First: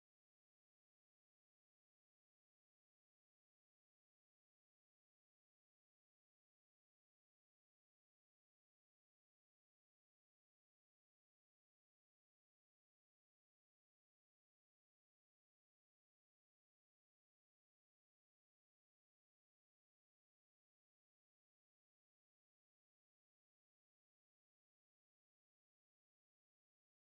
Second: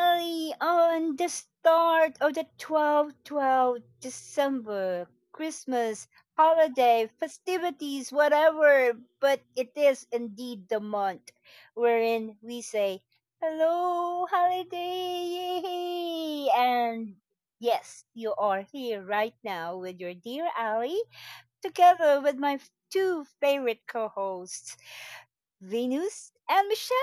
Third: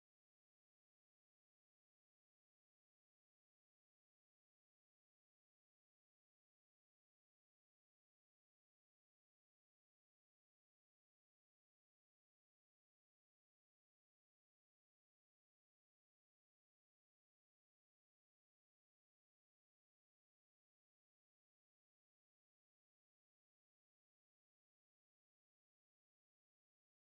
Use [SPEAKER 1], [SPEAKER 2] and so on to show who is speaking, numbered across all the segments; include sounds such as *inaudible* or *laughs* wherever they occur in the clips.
[SPEAKER 1] Ali on the start of the 12th, December 12 Christmas holiday festivities, whatever, but it is indeed the month wherein we say, "Hello, holiday!" And yes, you are here right now with your dear Ali, together with my two favorite co hosts. Venus and Michelle.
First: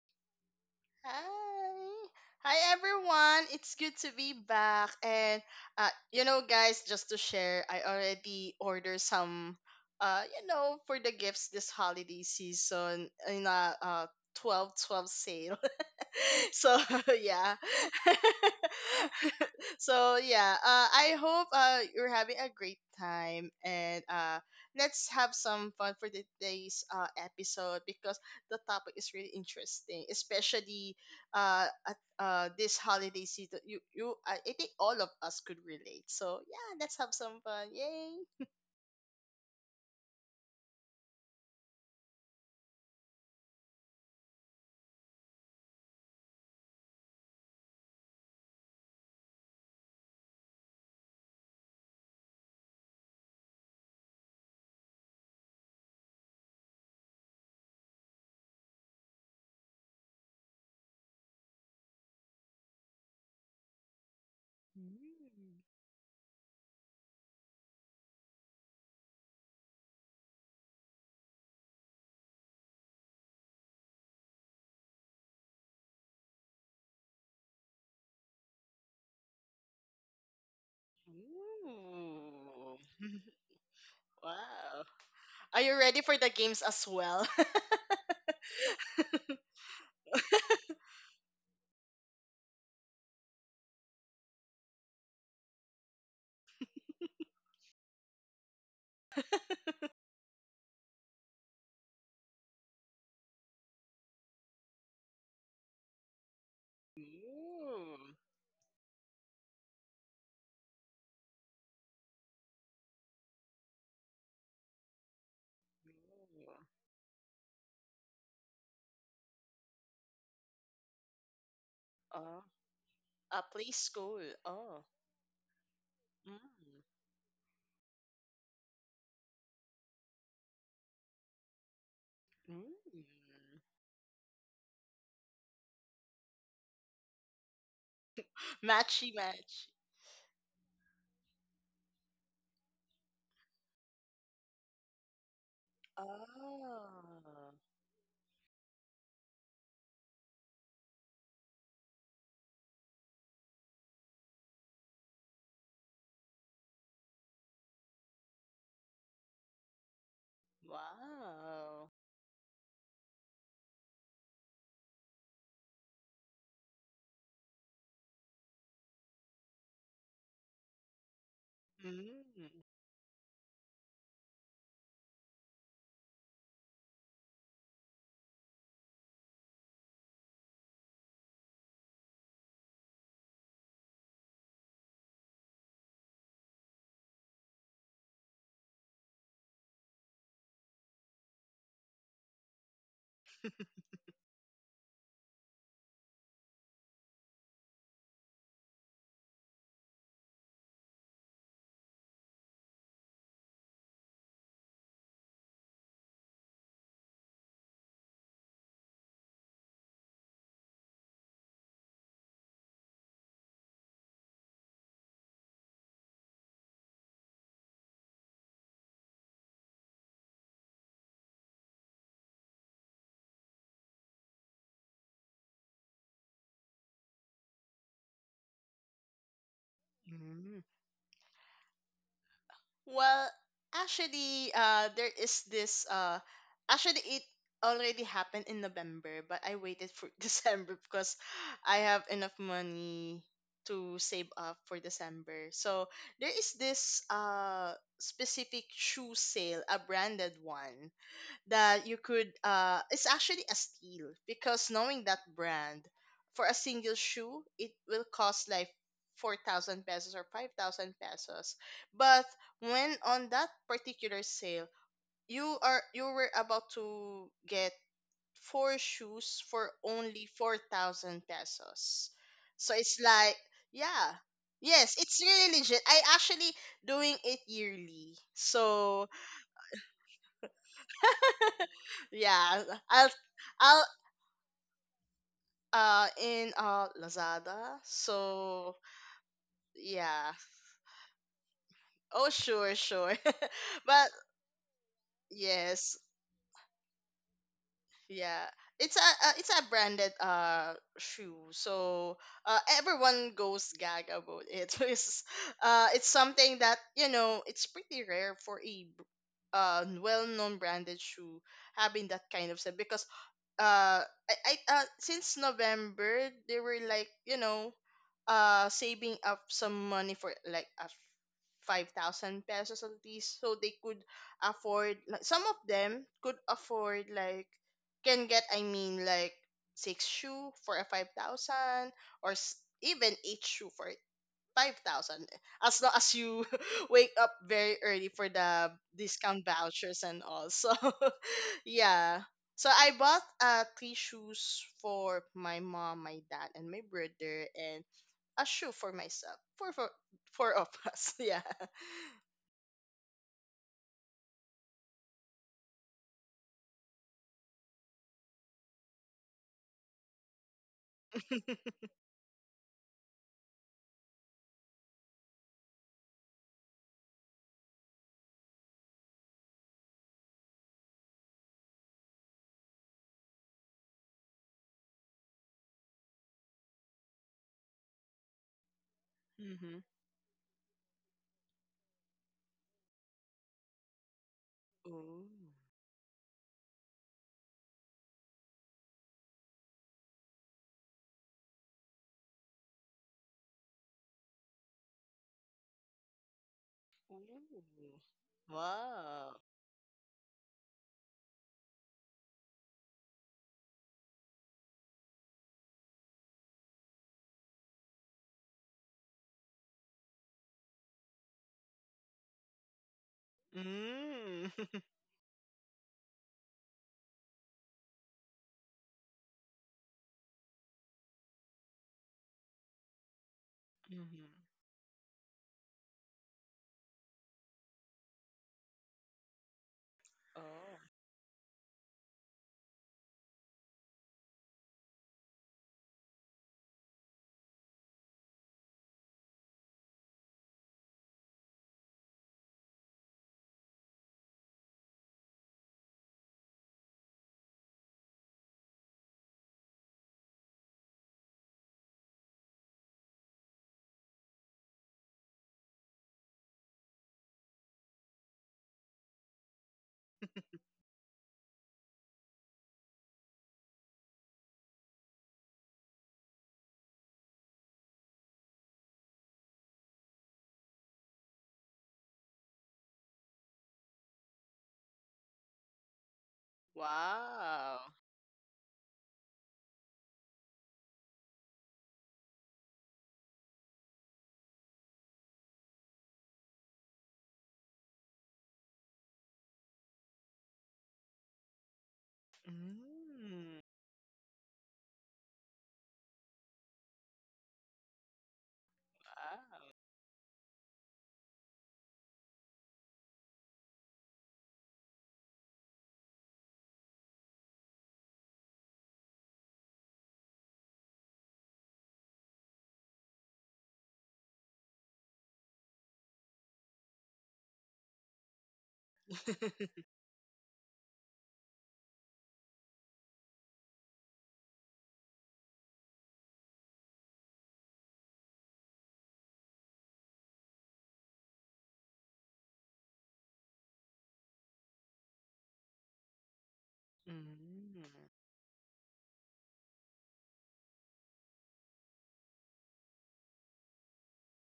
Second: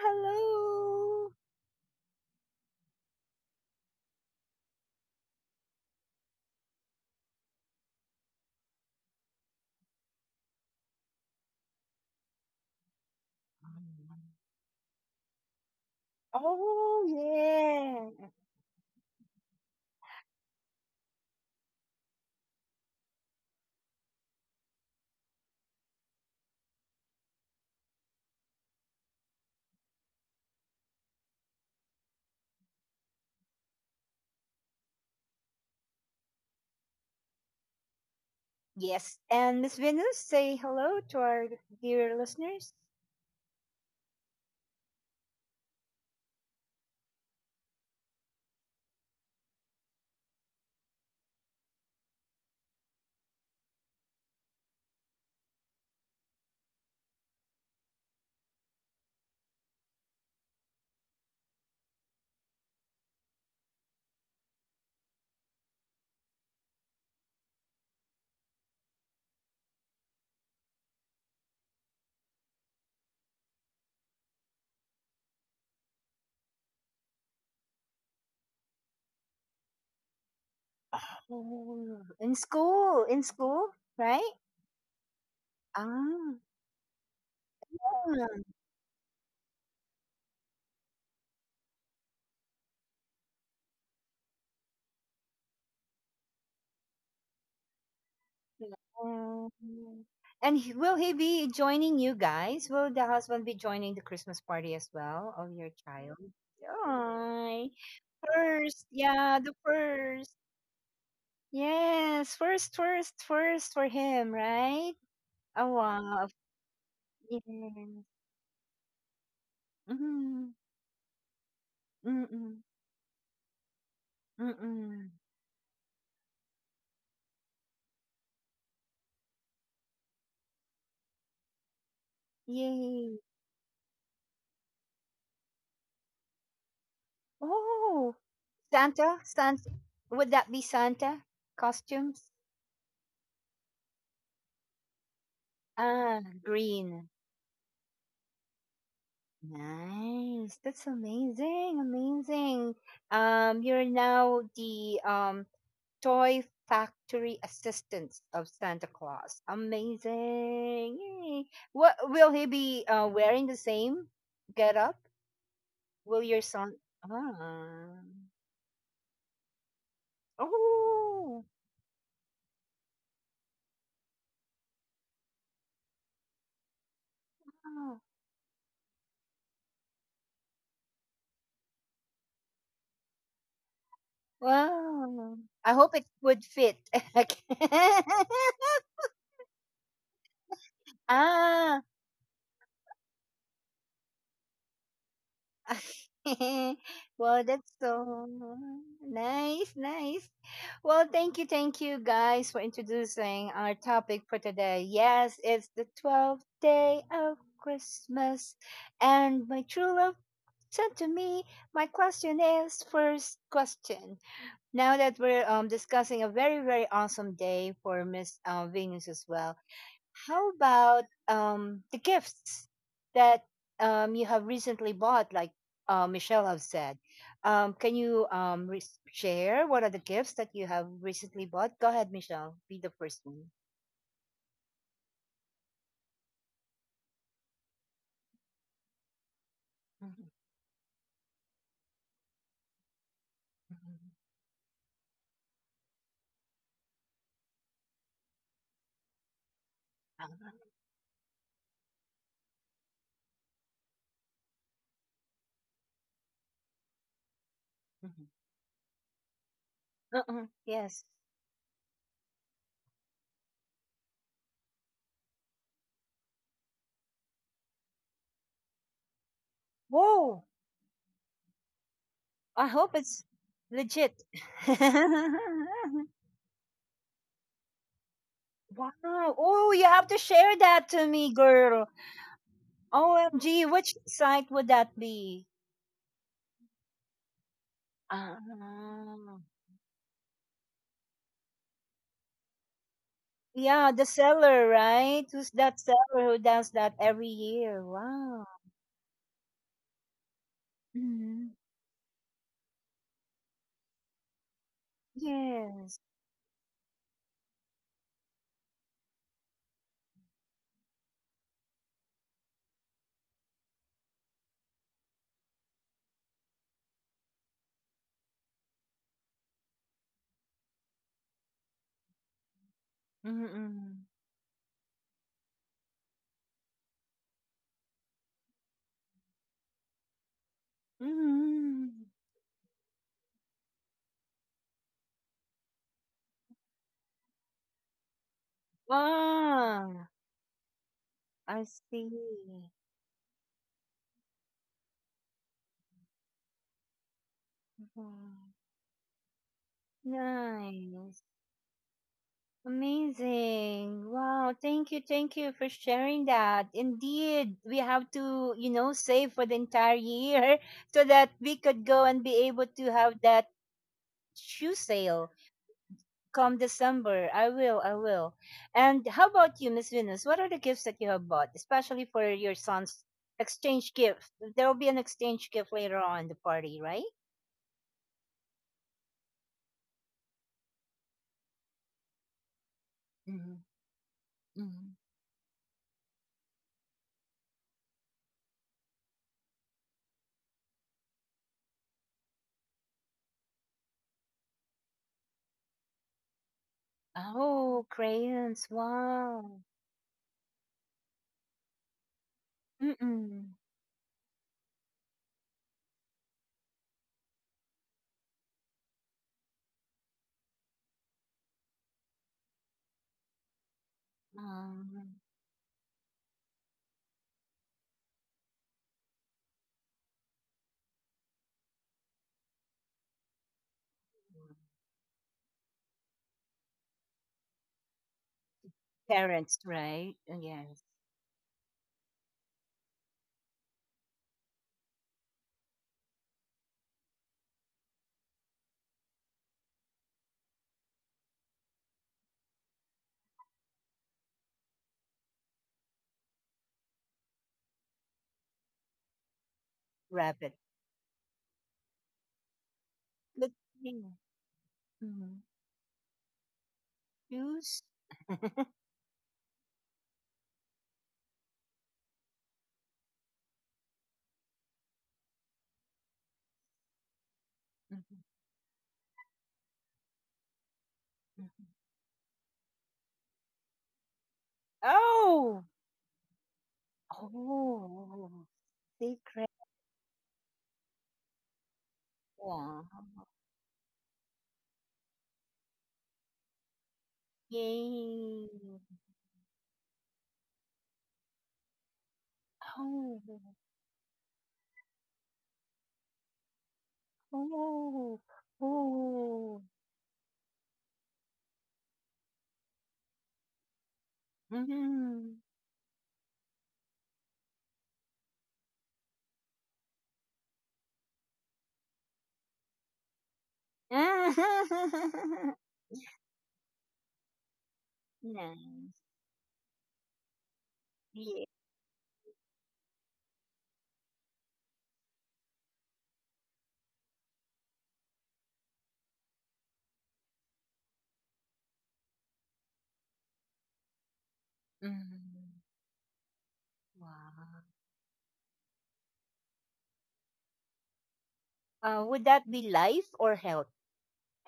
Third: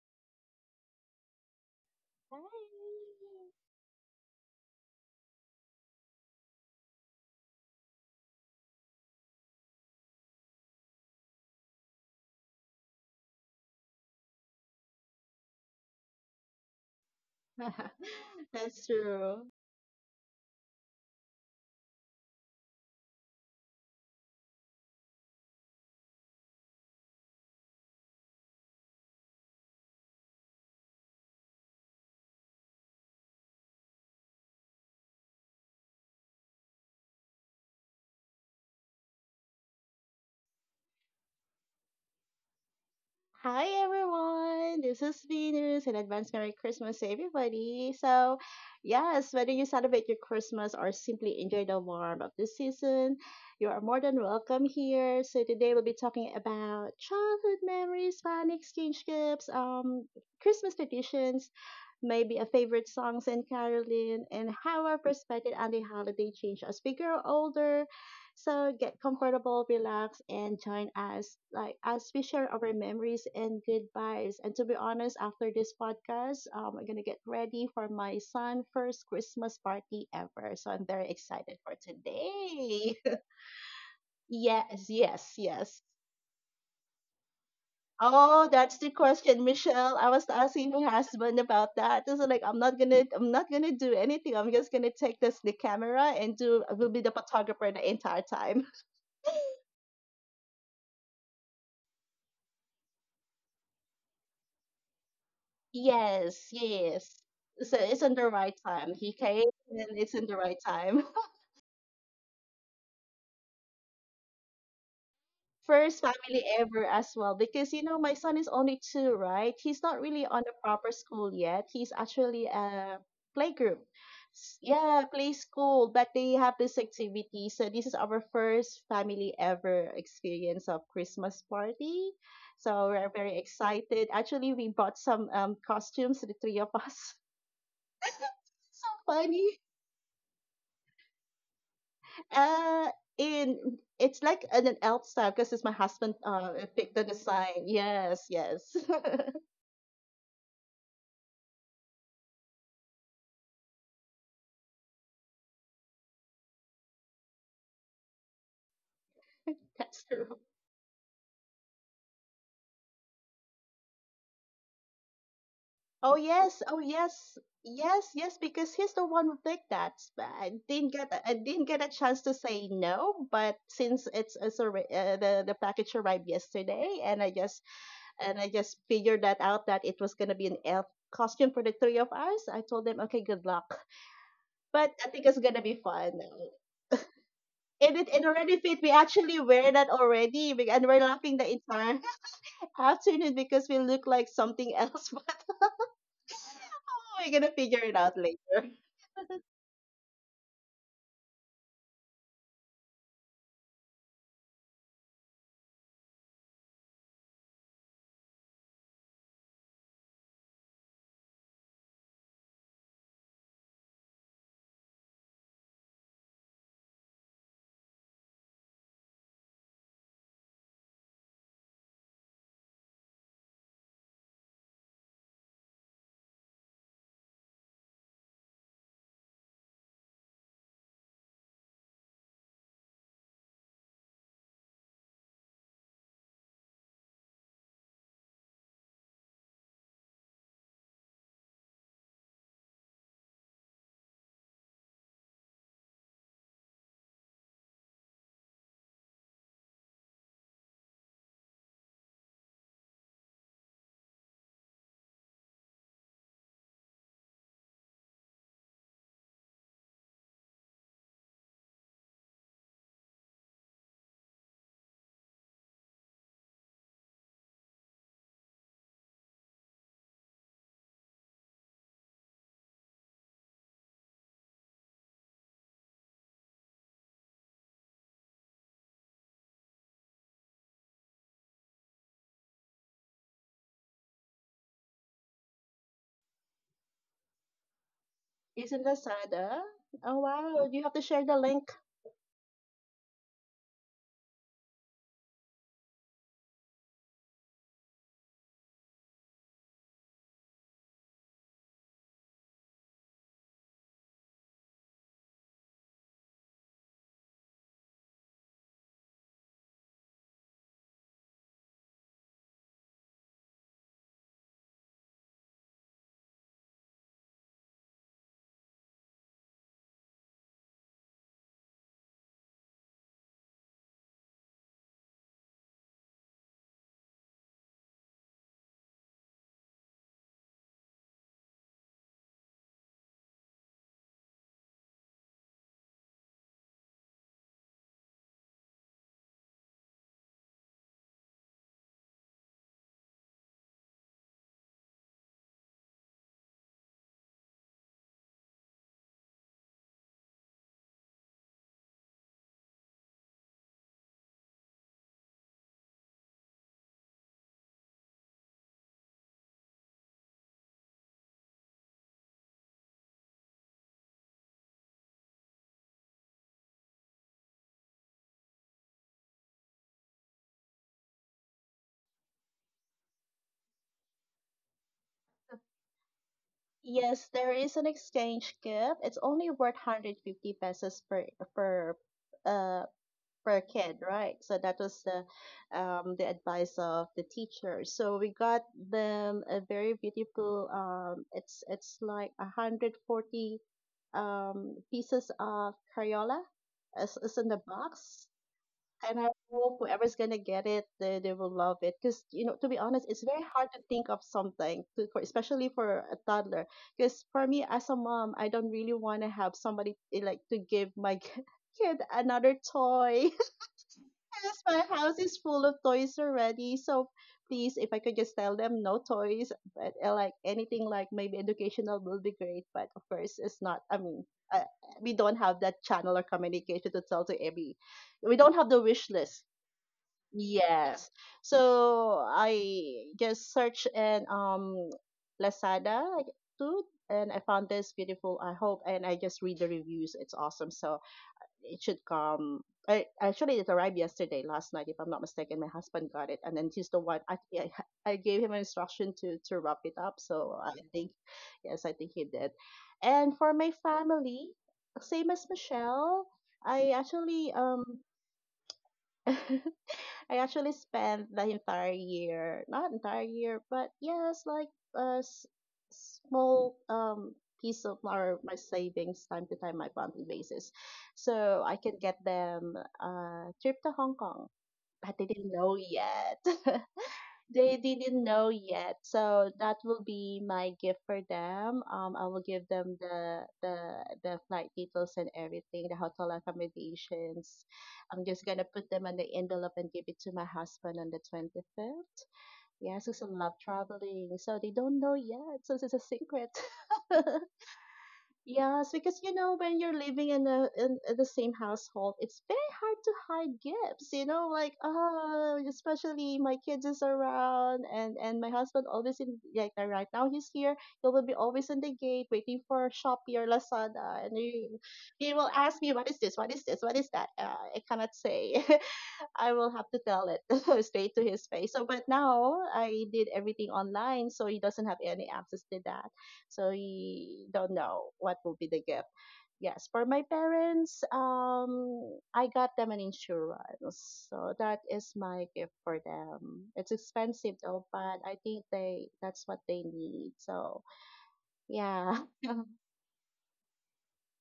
[SPEAKER 1] Hello.
[SPEAKER 2] Hi. Hi
[SPEAKER 3] Hi.
[SPEAKER 2] everyone. It's good to be back. And just to share, I already ordered some for the gifts this holiday season in a 12 12 sale. *laughs* so
[SPEAKER 1] Oh,
[SPEAKER 2] *laughs* yeah
[SPEAKER 3] *laughs*
[SPEAKER 1] yeah.
[SPEAKER 3] That's true.
[SPEAKER 2] *laughs* so yeah I hope you're having a great time and let's have some fun for today's episode because the topic is really interesting especially at this holiday season I think all of us could relate so yeah let's have some fun, yay.
[SPEAKER 1] Yes. And Miss Venus, say hello to our dear listeners.
[SPEAKER 3] Hi everyone, this is Venus and advance Merry Christmas to everybody. So, yes, whether you celebrate your Christmas or simply enjoy the warmth of the season, you are more than welcome here. So today we'll be talking about childhood memories, fun exchange gifts, Christmas traditions, maybe a favorite songs and caroling, and how our perspective
[SPEAKER 2] Mm.
[SPEAKER 3] on the holiday change as we grow older. So get comfortable, relax, and join us like as we share our memories and good vibes. And to be honest, after this podcast, I'm gonna get ready for my son' first Christmas party ever. So I'm very excited for
[SPEAKER 1] Oh,
[SPEAKER 2] Ooh.
[SPEAKER 3] today.
[SPEAKER 1] in
[SPEAKER 2] *laughs*
[SPEAKER 3] *laughs*
[SPEAKER 1] school, right?
[SPEAKER 2] Wow,
[SPEAKER 3] Yes, yes,
[SPEAKER 2] are you
[SPEAKER 3] yes.
[SPEAKER 2] ready for the
[SPEAKER 1] Ah.
[SPEAKER 2] games as well?
[SPEAKER 3] Oh, that's the question, Michelle. I was asking my husband about that. So like I'm not gonna do anything. I'm just gonna take this the camera and do. I will be the photographer the entire time.
[SPEAKER 1] Um, And he- will he be joining you guys? Will the husband be joining the Christmas party as well of your child?
[SPEAKER 3] Yes, yes.
[SPEAKER 1] Hi.
[SPEAKER 3] So it's
[SPEAKER 2] Ooh.
[SPEAKER 3] in the right
[SPEAKER 1] First,
[SPEAKER 3] time. He
[SPEAKER 1] yeah,
[SPEAKER 3] came
[SPEAKER 1] the
[SPEAKER 3] and it's in
[SPEAKER 1] first.
[SPEAKER 3] the right time. *laughs*
[SPEAKER 1] Yes, first, first, first for him, right? Oh
[SPEAKER 3] First
[SPEAKER 1] wow,
[SPEAKER 3] family
[SPEAKER 2] Ooh.
[SPEAKER 3] ever as well. Because you know,
[SPEAKER 1] yes.
[SPEAKER 3] my son is only two, right? He's not really on
[SPEAKER 1] Mm-hmm.
[SPEAKER 3] a proper school yet. He's
[SPEAKER 2] Oh,
[SPEAKER 3] actually
[SPEAKER 1] Mm-mm.
[SPEAKER 3] a
[SPEAKER 2] a play
[SPEAKER 3] playgroup.
[SPEAKER 2] school. Oh.
[SPEAKER 3] Yeah,
[SPEAKER 1] Mm-mm.
[SPEAKER 3] play school, but
[SPEAKER 2] Mm.
[SPEAKER 3] they have this activity. So this is our first family ever experience of Christmas party. So
[SPEAKER 2] Mm.
[SPEAKER 3] we're
[SPEAKER 1] Yay.
[SPEAKER 3] very excited. Actually, we bought some costumes, the three of us. *laughs*
[SPEAKER 1] Oh,
[SPEAKER 3] So
[SPEAKER 2] Matchy
[SPEAKER 1] Santa,
[SPEAKER 3] funny.
[SPEAKER 2] match.
[SPEAKER 1] Santa. Would that be Santa costumes?
[SPEAKER 3] Uh, in it's like an elf style because it's my husband
[SPEAKER 1] Ah,
[SPEAKER 3] picked the
[SPEAKER 1] green.
[SPEAKER 2] Oh.
[SPEAKER 3] design. Yes, yes.
[SPEAKER 1] Nice. That's amazing, amazing. You're now the Toy Factory Assistants of Santa Claus.
[SPEAKER 3] *laughs* That's true.
[SPEAKER 1] Amazing. Yay.
[SPEAKER 2] Wow.
[SPEAKER 1] What will he be wearing the same get up?
[SPEAKER 3] Oh
[SPEAKER 1] Will your
[SPEAKER 3] yes, oh
[SPEAKER 1] son
[SPEAKER 3] yes,
[SPEAKER 1] ah.
[SPEAKER 3] yes, yes. Because he's the one who picked that. But I
[SPEAKER 1] Oh.
[SPEAKER 3] didn't get a chance to
[SPEAKER 2] Mm.
[SPEAKER 3] say no. But since the package arrived yesterday, and
[SPEAKER 1] Wow.
[SPEAKER 3] I just figured that out that it was gonna be an elf costume for the three of us. I told them, okay, good luck. But I think it's
[SPEAKER 1] Wow.
[SPEAKER 3] gonna
[SPEAKER 1] I
[SPEAKER 3] be
[SPEAKER 1] hope it
[SPEAKER 3] fun.
[SPEAKER 1] would fit.
[SPEAKER 3] In it in already fit. We
[SPEAKER 1] *laughs*
[SPEAKER 3] actually wear that already, and we're laughing the
[SPEAKER 1] ah,
[SPEAKER 3] entire *laughs* afternoon because we look like something else. *laughs* But
[SPEAKER 1] *laughs*
[SPEAKER 3] oh, we're
[SPEAKER 1] well,
[SPEAKER 3] gonna
[SPEAKER 1] that's
[SPEAKER 3] figure it out
[SPEAKER 1] so
[SPEAKER 3] later.
[SPEAKER 1] nice, nice. Well, thank you guys for introducing our topic for today. Yes, it's the 12th day of Christmas, and my true love said to me, my question is first question. Now that we're discussing a very, very awesome day for Miss Venus as well, how about the gifts that you have recently bought, like Michelle have said? Can you share what are the gifts that
[SPEAKER 2] Mm.
[SPEAKER 1] you have recently bought? Go ahead, Michelle. Be the first
[SPEAKER 2] Well,
[SPEAKER 1] one.
[SPEAKER 2] actually, there is this. Actually, it already happened in November, but I waited for *laughs*
[SPEAKER 1] Mhm,
[SPEAKER 2] December because I have enough money to
[SPEAKER 1] mhm.
[SPEAKER 2] save up for December. So there is this specific shoe sale, a branded
[SPEAKER 1] Uh-huh,
[SPEAKER 2] one that you could, it's actually a steal because knowing that brand, for a single shoe it will
[SPEAKER 1] mhm.
[SPEAKER 2] cost like 4,000 pesos or
[SPEAKER 1] Uh-uh,
[SPEAKER 2] 5,000
[SPEAKER 1] yes.
[SPEAKER 2] pesos, but when on that particular sale you were about to get four shoes for only
[SPEAKER 1] Whoa!
[SPEAKER 2] 4,000 pesos.
[SPEAKER 1] I
[SPEAKER 2] So
[SPEAKER 1] hope
[SPEAKER 2] it's
[SPEAKER 1] it's
[SPEAKER 2] like, yeah,
[SPEAKER 1] legit. *laughs*
[SPEAKER 2] yes, it's really legit. I actually doing it yearly,
[SPEAKER 1] Wow.
[SPEAKER 2] so
[SPEAKER 1] Oh, you have to share that to me, girl.
[SPEAKER 2] yeah. i'll
[SPEAKER 1] OMG,
[SPEAKER 2] I'll
[SPEAKER 1] which site would that be?
[SPEAKER 2] in Lazada.
[SPEAKER 1] Ah.
[SPEAKER 2] So
[SPEAKER 3] Isn't that sad? Huh? Oh
[SPEAKER 2] yeah.
[SPEAKER 3] wow! You have to share the link.
[SPEAKER 2] Oh sure, sure. *laughs*
[SPEAKER 1] Yeah, the
[SPEAKER 2] But
[SPEAKER 1] seller, right? Who's that
[SPEAKER 2] yes,
[SPEAKER 1] seller who does that every year?
[SPEAKER 2] yeah.
[SPEAKER 1] Wow.
[SPEAKER 2] It's a it's a branded shoe.
[SPEAKER 1] Hmm.
[SPEAKER 2] So everyone goes gag about it. *laughs*
[SPEAKER 1] Yes.
[SPEAKER 2] It's something that, you know, it's pretty rare for a well-known branded shoe having that kind of set because uh I since November they were like, you know, saving up some money for like a 5,000 pesos at least
[SPEAKER 1] Mm
[SPEAKER 2] so they could
[SPEAKER 1] hmm.
[SPEAKER 2] afford like, some of them could afford like, can get, I mean like six shoe for a five
[SPEAKER 1] Mm-mm.
[SPEAKER 2] thousand or even eight shoe for 5,000, as long as you *laughs* wake up very early for the discount vouchers
[SPEAKER 1] Ah,
[SPEAKER 2] and all. So *laughs*
[SPEAKER 1] I see.
[SPEAKER 2] yeah. So I bought three shoes for my mom, my dad, and my brother, and a
[SPEAKER 1] Wow.
[SPEAKER 2] shoe for myself. Four for four of *laughs* us.
[SPEAKER 1] Nice.
[SPEAKER 2] Yeah.
[SPEAKER 1] Amazing. Wow. Thank you. Thank you for sharing that. Indeed, we have to, you know, save for the entire year *laughs* so that we
[SPEAKER 2] *laughs*
[SPEAKER 1] could go and be able to have that shoe sale come December. I will, I will. And how about you, Miss Venus? What are the gifts that you have bought, especially for your son's exchange gift? There will be an exchange gift later on in the party, right?
[SPEAKER 3] Yes, there is an exchange gift. It's only worth
[SPEAKER 2] Mm-hmm.
[SPEAKER 3] 150 pesos per uh
[SPEAKER 1] Mm-hmm.
[SPEAKER 3] per kid, right? So that
[SPEAKER 1] Mm-hmm.
[SPEAKER 3] was
[SPEAKER 2] Ooh.
[SPEAKER 3] the advice of the teacher. So we got them a very beautiful. It's like a hundred forty pieces of Crayola as in the
[SPEAKER 1] Oh,
[SPEAKER 2] Ooh.
[SPEAKER 3] box.
[SPEAKER 1] crayons!
[SPEAKER 3] And I
[SPEAKER 2] Wow.
[SPEAKER 1] Wow.
[SPEAKER 3] hope whoever's gonna get it, they will love it. Cause you know, to be honest, it's very
[SPEAKER 1] Mm-mm.
[SPEAKER 3] hard to think of something, especially for a toddler. Cause for me as a mom, I don't really want to have somebody like to give my *laughs* kid another toy.
[SPEAKER 2] Mm.
[SPEAKER 3] Yes, my
[SPEAKER 2] *laughs*
[SPEAKER 3] house
[SPEAKER 1] Um,
[SPEAKER 3] is full of toys already. So please, if I could just tell them no toys, but like anything like maybe educational will be great. But of course, it's not.
[SPEAKER 2] Mm-hmm.
[SPEAKER 3] Uh, we don't have that channel or communication to tell to every. We don't have the wish list.
[SPEAKER 1] parents, right?
[SPEAKER 2] Oh.
[SPEAKER 1] Yes,
[SPEAKER 3] Yes. So I just search and Lazada too, and I found this beautiful. I hope, and I just read the reviews. It's awesome. So it should come. It arrived yesterday, last night, if I'm not mistaken. My husband got it, and then he's the one. I gave him an instruction to wrap it up. So
[SPEAKER 1] rabbit.
[SPEAKER 3] I think, yes, I think he did. And for
[SPEAKER 1] Let's
[SPEAKER 3] my
[SPEAKER 1] see.
[SPEAKER 3] family, same as
[SPEAKER 1] Hmm.
[SPEAKER 3] Michelle, I actually.
[SPEAKER 1] Shoes.
[SPEAKER 3] *laughs* I actually spent the entire year, not entire year, but yes, like a s- small piece of
[SPEAKER 1] Mm-hmm.
[SPEAKER 3] our my savings time to time, my monthly basis, so
[SPEAKER 1] Mm-hmm.
[SPEAKER 3] I can get them a trip to Hong Kong. But they didn't
[SPEAKER 1] Oh,
[SPEAKER 3] know yet. *laughs* They
[SPEAKER 2] Wow.
[SPEAKER 3] didn't
[SPEAKER 1] oh,
[SPEAKER 3] know yet, so
[SPEAKER 1] secret.
[SPEAKER 3] that will be my gift for them. I will give
[SPEAKER 1] Wow.
[SPEAKER 3] them the the flight details and everything, the hotel accommodations. I'm just
[SPEAKER 1] Yay.
[SPEAKER 3] gonna put them on the envelope and give it to my husband on the 25th. Yes, because
[SPEAKER 1] Oh,
[SPEAKER 3] I love
[SPEAKER 2] Mm.
[SPEAKER 3] traveling, so they don't know yet, so it's a secret. *laughs*
[SPEAKER 1] oh,
[SPEAKER 3] Yes, because you know
[SPEAKER 1] oh.
[SPEAKER 2] Wow.
[SPEAKER 3] when you're living in in the same household, it's very hard to hide gifts. You know, like
[SPEAKER 1] Mm.
[SPEAKER 3] oh, especially my kids is around, and my husband always in like right now he's here. He will be always in the gate waiting for Shopee or Lazada, and he will
[SPEAKER 1] *laughs*
[SPEAKER 3] ask me what is this, what is this, what is that. I cannot say, *laughs*
[SPEAKER 1] Nice.
[SPEAKER 3] I will
[SPEAKER 2] *laughs*
[SPEAKER 3] have to tell it *laughs* straight to his
[SPEAKER 1] Yeah.
[SPEAKER 3] face. So, but now I did everything online, so he doesn't have any access to that. So he don't know what will be the gift. Yes, for my parents, I got them an insurance, so that is
[SPEAKER 1] Mm.
[SPEAKER 3] my gift for them. It's
[SPEAKER 1] Wow.
[SPEAKER 3] expensive
[SPEAKER 2] Mm.
[SPEAKER 3] though, but I think they that's what they need. So
[SPEAKER 1] Would
[SPEAKER 3] yeah,
[SPEAKER 1] that be
[SPEAKER 3] *laughs*
[SPEAKER 1] life or health?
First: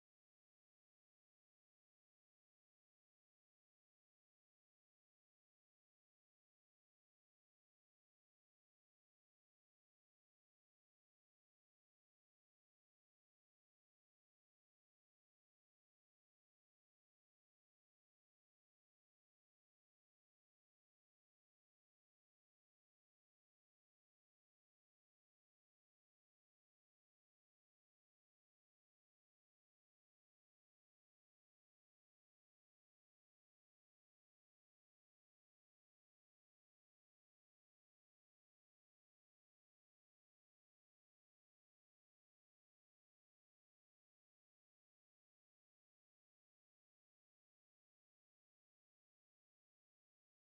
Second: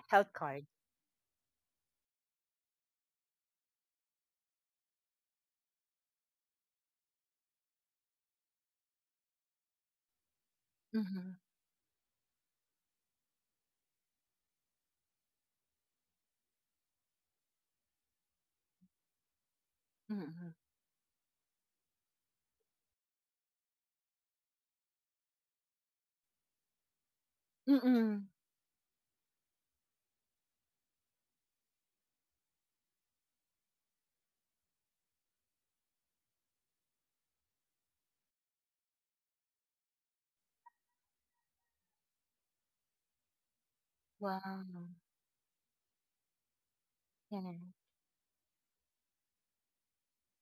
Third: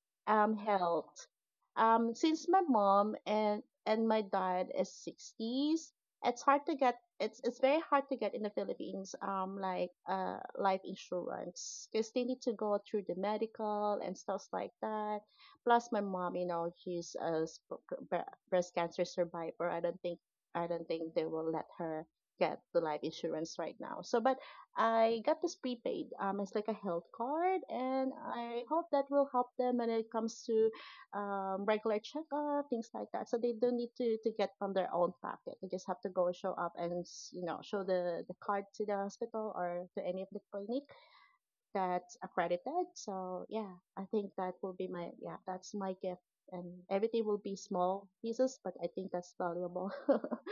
[SPEAKER 1] Health card.
[SPEAKER 3] health, since my mom and my dad is 60s, it's hard to get, it's very hard to get in the Philippines, like life
[SPEAKER 1] Mm-hmm.
[SPEAKER 3] insurance because they need to go through the medical and stuff like that. Plus my mom, you know, she's a sp- bre- breast cancer survivor.
[SPEAKER 1] Mm-hmm.
[SPEAKER 3] I don't think they will let her get the life insurance right now. So but I got this prepaid. It's like a health card, and
[SPEAKER 1] Mm-hmm.
[SPEAKER 3] I hope that will help them when it comes to regular checkup, things like that. So they don't need to get from their own pocket. They just have to go show up and you know show the card to the hospital or to any of the clinic that's accredited. So yeah, I think that
[SPEAKER 1] Wow.
[SPEAKER 3] will be my yeah that's my gift, and everything will
[SPEAKER 1] Yeah.
[SPEAKER 3] be small pieces, but I think that's valuable.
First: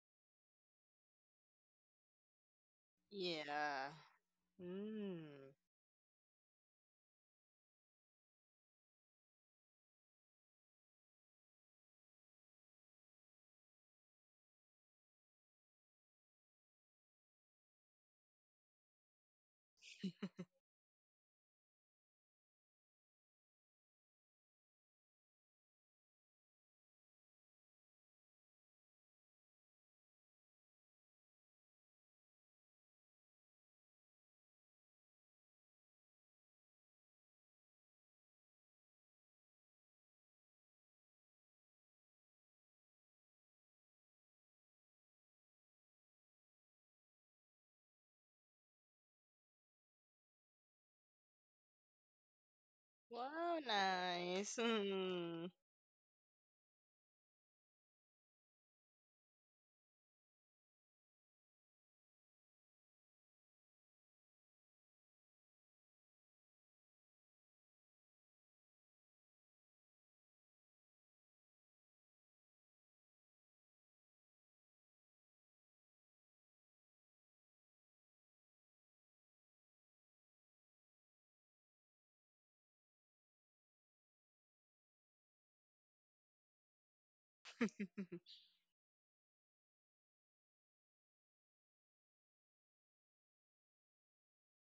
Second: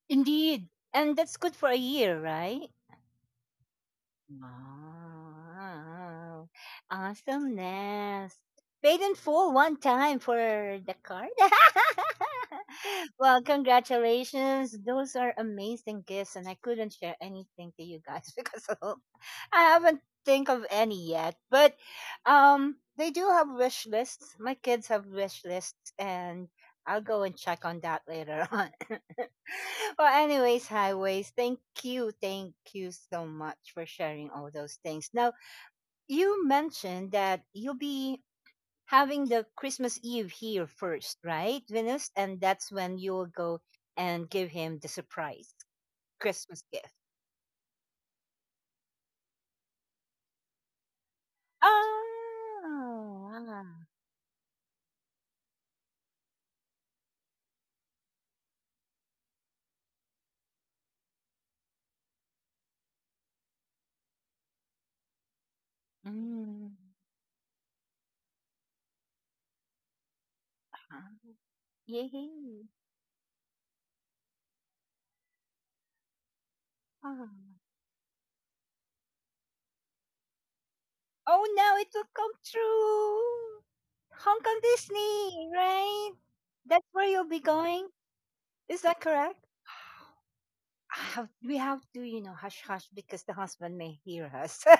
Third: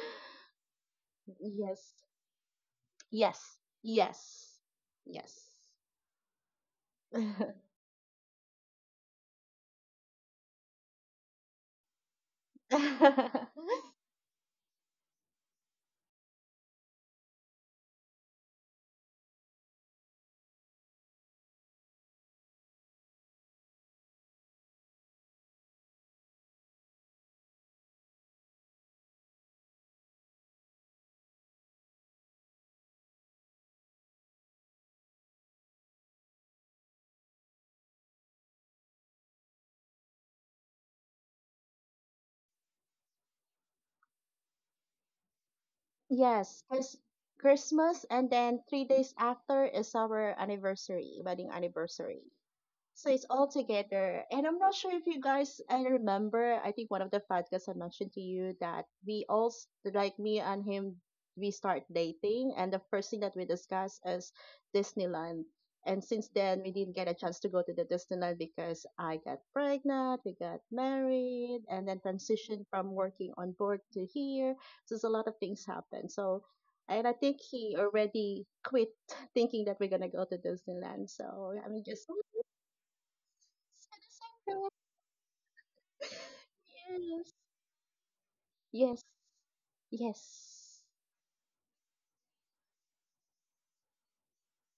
[SPEAKER 1] Indeed. And that's
[SPEAKER 3] *laughs*
[SPEAKER 1] good for a
[SPEAKER 3] Yes,
[SPEAKER 1] year, right?
[SPEAKER 3] yes,
[SPEAKER 2] Yeah.
[SPEAKER 3] yes,
[SPEAKER 2] Mm.
[SPEAKER 3] yes.
[SPEAKER 1] Wow.
[SPEAKER 3] *laughs*
[SPEAKER 1] Awesomeness. Paid in full one time for the card. *laughs* *laughs* Well,
[SPEAKER 3] *laughs* Yes,
[SPEAKER 1] congratulations. Those are amazing gifts, and I couldn't share anything to you guys *laughs* because I haven't think of any yet. But they do have wish lists. My kids have wish lists, and I'll go and check on that later *laughs* on. Well, anyways, highways. Thank you so much for sharing all those things. Now, you mentioned that you'll be having the Christmas Eve here first, right, Venus? And that's when you will go and give him the surprise
[SPEAKER 3] yes,
[SPEAKER 1] Christmas gift.
[SPEAKER 3] 'cause Christmas and then 3 days after is our anniversary, wedding anniversary.
[SPEAKER 1] Ah,
[SPEAKER 3] So it's all
[SPEAKER 2] Wow,
[SPEAKER 3] together. And I'm
[SPEAKER 2] nice.
[SPEAKER 3] not sure if you
[SPEAKER 2] Mm.
[SPEAKER 3] guys,
[SPEAKER 2] *laughs*
[SPEAKER 3] I remember, I think one of the podcasts I mentioned to you that we all, like me and him, we start dating. And the first thing that we discuss is Disneyland. And since then,
[SPEAKER 1] mm,
[SPEAKER 3] we didn't get a chance to go to the Disneyland because I got pregnant, we got
[SPEAKER 1] huh,
[SPEAKER 3] married, and then transitioned
[SPEAKER 1] yay.
[SPEAKER 3] from working on board to here. So there's a lot of things happened. So, and I
[SPEAKER 1] Ah.
[SPEAKER 3] think he already quit thinking that we're gonna go to Disneyland.
[SPEAKER 1] Oh,
[SPEAKER 3] So
[SPEAKER 1] now
[SPEAKER 3] I'm
[SPEAKER 1] it will
[SPEAKER 3] just
[SPEAKER 1] come true. Hong Kong
[SPEAKER 3] Sadasangam.
[SPEAKER 1] Disney, right? That's where you'll
[SPEAKER 3] Yes.
[SPEAKER 1] be going. Is that
[SPEAKER 3] Yes.
[SPEAKER 1] correct?
[SPEAKER 3] Yes.
[SPEAKER 1] I have, we have to, you know, hush hush because the husband may hear us. *laughs*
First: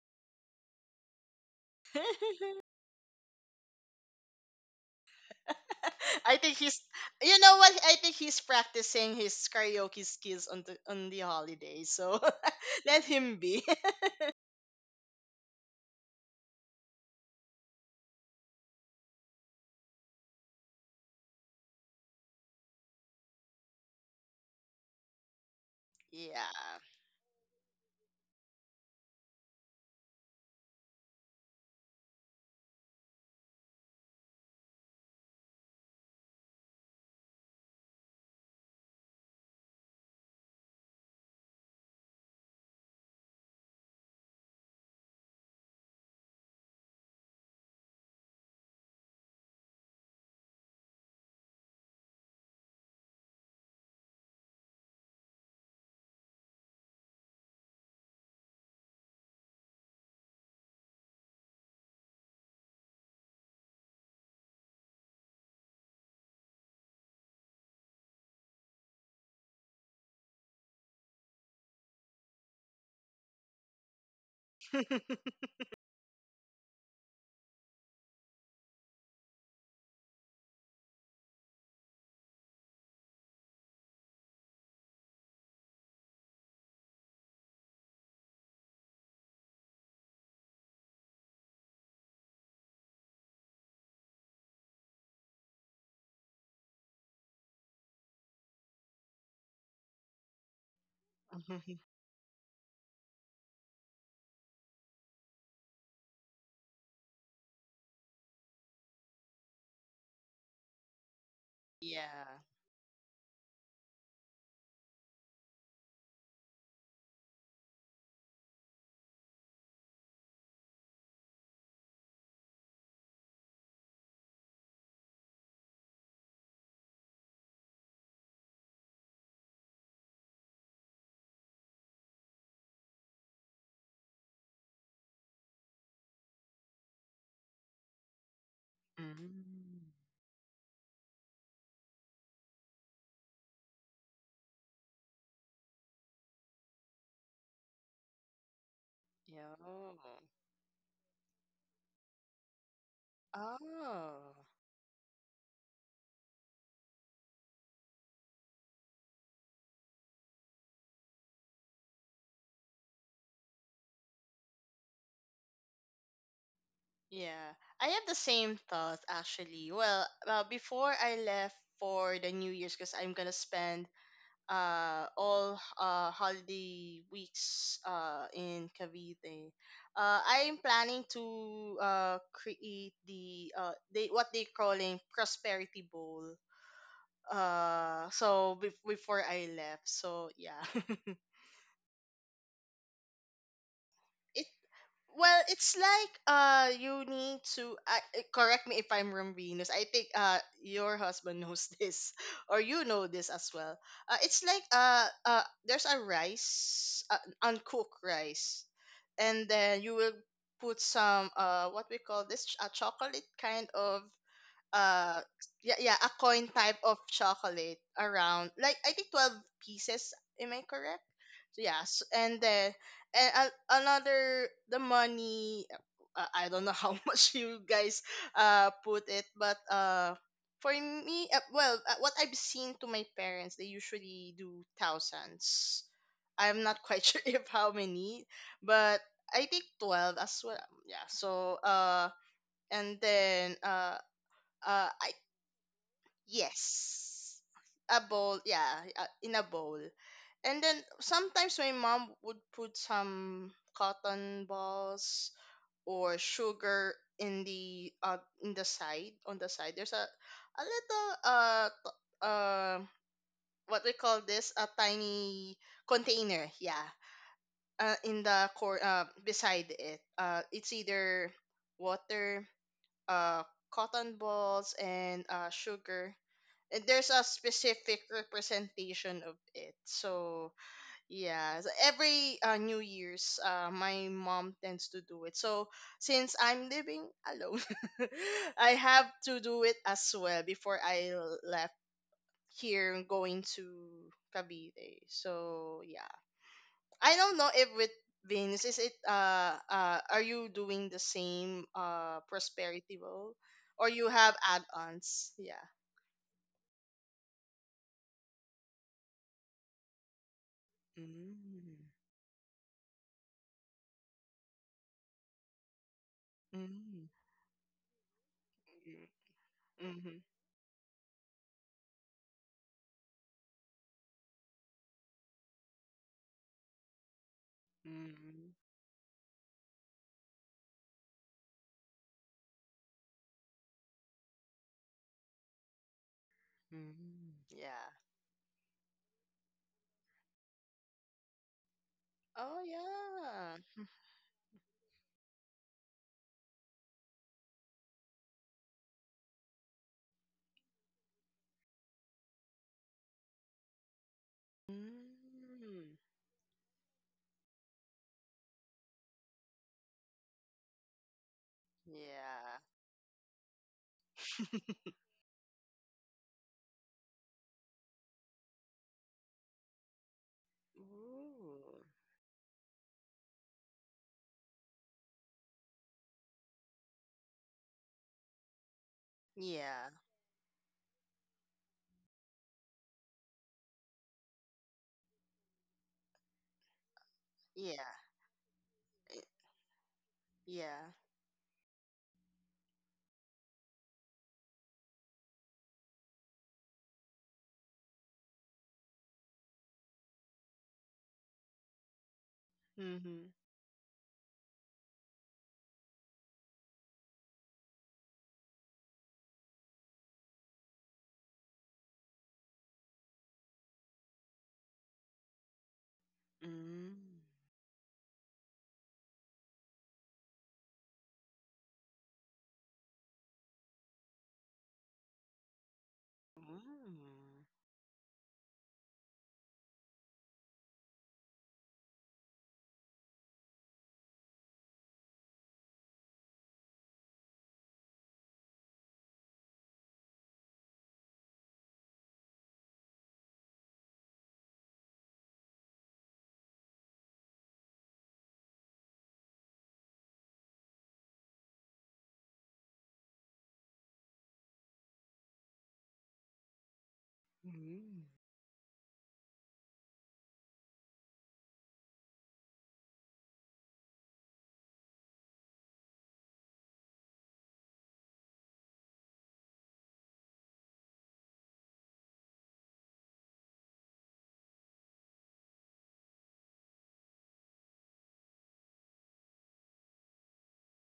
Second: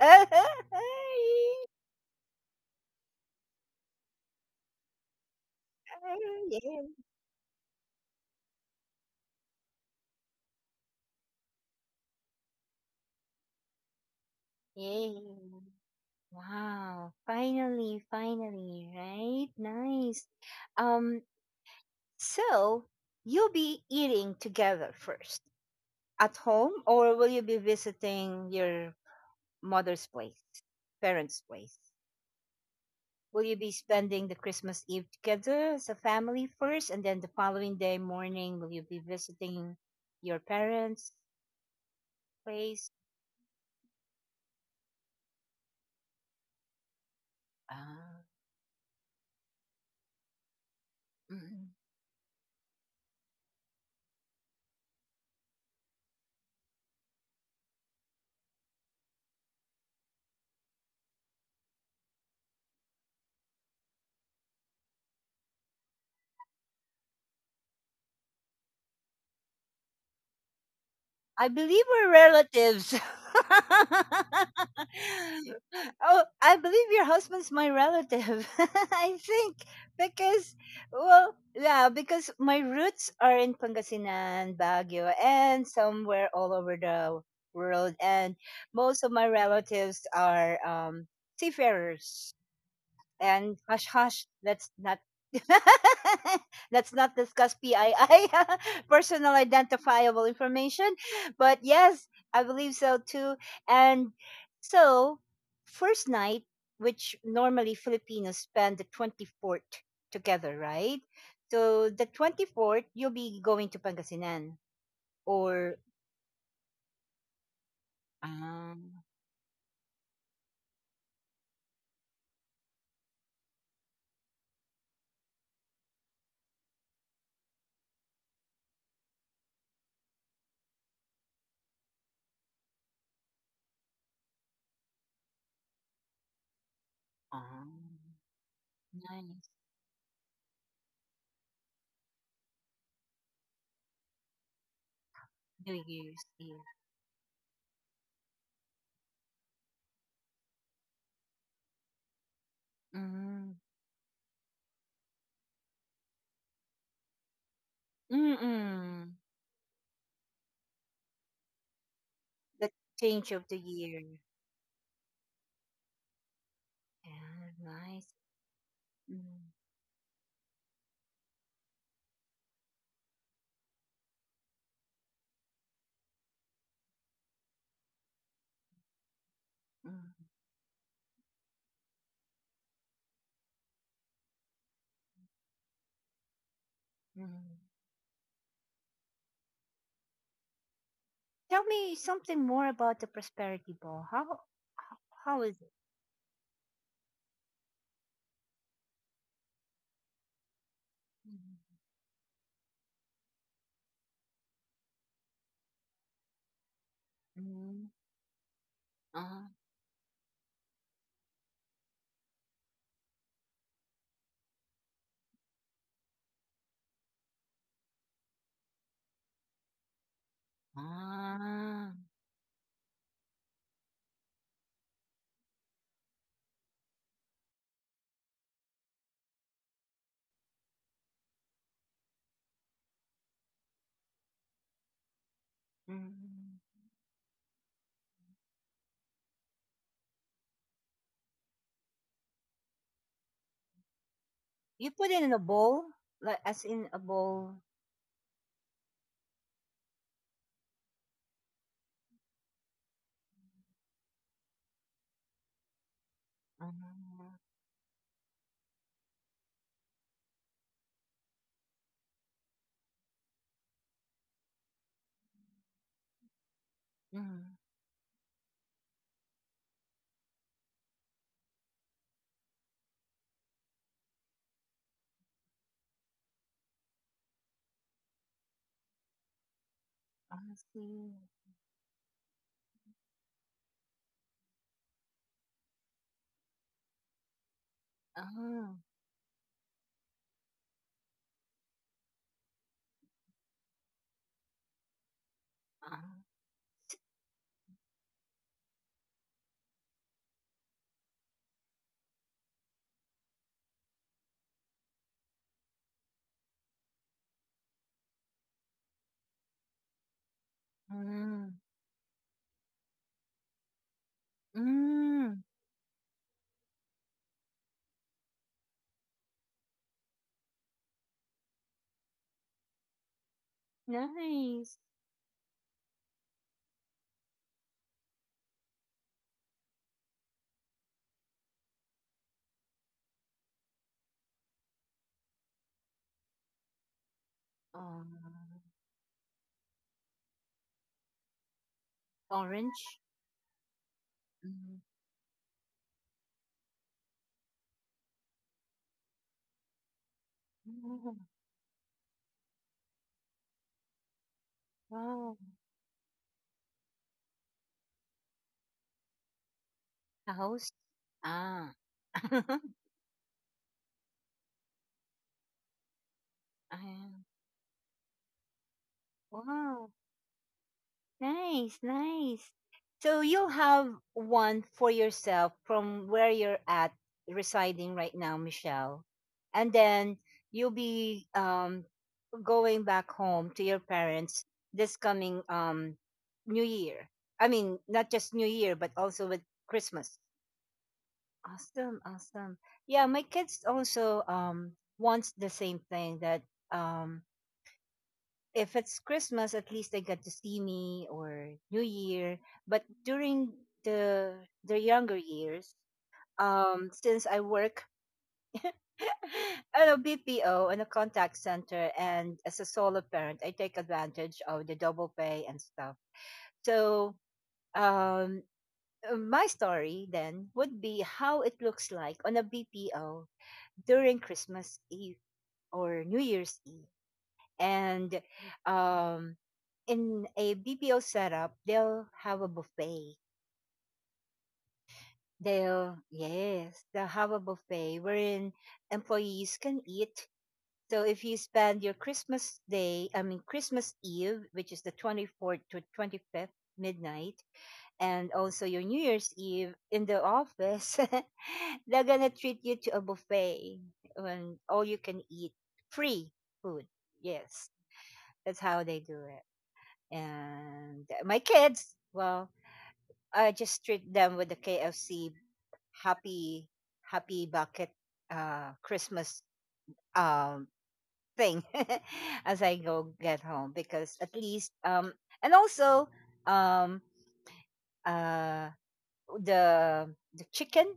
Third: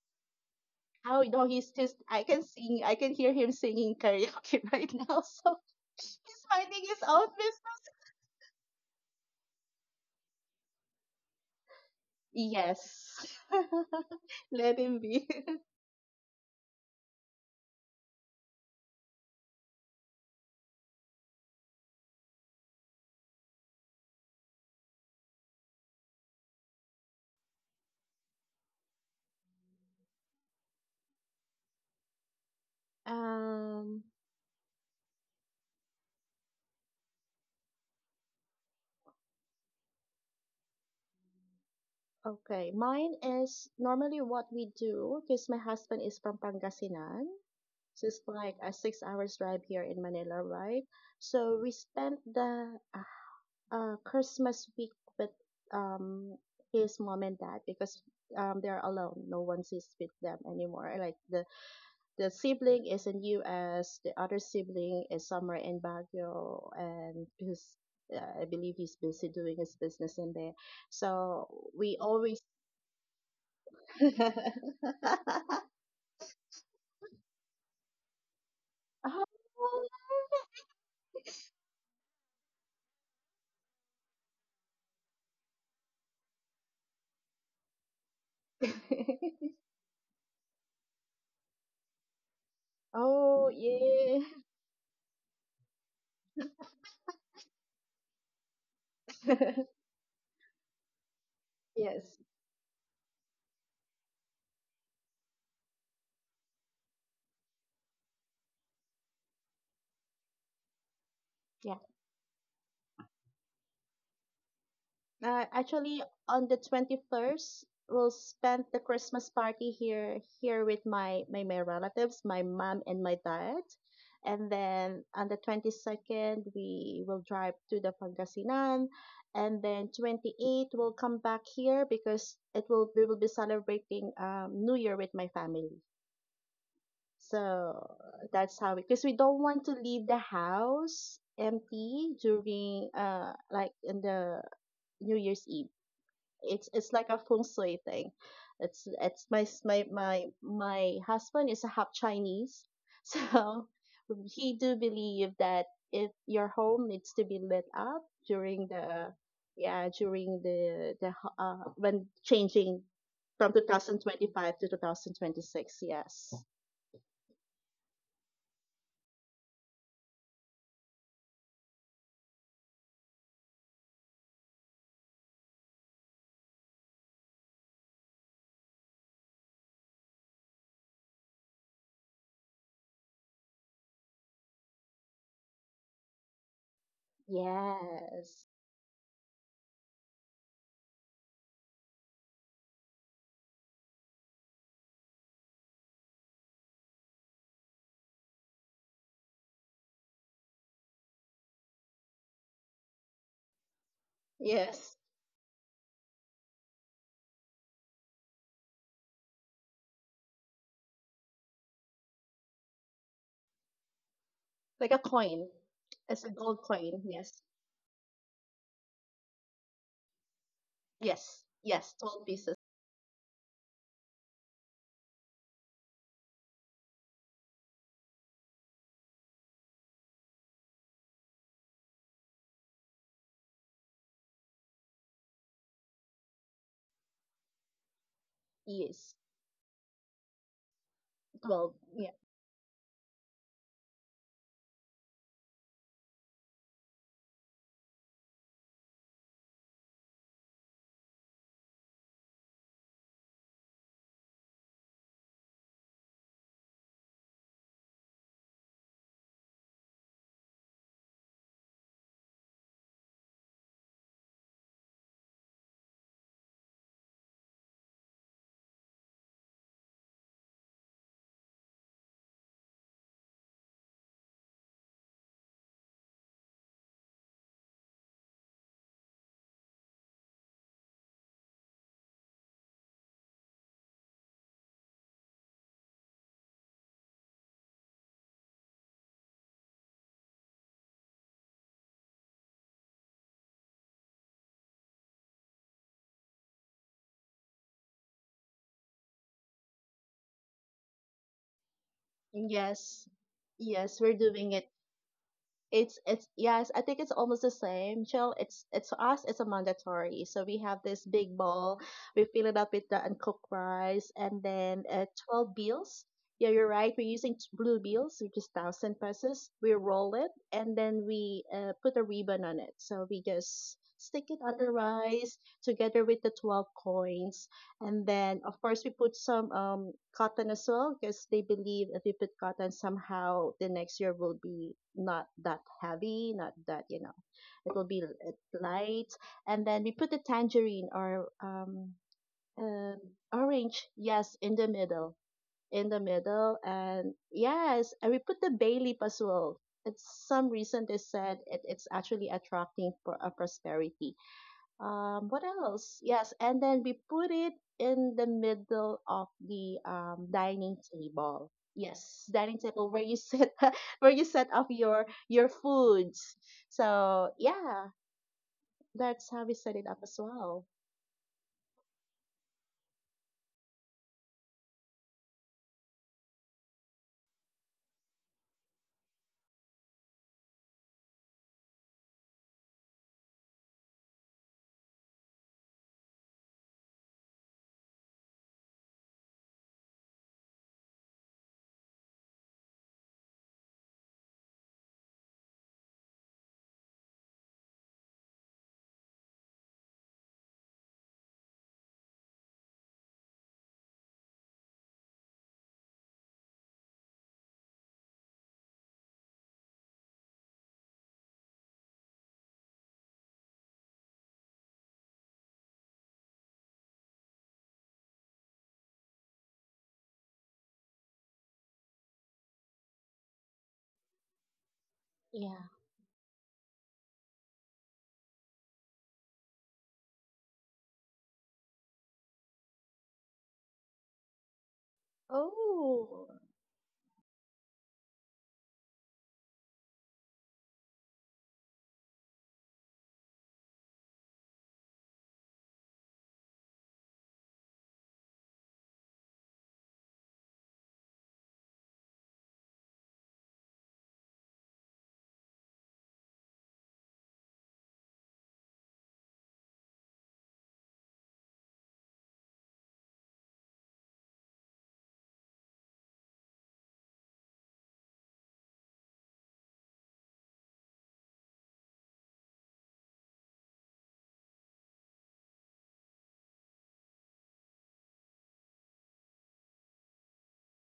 [SPEAKER 3] How no, he's just I can hear him singing karaoke *laughs* right now, so *laughs* he's
[SPEAKER 2] I think he's
[SPEAKER 3] finding
[SPEAKER 1] Yeah.
[SPEAKER 3] his own
[SPEAKER 2] You know what?
[SPEAKER 3] business.
[SPEAKER 2] I think he's practicing his karaoke skills on the holiday. So *laughs* let
[SPEAKER 3] Yes.
[SPEAKER 2] him be. *laughs*
[SPEAKER 3] *laughs* Let him be.
[SPEAKER 1] Yeah.
[SPEAKER 3] *laughs*
[SPEAKER 1] Wow, finally, finally, right? Nice. Um, so you'll be eating together first at
[SPEAKER 2] Yeah.
[SPEAKER 1] home, or will you be visiting your mother's place, parents' place? Will you be
[SPEAKER 3] Um,
[SPEAKER 1] spending the Christmas Eve together as a family first, and then the following day morning, will you be visiting your parents'
[SPEAKER 3] okay.
[SPEAKER 1] place?
[SPEAKER 3] Mine is normally what we do because my husband is from Pangasinan. So it's
[SPEAKER 1] Ah,
[SPEAKER 3] like a 6 hours drive here in Manila, right? So we
[SPEAKER 1] mm,
[SPEAKER 3] spent the Christmas week with um his mom and dad because they're alone. No one is with them anymore. Like the sibling is in U.S. The other sibling is somewhere in Baguio, and his I believe he's busy doing his business in there.
[SPEAKER 1] I
[SPEAKER 3] So
[SPEAKER 1] believe
[SPEAKER 3] we
[SPEAKER 1] we're
[SPEAKER 3] always.
[SPEAKER 1] relatives. *laughs*
[SPEAKER 3] *laughs*
[SPEAKER 2] *laughs*
[SPEAKER 1] Oh, I believe your husband's my relative. *laughs* I
[SPEAKER 3] Oh.
[SPEAKER 1] think because, well, yeah, because my roots are in Pangasinan, Baguio, and somewhere all over the world, and most of my
[SPEAKER 3] *laughs*
[SPEAKER 1] relatives are seafarers.
[SPEAKER 3] Oh
[SPEAKER 1] And hush,
[SPEAKER 3] yeah.
[SPEAKER 1] hush, let's not *laughs* let's not discuss PII, *laughs* personal
[SPEAKER 3] *laughs*
[SPEAKER 1] identifiable information. But yes,
[SPEAKER 3] Yes.
[SPEAKER 1] I believe so too. And so, first night, which normally Filipinos spend the 24th together, right?
[SPEAKER 3] Yeah.
[SPEAKER 1] So, the
[SPEAKER 2] Yeah.
[SPEAKER 1] 24th, you'll be going to Pangasinan or.
[SPEAKER 3] Actually, on the 21st, we'll spend the
[SPEAKER 1] Um,
[SPEAKER 3] Christmas party here with my relatives, my mom and my dad. And then on the 22nd, we will drive to the Pangasinan. And then twenty we'll come back here because it will we will be celebrating New Year with my family.
[SPEAKER 1] um,
[SPEAKER 3] So that's how we, because we don't
[SPEAKER 1] nice.
[SPEAKER 3] want to
[SPEAKER 2] Mm.
[SPEAKER 3] leave the house empty during like in the New Year's Eve.
[SPEAKER 1] New Year's Eve.
[SPEAKER 3] It's like a feng shui thing. It's my
[SPEAKER 2] Yeah.
[SPEAKER 3] s- my husband is a half Chinese, *laughs*
[SPEAKER 1] Mm-hmm.
[SPEAKER 3] so
[SPEAKER 2] Oh.
[SPEAKER 3] he do believe that if your home needs to be lit up during the
[SPEAKER 1] Mm-mm.
[SPEAKER 3] yeah during the when
[SPEAKER 1] The
[SPEAKER 3] changing
[SPEAKER 1] change of
[SPEAKER 3] from
[SPEAKER 1] the year.
[SPEAKER 3] 2025 to 2026. Yes.
[SPEAKER 2] Yeah,
[SPEAKER 1] Yeah,
[SPEAKER 2] I had
[SPEAKER 1] nice.
[SPEAKER 2] the same thought
[SPEAKER 1] Mm,
[SPEAKER 2] actually. Well, before I left for the New Year's, because I'm gonna spend all holiday weeks in Cavite.
[SPEAKER 1] mm,
[SPEAKER 2] I'm planning to create the they what they calling prosperity bowl.
[SPEAKER 1] mm.
[SPEAKER 2] Uh,
[SPEAKER 3] Yes.
[SPEAKER 2] so bef- before I left, so yeah. *laughs*
[SPEAKER 1] Tell me something more about the prosperity ball.
[SPEAKER 2] It,
[SPEAKER 1] How,
[SPEAKER 2] well,
[SPEAKER 1] how is
[SPEAKER 2] it's
[SPEAKER 1] it?
[SPEAKER 2] like you need to correct me if I'm wrong, Venus. I think your husband
[SPEAKER 1] Mm,
[SPEAKER 2] knows *laughs* this, or you know this as well. It's like
[SPEAKER 3] Yes.
[SPEAKER 2] There's a rice,
[SPEAKER 1] mm,
[SPEAKER 2] uncooked rice, and
[SPEAKER 1] uh,
[SPEAKER 2] then you will put some what we call this a chocolate kind of
[SPEAKER 3] Like a
[SPEAKER 2] uh
[SPEAKER 3] coin.
[SPEAKER 2] yeah, a
[SPEAKER 3] It's a
[SPEAKER 2] coin
[SPEAKER 3] gold
[SPEAKER 2] type of
[SPEAKER 3] coin. Yes.
[SPEAKER 2] chocolate around, like I think 12 pieces, am I correct?
[SPEAKER 3] Yes.
[SPEAKER 2] So
[SPEAKER 1] ah,
[SPEAKER 3] Yes.
[SPEAKER 2] yes,
[SPEAKER 3] 12
[SPEAKER 2] and
[SPEAKER 3] pieces.
[SPEAKER 2] then and another, the money, I don't know how *laughs* much you guys put it, but for me, what I've seen to my parents, they usually do thousands.
[SPEAKER 1] mm.
[SPEAKER 2] I'm not quite *laughs* sure if how many, but
[SPEAKER 3] Yes.
[SPEAKER 2] I think 12 as well, yeah. so
[SPEAKER 3] 12. Yeah.
[SPEAKER 2] uh and then uh uh,
[SPEAKER 1] You put
[SPEAKER 2] I
[SPEAKER 1] it in a bowl, like
[SPEAKER 2] Yes.
[SPEAKER 1] as in a bowl.
[SPEAKER 2] A bowl, yeah, in a bowl. And then sometimes my mom would put some cotton balls or sugar
[SPEAKER 1] Uh,
[SPEAKER 2] in the side. There's a a little, what we call this, a tiny container, yeah.
[SPEAKER 1] mm,
[SPEAKER 2] In the core Beside it, it's either water, uh cotton balls, and sugar, and there's a specific representation of it. So
[SPEAKER 1] I see.
[SPEAKER 2] yeah, so every New Year's, my mom tends to do it. So since I'm living alone, *laughs* I
[SPEAKER 1] Ah,
[SPEAKER 2] have to do it as well before left here, going to Cavite. So yeah,
[SPEAKER 1] ah,
[SPEAKER 2] I don't know if with Vince, is it are you doing the same prosperity
[SPEAKER 3] Yes.
[SPEAKER 2] role, or
[SPEAKER 3] Yes.
[SPEAKER 2] you
[SPEAKER 3] We're
[SPEAKER 2] have
[SPEAKER 3] doing it.
[SPEAKER 2] add-ons? Yeah.
[SPEAKER 3] It's yes, I think it's almost the same. Chill, it's for us, it's a mandatory. So we have this big
[SPEAKER 1] mm,
[SPEAKER 3] bowl,
[SPEAKER 2] Mm.
[SPEAKER 3] we fill it up with the uncooked rice, and then
[SPEAKER 1] mm,
[SPEAKER 3] 12 bills. Yeah, you're right.
[SPEAKER 2] Mm.
[SPEAKER 3] We're using blue bills, which is 1,000 pesos. We roll
[SPEAKER 2] Mm-hmm.
[SPEAKER 3] it, and then we put a ribbon on it. So we just stick it on the
[SPEAKER 1] nice.
[SPEAKER 3] rice together with the 12 coins, and then,
[SPEAKER 2] Mm-hmm.
[SPEAKER 3] of course, we put some cotton as well because they believe if we put cotton, somehow the next year will be not that heavy, not that, you know,
[SPEAKER 2] Mm-hmm.
[SPEAKER 3] it will
[SPEAKER 2] Yeah.
[SPEAKER 3] be
[SPEAKER 1] Um,
[SPEAKER 3] light. And then we put the tangerine or
[SPEAKER 2] Oh,
[SPEAKER 1] orange.
[SPEAKER 3] um,
[SPEAKER 2] yeah.
[SPEAKER 3] orange, yes, in the
[SPEAKER 1] Mm,
[SPEAKER 3] middle, in the middle. And yes, and we put the bay leaf as well. It's some reason they
[SPEAKER 1] mm,
[SPEAKER 3] said it's actually attracting for a prosperity. What
[SPEAKER 1] wow.
[SPEAKER 2] Mm.
[SPEAKER 3] else? Yes, and then we put it in the middle of the
[SPEAKER 1] A
[SPEAKER 3] dining
[SPEAKER 1] host?
[SPEAKER 3] table.
[SPEAKER 1] Ah.
[SPEAKER 3] Yes, dining
[SPEAKER 2] Yeah.
[SPEAKER 1] *laughs*
[SPEAKER 3] table where you set *laughs* where you set up
[SPEAKER 2] *laughs*
[SPEAKER 3] your foods. So
[SPEAKER 1] Ayan.
[SPEAKER 3] yeah, that's how we set it up
[SPEAKER 1] Wow.
[SPEAKER 3] as well.
[SPEAKER 2] Ooh.
[SPEAKER 1] Nice, nice. So you'll have one for yourself from where you're at residing right now, Michelle. And
[SPEAKER 2] Yeah.
[SPEAKER 1] then you'll be going back home to your parents this coming New Year. I
[SPEAKER 2] Yeah.
[SPEAKER 1] mean, not just New Year, but
[SPEAKER 2] Eh.
[SPEAKER 1] also with Christmas.
[SPEAKER 2] Yeah.
[SPEAKER 1] Awesome, awesome. Yeah, my kids also wants the same thing that um if it's Christmas, at least they get to see me or New Year. But
[SPEAKER 2] Mm-hmm.
[SPEAKER 1] during the the younger years, since I work *laughs* at a BPO in a contact center and as a solo parent, I take advantage of the double pay and stuff.
[SPEAKER 2] Mm.
[SPEAKER 1] So um, my story then would be how it looks like on a BPO during Christmas Eve
[SPEAKER 3] Yeah.
[SPEAKER 1] or New Year's Eve.
[SPEAKER 2] Mm.
[SPEAKER 1] And um, in a BPO setup, they'll have a buffet. They'll,
[SPEAKER 3] Oh.
[SPEAKER 1] yes, they'll have a buffet wherein employees can eat. So if you spend your Christmas day, I mean, Christmas Eve, which is the 24th to 25th midnight, and also your New Year's Eve in the office, *laughs* they're going to treat you to a buffet and all you can eat free food. Yes,
[SPEAKER 2] Mm.
[SPEAKER 1] that's how they do it. And my kids, well, I just treat them with the KFC happy happy bucket Christmas um thing *laughs* as I go get home because at least and also um uh the chicken.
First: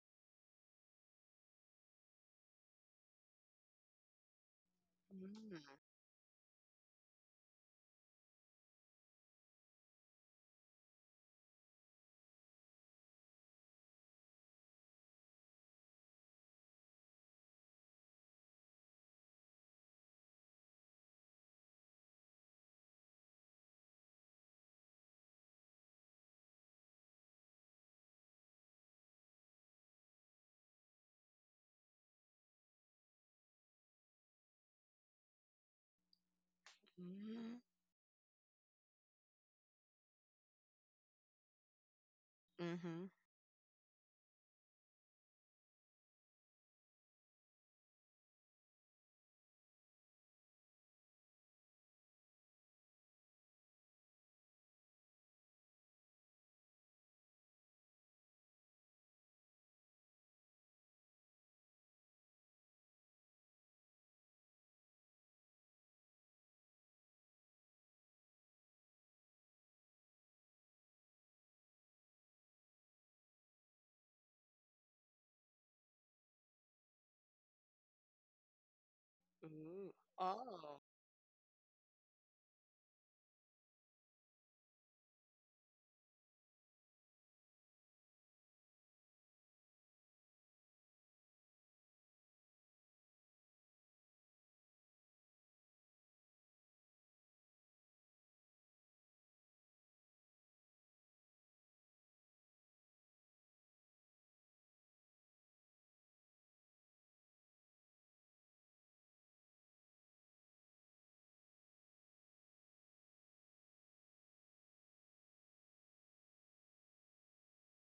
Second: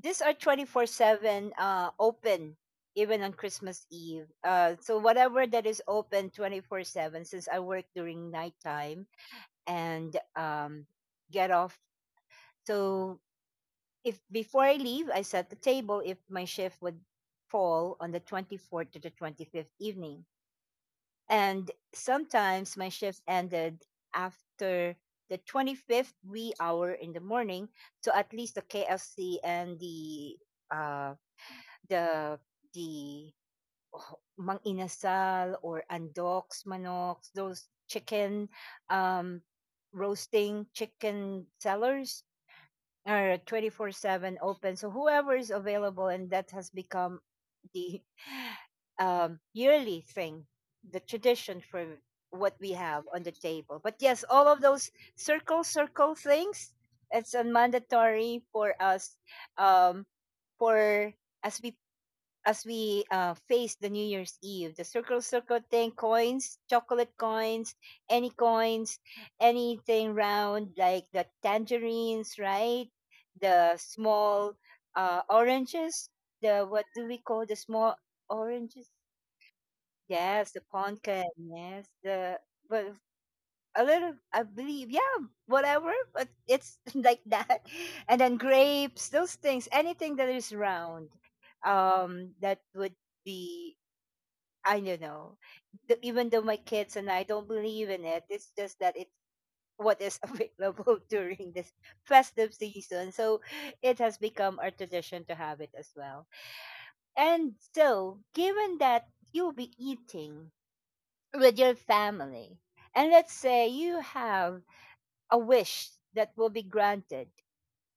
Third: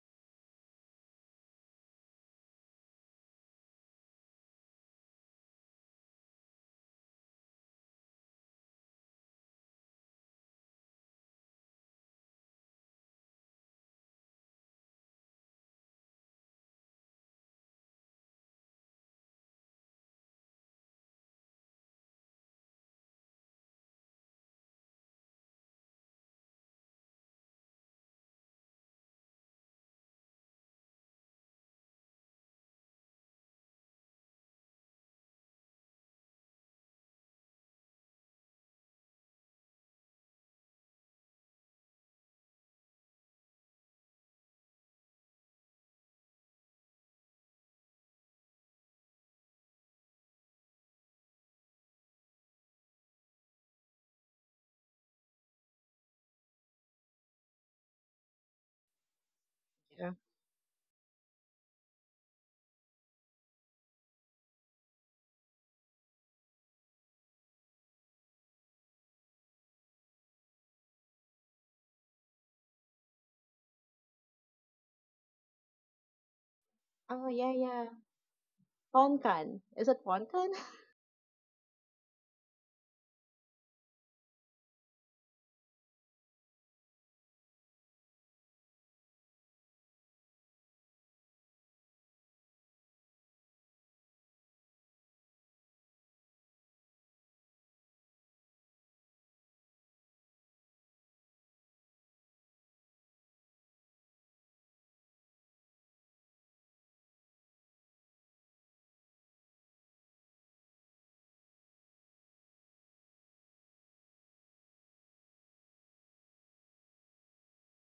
[SPEAKER 1] These are 24/7 open even on Christmas Eve. So whatever that
[SPEAKER 2] Mm.
[SPEAKER 1] is open 24/7 since I work during nighttime and get off. So if before I leave, I set the table if my shift would fall on the 24th to the 25th evening. And sometimes my shifts ended after the 25th wee hour in the morning. So at least the KFC and the uh, the the oh, mang inasal or andoks manoks,
[SPEAKER 2] Mm.
[SPEAKER 1] those chicken um, roasting chicken sellers
[SPEAKER 2] Mm-hmm.
[SPEAKER 1] or 24/7 open so whoever is available and that has become the *sighs* *laughs* yearly thing, the tradition for what we have on the table. But yes, all of those circle circle things, it's a mandatory for us, um,
[SPEAKER 3] Yeah.
[SPEAKER 1] for as we as we face the New Year's Eve, the circle circle thing, coins, chocolate coins, any coins, anything round like the tangerines, right? The small oranges, the what do we
[SPEAKER 3] Oh,
[SPEAKER 1] call
[SPEAKER 3] yeah,
[SPEAKER 1] the
[SPEAKER 3] yeah.
[SPEAKER 1] small oranges?
[SPEAKER 3] Poncan. Is
[SPEAKER 2] Ooh.
[SPEAKER 3] it
[SPEAKER 2] Oh.
[SPEAKER 1] Yes,
[SPEAKER 3] Poncan?
[SPEAKER 1] the pumpkin. Yes, the but a little, I believe, yeah, whatever, but it's *laughs* like that. And then grapes, those things, anything that is round, that would be, I don't know. Th- Even though my kids and I don't believe in it, it's just that it's what is *laughs* available during this festive season. So it has become our tradition to have it as well. And so, given that you'll be eating with your family, and let's say you have a wish that will be granted.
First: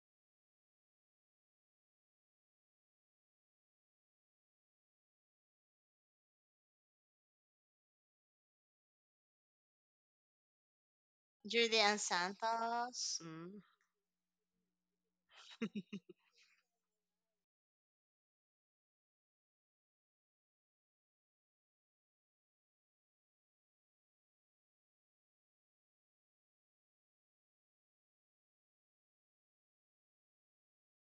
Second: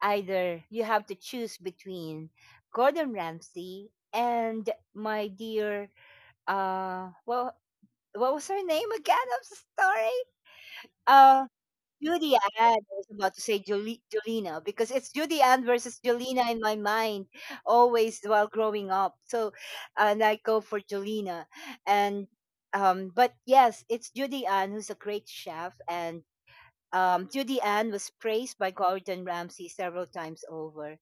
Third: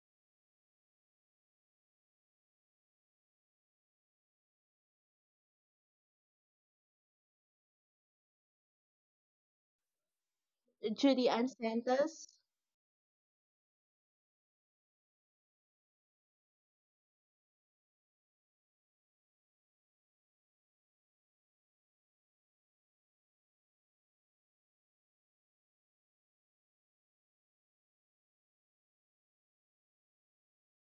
[SPEAKER 1] Either you have to choose between Gordon Ramsay and my dear, well, what was her name again? I'm so sorry.
[SPEAKER 3] *laughs* Judy Ann
[SPEAKER 1] Uh,
[SPEAKER 2] Judy and
[SPEAKER 3] Santos.
[SPEAKER 1] Judy Ann. I was
[SPEAKER 2] Santos.
[SPEAKER 1] about to
[SPEAKER 2] Mm.
[SPEAKER 1] say Julie, Julina, because it's Judy Ann
[SPEAKER 2] *laughs*
[SPEAKER 1] versus Julina in my mind always while growing up. So, and I go for Julina, and but yes, it's Judy Ann who's a great chef. And Judy Ann was praised by Gordon Ramsay several times over.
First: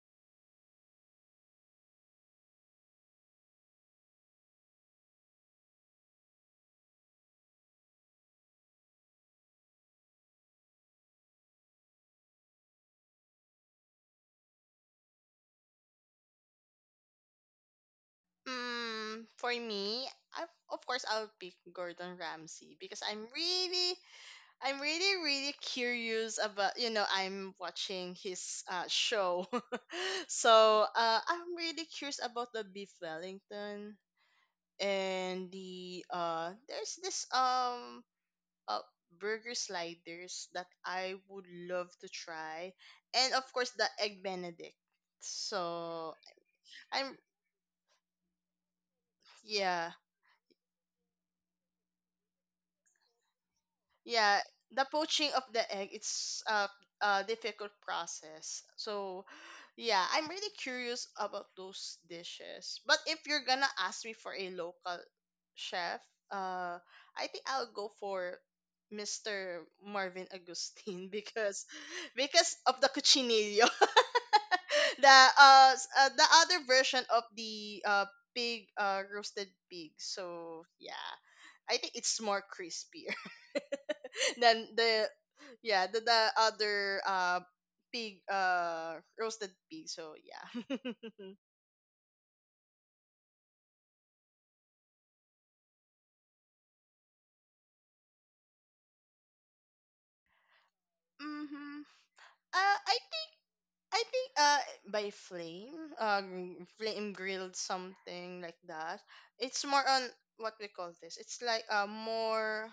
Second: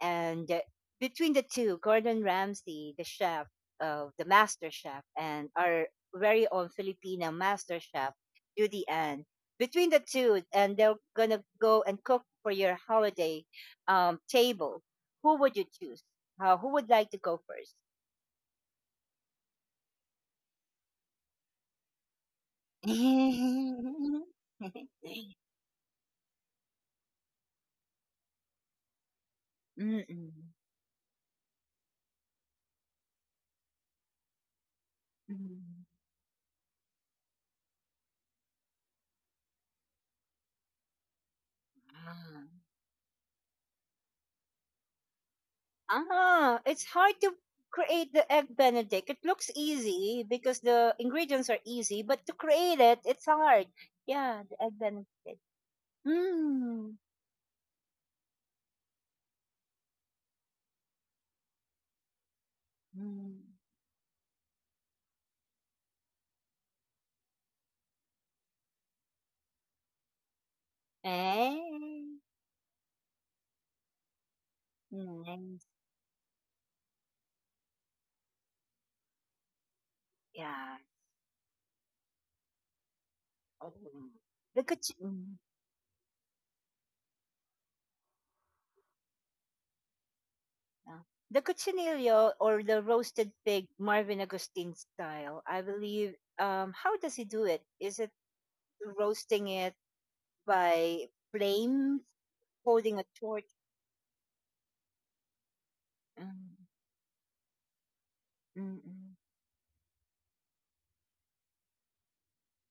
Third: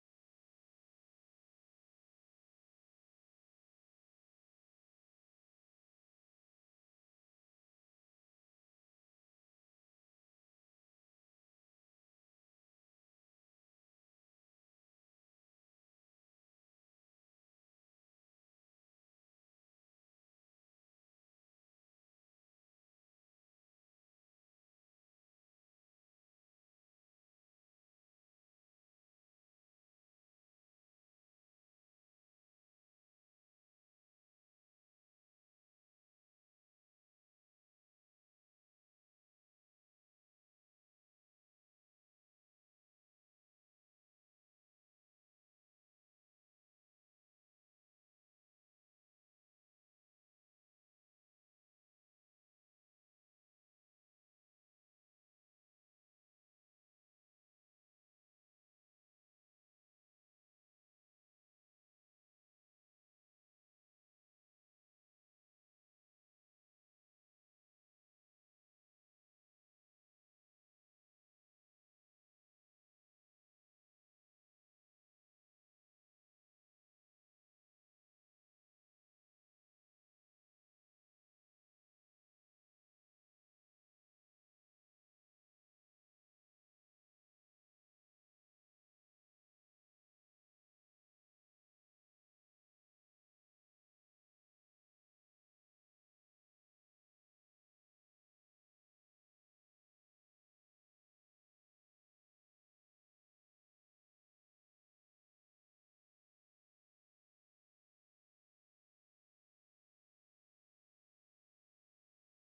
[SPEAKER 1] And between the two, Gordon Ramsay, the chef, the master chef, and our very own Filipino master chef, Judy Ann, between the two, and they're going to go and cook for your holiday table, who would you choose? Who would like to go first?
[SPEAKER 2] Mm, for me, I, of course, I'll pick Gordon Ramsay because
[SPEAKER 1] *laughs*
[SPEAKER 2] I'm really, really curious about, you know, I'm watching his show. *laughs*
[SPEAKER 1] Mm-mm.
[SPEAKER 2] So I'm really curious about the beef Wellington, and
[SPEAKER 1] Mm.
[SPEAKER 2] the, there's this uh, burger sliders that I would love to try. And of course, the egg Benedict. So
[SPEAKER 1] Ah, it's
[SPEAKER 2] I'm,
[SPEAKER 1] hard to create the egg benedict. It looks
[SPEAKER 2] yeah.
[SPEAKER 1] easy because the ingredients are easy, but to create it, it's hard.
[SPEAKER 2] Yeah,
[SPEAKER 1] Yeah, the egg
[SPEAKER 2] the poaching of
[SPEAKER 1] benedict.
[SPEAKER 2] the egg, it's
[SPEAKER 1] Mm.
[SPEAKER 2] a difficult process. So yeah, I'm really curious about those dishes. But if
[SPEAKER 1] Mm.
[SPEAKER 2] you're gonna ask me for a local chef, uh I think I'll go for Mr. Marvin Agustin *laughs* because
[SPEAKER 1] Eh.
[SPEAKER 2] because of the cuchinillo, *laughs* the
[SPEAKER 1] Nice.
[SPEAKER 2] the other version of the pig roasted pig. So
[SPEAKER 1] Yeah.
[SPEAKER 2] yeah, I think it's more crispier
[SPEAKER 1] Oh.
[SPEAKER 2] *laughs*
[SPEAKER 1] The
[SPEAKER 2] than
[SPEAKER 1] cuch-
[SPEAKER 2] the,
[SPEAKER 1] mm,
[SPEAKER 2] yeah, the other uh pig roasted pig. So yeah. *laughs*
[SPEAKER 1] yeah. The cochinillo or the roasted pig, Marvin Agustin style. I believe. How does he do it? Is it roasting it by
[SPEAKER 2] Mm-hmm.
[SPEAKER 1] flame,
[SPEAKER 2] Uh, I
[SPEAKER 1] holding a
[SPEAKER 2] think
[SPEAKER 1] torch?
[SPEAKER 2] I think by flame,
[SPEAKER 1] Mm.
[SPEAKER 2] flame grilled, something like that.
[SPEAKER 1] Mm,
[SPEAKER 2] It's more on, what we call this, it's like more,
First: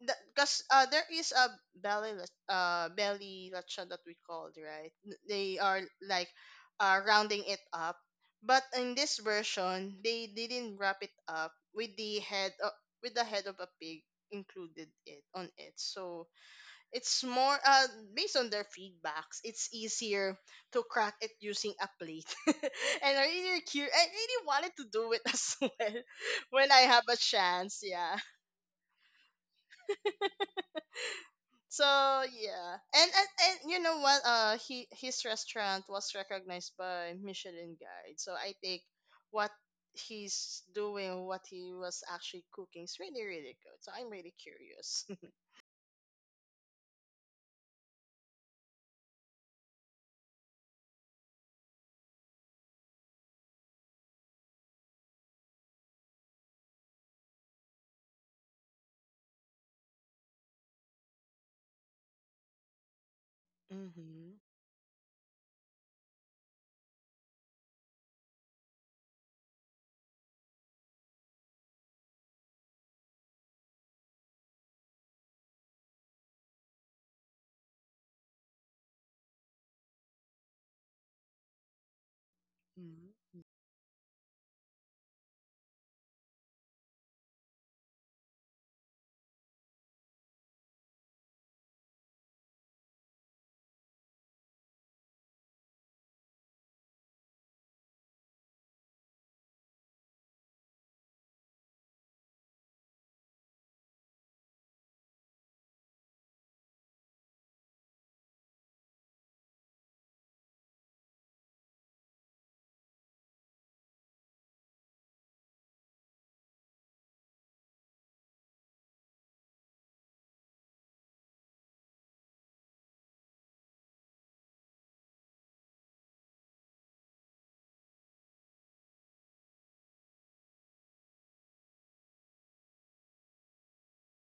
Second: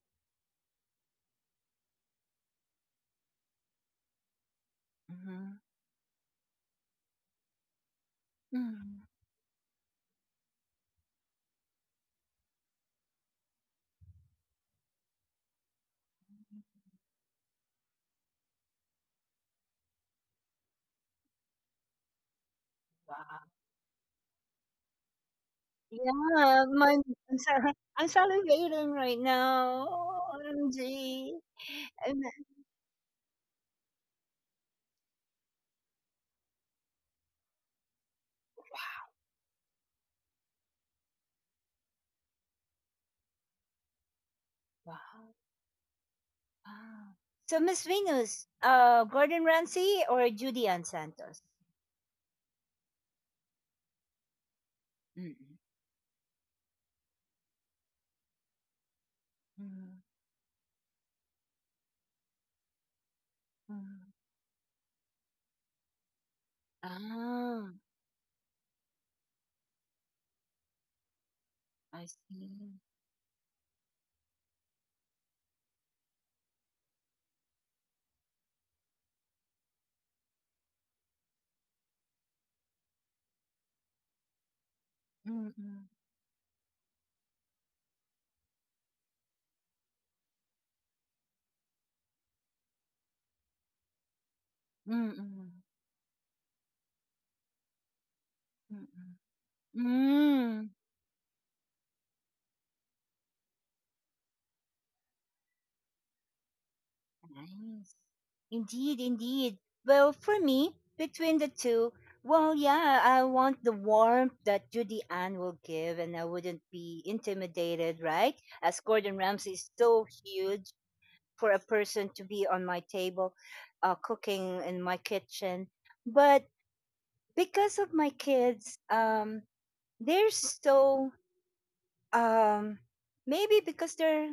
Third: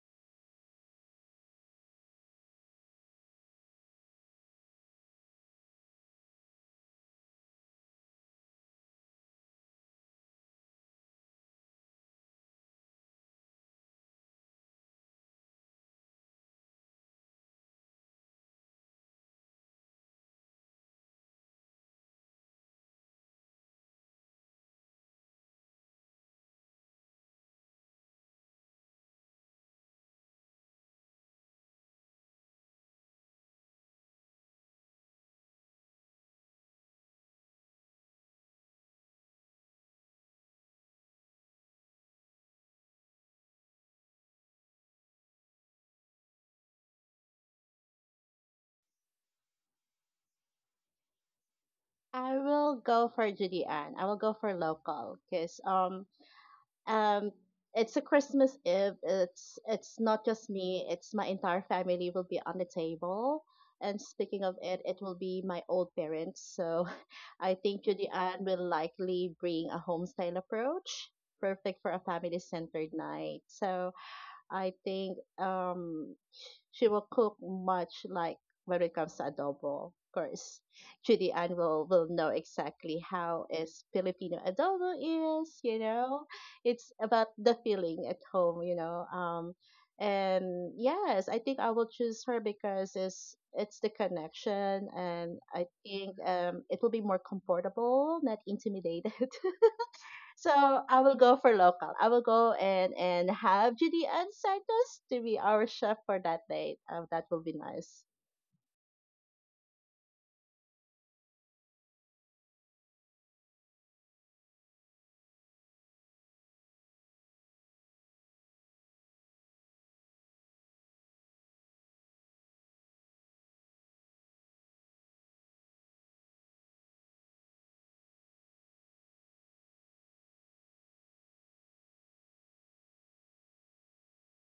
[SPEAKER 2] because there is a belly lechon that we called, right? They
[SPEAKER 1] mhm,
[SPEAKER 2] are like rounding it up, but in
[SPEAKER 1] mhm.
[SPEAKER 2] this version they didn't wrap it up with the head of, with the head of a pig, included it on it. So it's more based on their feedbacks, it's easier to crack it using a plate. *laughs* And
[SPEAKER 1] Wow.
[SPEAKER 2] I really wanted to do it as *laughs* well
[SPEAKER 1] Yeah,
[SPEAKER 2] when I
[SPEAKER 1] my
[SPEAKER 2] have a
[SPEAKER 1] I'm sal
[SPEAKER 2] chance.
[SPEAKER 1] *laughs* I'm
[SPEAKER 2] Yeah.
[SPEAKER 1] salivating right now. OMG.
[SPEAKER 2] So
[SPEAKER 1] And
[SPEAKER 2] yeah, and you know what? He, his restaurant was recognized by Michelin Guide. So I think what he's doing, what he was actually cooking, is really really good. So I'm really curious.
[SPEAKER 1] Wow.
[SPEAKER 2] *laughs*
[SPEAKER 1] Wow. So Miss Venus, Gordon Ramsay or Judy Ann Santos?
[SPEAKER 3] I will go for Judy Ann. I will go for local
[SPEAKER 1] Mm,
[SPEAKER 3] because um it's a Christmas Eve. It's
[SPEAKER 1] mm,
[SPEAKER 3] not just me. It's my entire family will be on the table, and
[SPEAKER 1] mm.
[SPEAKER 3] speaking
[SPEAKER 2] Mm-hmm.
[SPEAKER 3] of it, it will be my old parents. So *laughs* I think
[SPEAKER 1] Ah,
[SPEAKER 3] Judy Ann will likely bring a homestyle approach, perfect for a
[SPEAKER 1] I
[SPEAKER 3] family
[SPEAKER 1] see.
[SPEAKER 3] centered night. So I think she will cook much like when it comes to adobo. Of course, Judy Ann will know exactly how
[SPEAKER 2] Mm-hmm.
[SPEAKER 3] is Filipino adobo is,
[SPEAKER 1] Mm,
[SPEAKER 3] you
[SPEAKER 1] mm,
[SPEAKER 3] know. It's about the feeling at home, you know. And yes, I think I will choose her because it's the connection,
[SPEAKER 1] mm,
[SPEAKER 3] and I
[SPEAKER 1] mm,
[SPEAKER 3] think it will be more comfortable, not intimidated.
[SPEAKER 1] mm,
[SPEAKER 3] *laughs* So
[SPEAKER 1] mm.
[SPEAKER 3] I will go for local. I will go and have Judy Judean Santos to be our chef for that date. That will be nice.
[SPEAKER 1] Nice. Indeed, indeed. Well, for me, between the two, well, yeah, I want the warmth that Judy Ann will give, and I wouldn't be intimidated, right? As Gordon Ramsay is so huge for a person to be on my table, cooking in my kitchen. But because of my kids, they're so um, maybe because they're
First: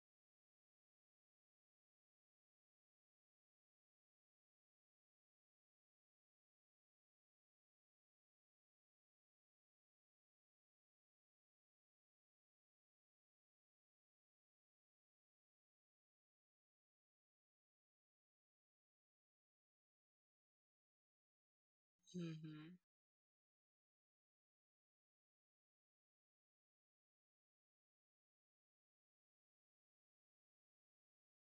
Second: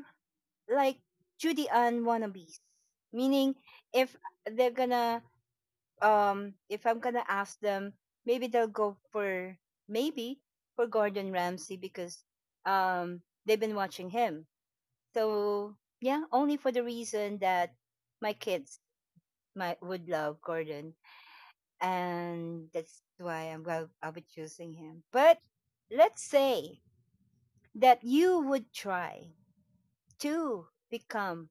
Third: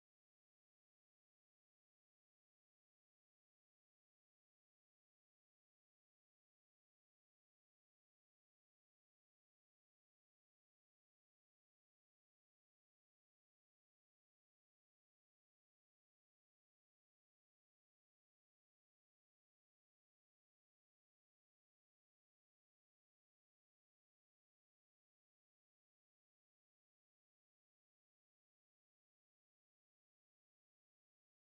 [SPEAKER 1] like Judy Ann wannabes, meaning if they're gonna if I'm gonna ask them, maybe they'll go for maybe for Gordon Ramsay because um they've been watching him. So yeah, only for the reason that my kids might would love Gordon, and that's why I'll be choosing him. But let's say that you would try to become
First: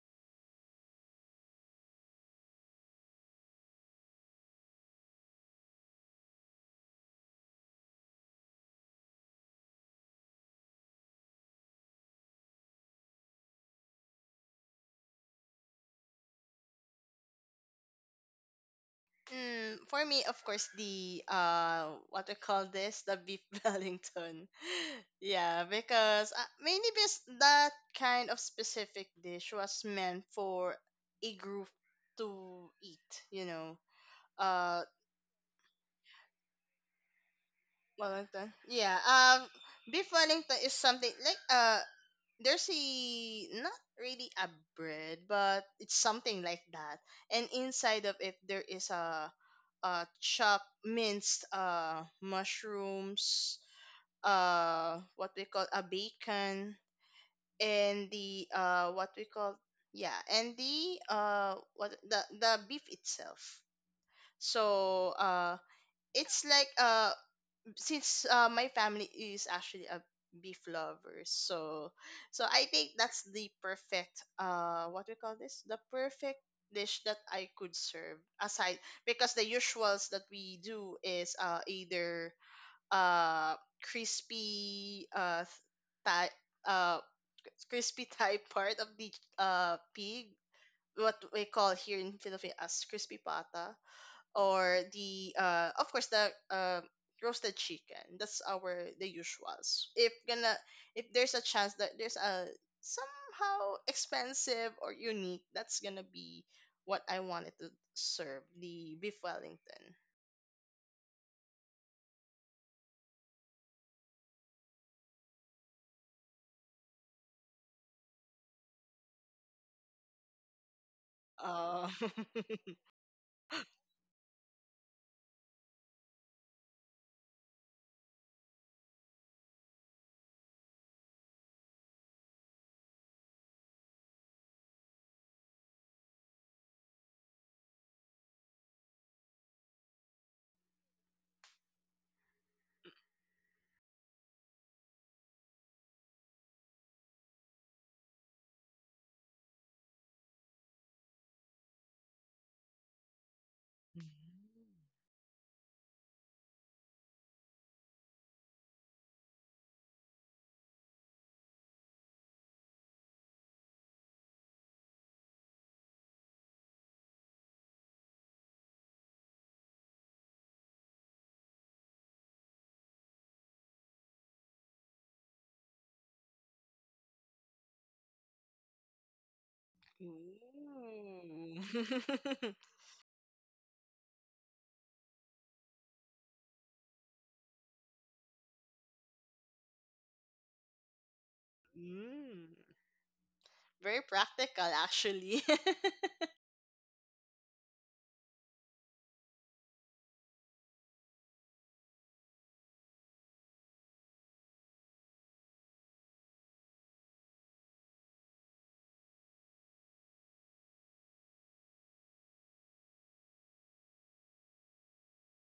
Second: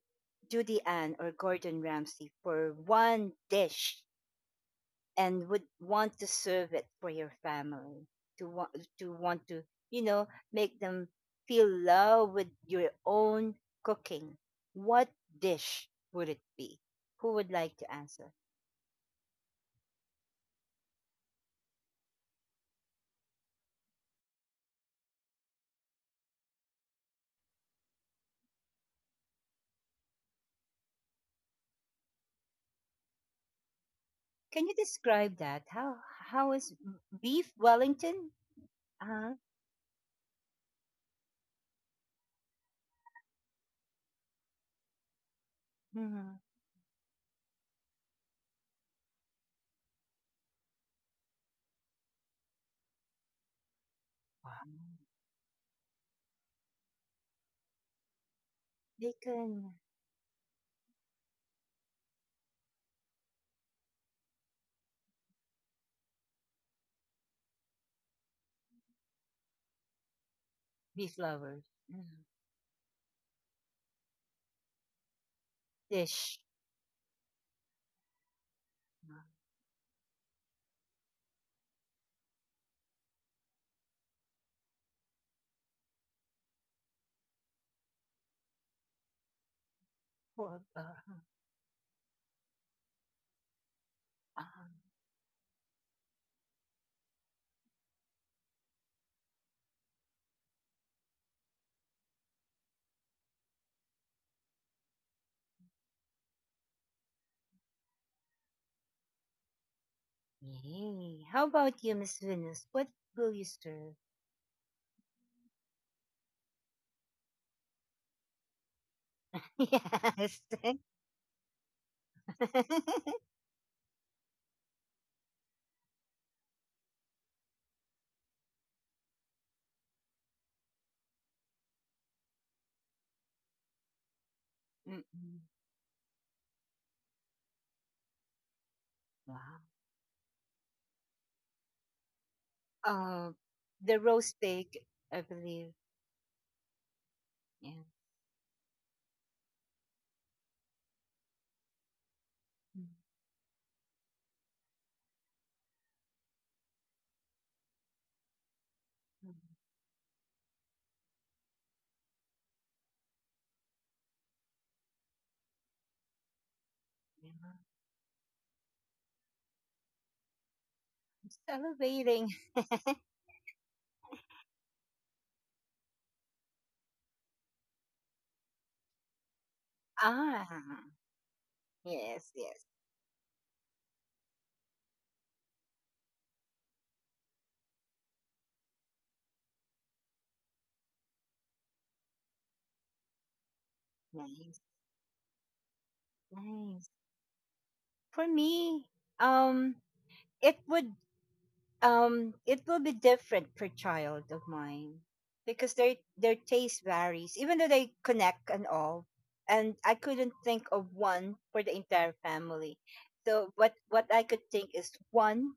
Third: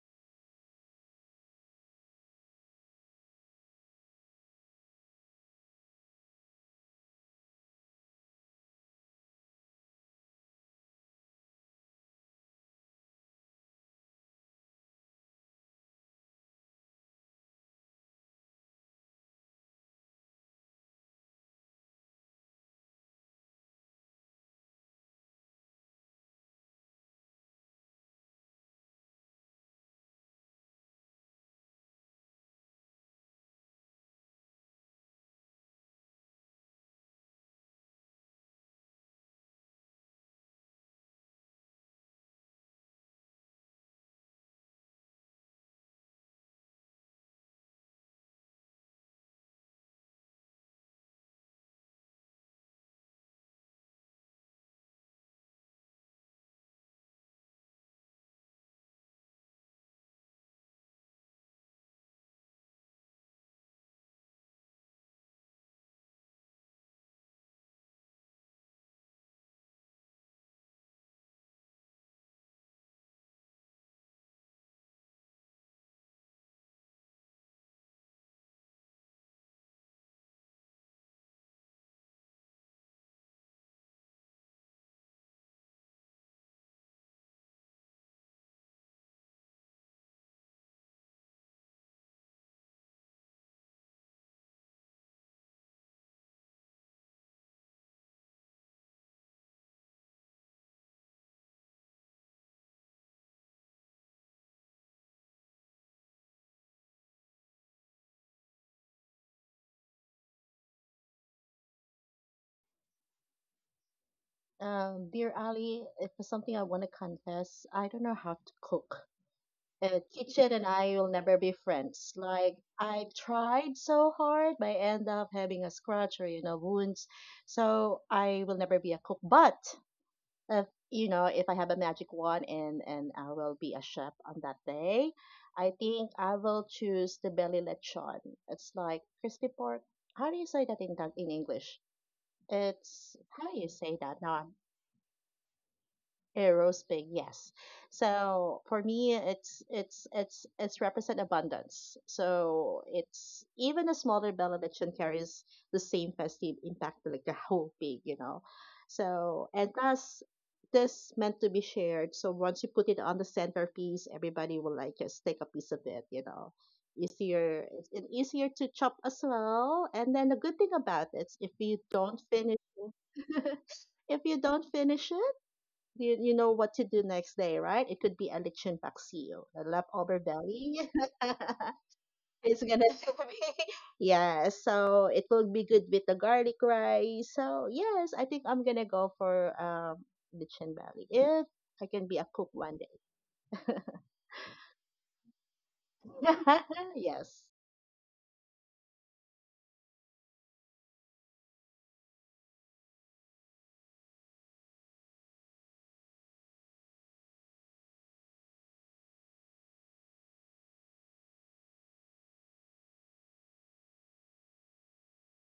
[SPEAKER 1] Judy Ann or Gordon Ramsay for one dish, and would want to serve it for your family to want to want to you know make them feel love with your own cooking. What dish would it be? Who would like to answer?
[SPEAKER 2] Mm, for me, of course, the what we call this, the beef *laughs* Wellington. Yeah, because mainly because that kind of specific dish was meant for a group to eat. You know,
[SPEAKER 1] Can you
[SPEAKER 2] uh,
[SPEAKER 1] describe that, how is beef Wellington?
[SPEAKER 2] Wellington. Yeah,
[SPEAKER 1] Uh-huh.
[SPEAKER 2] beef Wellington is something like there's a, not really a bread, but it's something
[SPEAKER 1] Mhm.
[SPEAKER 2] like that, and inside of it there is a chopped minced mushrooms,
[SPEAKER 1] Wow.
[SPEAKER 2] what we call, a bacon, and the what we call
[SPEAKER 1] Bacon.
[SPEAKER 2] yeah, and the what the beef itself. So it's like since my family is actually a beef
[SPEAKER 1] Beef
[SPEAKER 2] lovers,
[SPEAKER 1] lovers.
[SPEAKER 2] so,
[SPEAKER 1] Mhm.
[SPEAKER 2] so I think that's the perfect what we call this the
[SPEAKER 1] Dish.
[SPEAKER 2] perfect dish that I could serve, aside because the usuals that we do is either uh crispy uh thigh uh crispy *laughs* thigh part of the pig,
[SPEAKER 1] Pork. What?
[SPEAKER 2] what we call here in Philippines as crispy pata,
[SPEAKER 1] uh, uh,
[SPEAKER 2] or the of course the roasted chicken. That's our the usuals. If gonna, if there's a chance that there's a, somehow expensive or unique, that's gonna be what I wanted to serve, the beef Wellington.
[SPEAKER 1] Yay. How about you, Miss Venus, what will you serve?
[SPEAKER 3] Dear Ali, if it's something I want to confess, I don't know how to cook.
[SPEAKER 1] Yes.
[SPEAKER 3] Kitchen and I
[SPEAKER 1] *laughs*
[SPEAKER 3] will never be
[SPEAKER 2] uh,
[SPEAKER 3] friends. Like, I tried so hard, but I end up having a scratch or, you know, wounds. So I will never be a cook. But if, you know, if I have a magic wand, and I will be a chef on that day,
[SPEAKER 1] Mm-mm.
[SPEAKER 3] I think I will choose the belly lechon. It's like crispy
[SPEAKER 1] Wow.
[SPEAKER 3] pork. How do you say that in Tag- in English? It's,
[SPEAKER 1] Uh,
[SPEAKER 3] how do you say
[SPEAKER 1] the
[SPEAKER 3] that?
[SPEAKER 1] roast
[SPEAKER 3] Now,
[SPEAKER 1] pig, I believe.
[SPEAKER 3] Aerospin, yes.
[SPEAKER 1] Yeah.
[SPEAKER 3] So for me, it's represent abundance. So
[SPEAKER 1] Mm-hmm.
[SPEAKER 3] it's even a smaller benediction carries the same festive impact like the whole pig, you know. So, and thus this meant to be shared. So once you put it on the centerpiece, everybody will like just take a piece of it, you know.
[SPEAKER 1] Yeah. I'm
[SPEAKER 3] Easier, it's easier to chop as well. And then the good thing about it, if you don't
[SPEAKER 1] celebrating.
[SPEAKER 3] finish,
[SPEAKER 1] *laughs*
[SPEAKER 3] *laughs* if you don't finish, you know what to do next day, right? It could be a lechon paksiw, the
[SPEAKER 2] *laughs*
[SPEAKER 3] leftover
[SPEAKER 1] Ah,
[SPEAKER 3] belly.
[SPEAKER 2] Ooh.
[SPEAKER 1] yes,
[SPEAKER 2] *laughs*
[SPEAKER 3] *laughs* it's
[SPEAKER 1] yes.
[SPEAKER 3] gonna *laughs* be yeah. So it will be good with the garlic rice. So yes, I think I'm gonna go for lechon belly if I can be a cook
[SPEAKER 2] Mm.
[SPEAKER 3] one day.
[SPEAKER 2] Very
[SPEAKER 1] Nice,
[SPEAKER 2] practical, actually. *laughs*
[SPEAKER 1] nice.
[SPEAKER 3] *laughs* yes.
[SPEAKER 1] For me, um, it would it will be different per child of mine, because their taste varies even though they connect and all, and I couldn't think of one for the entire family. So what I could think is one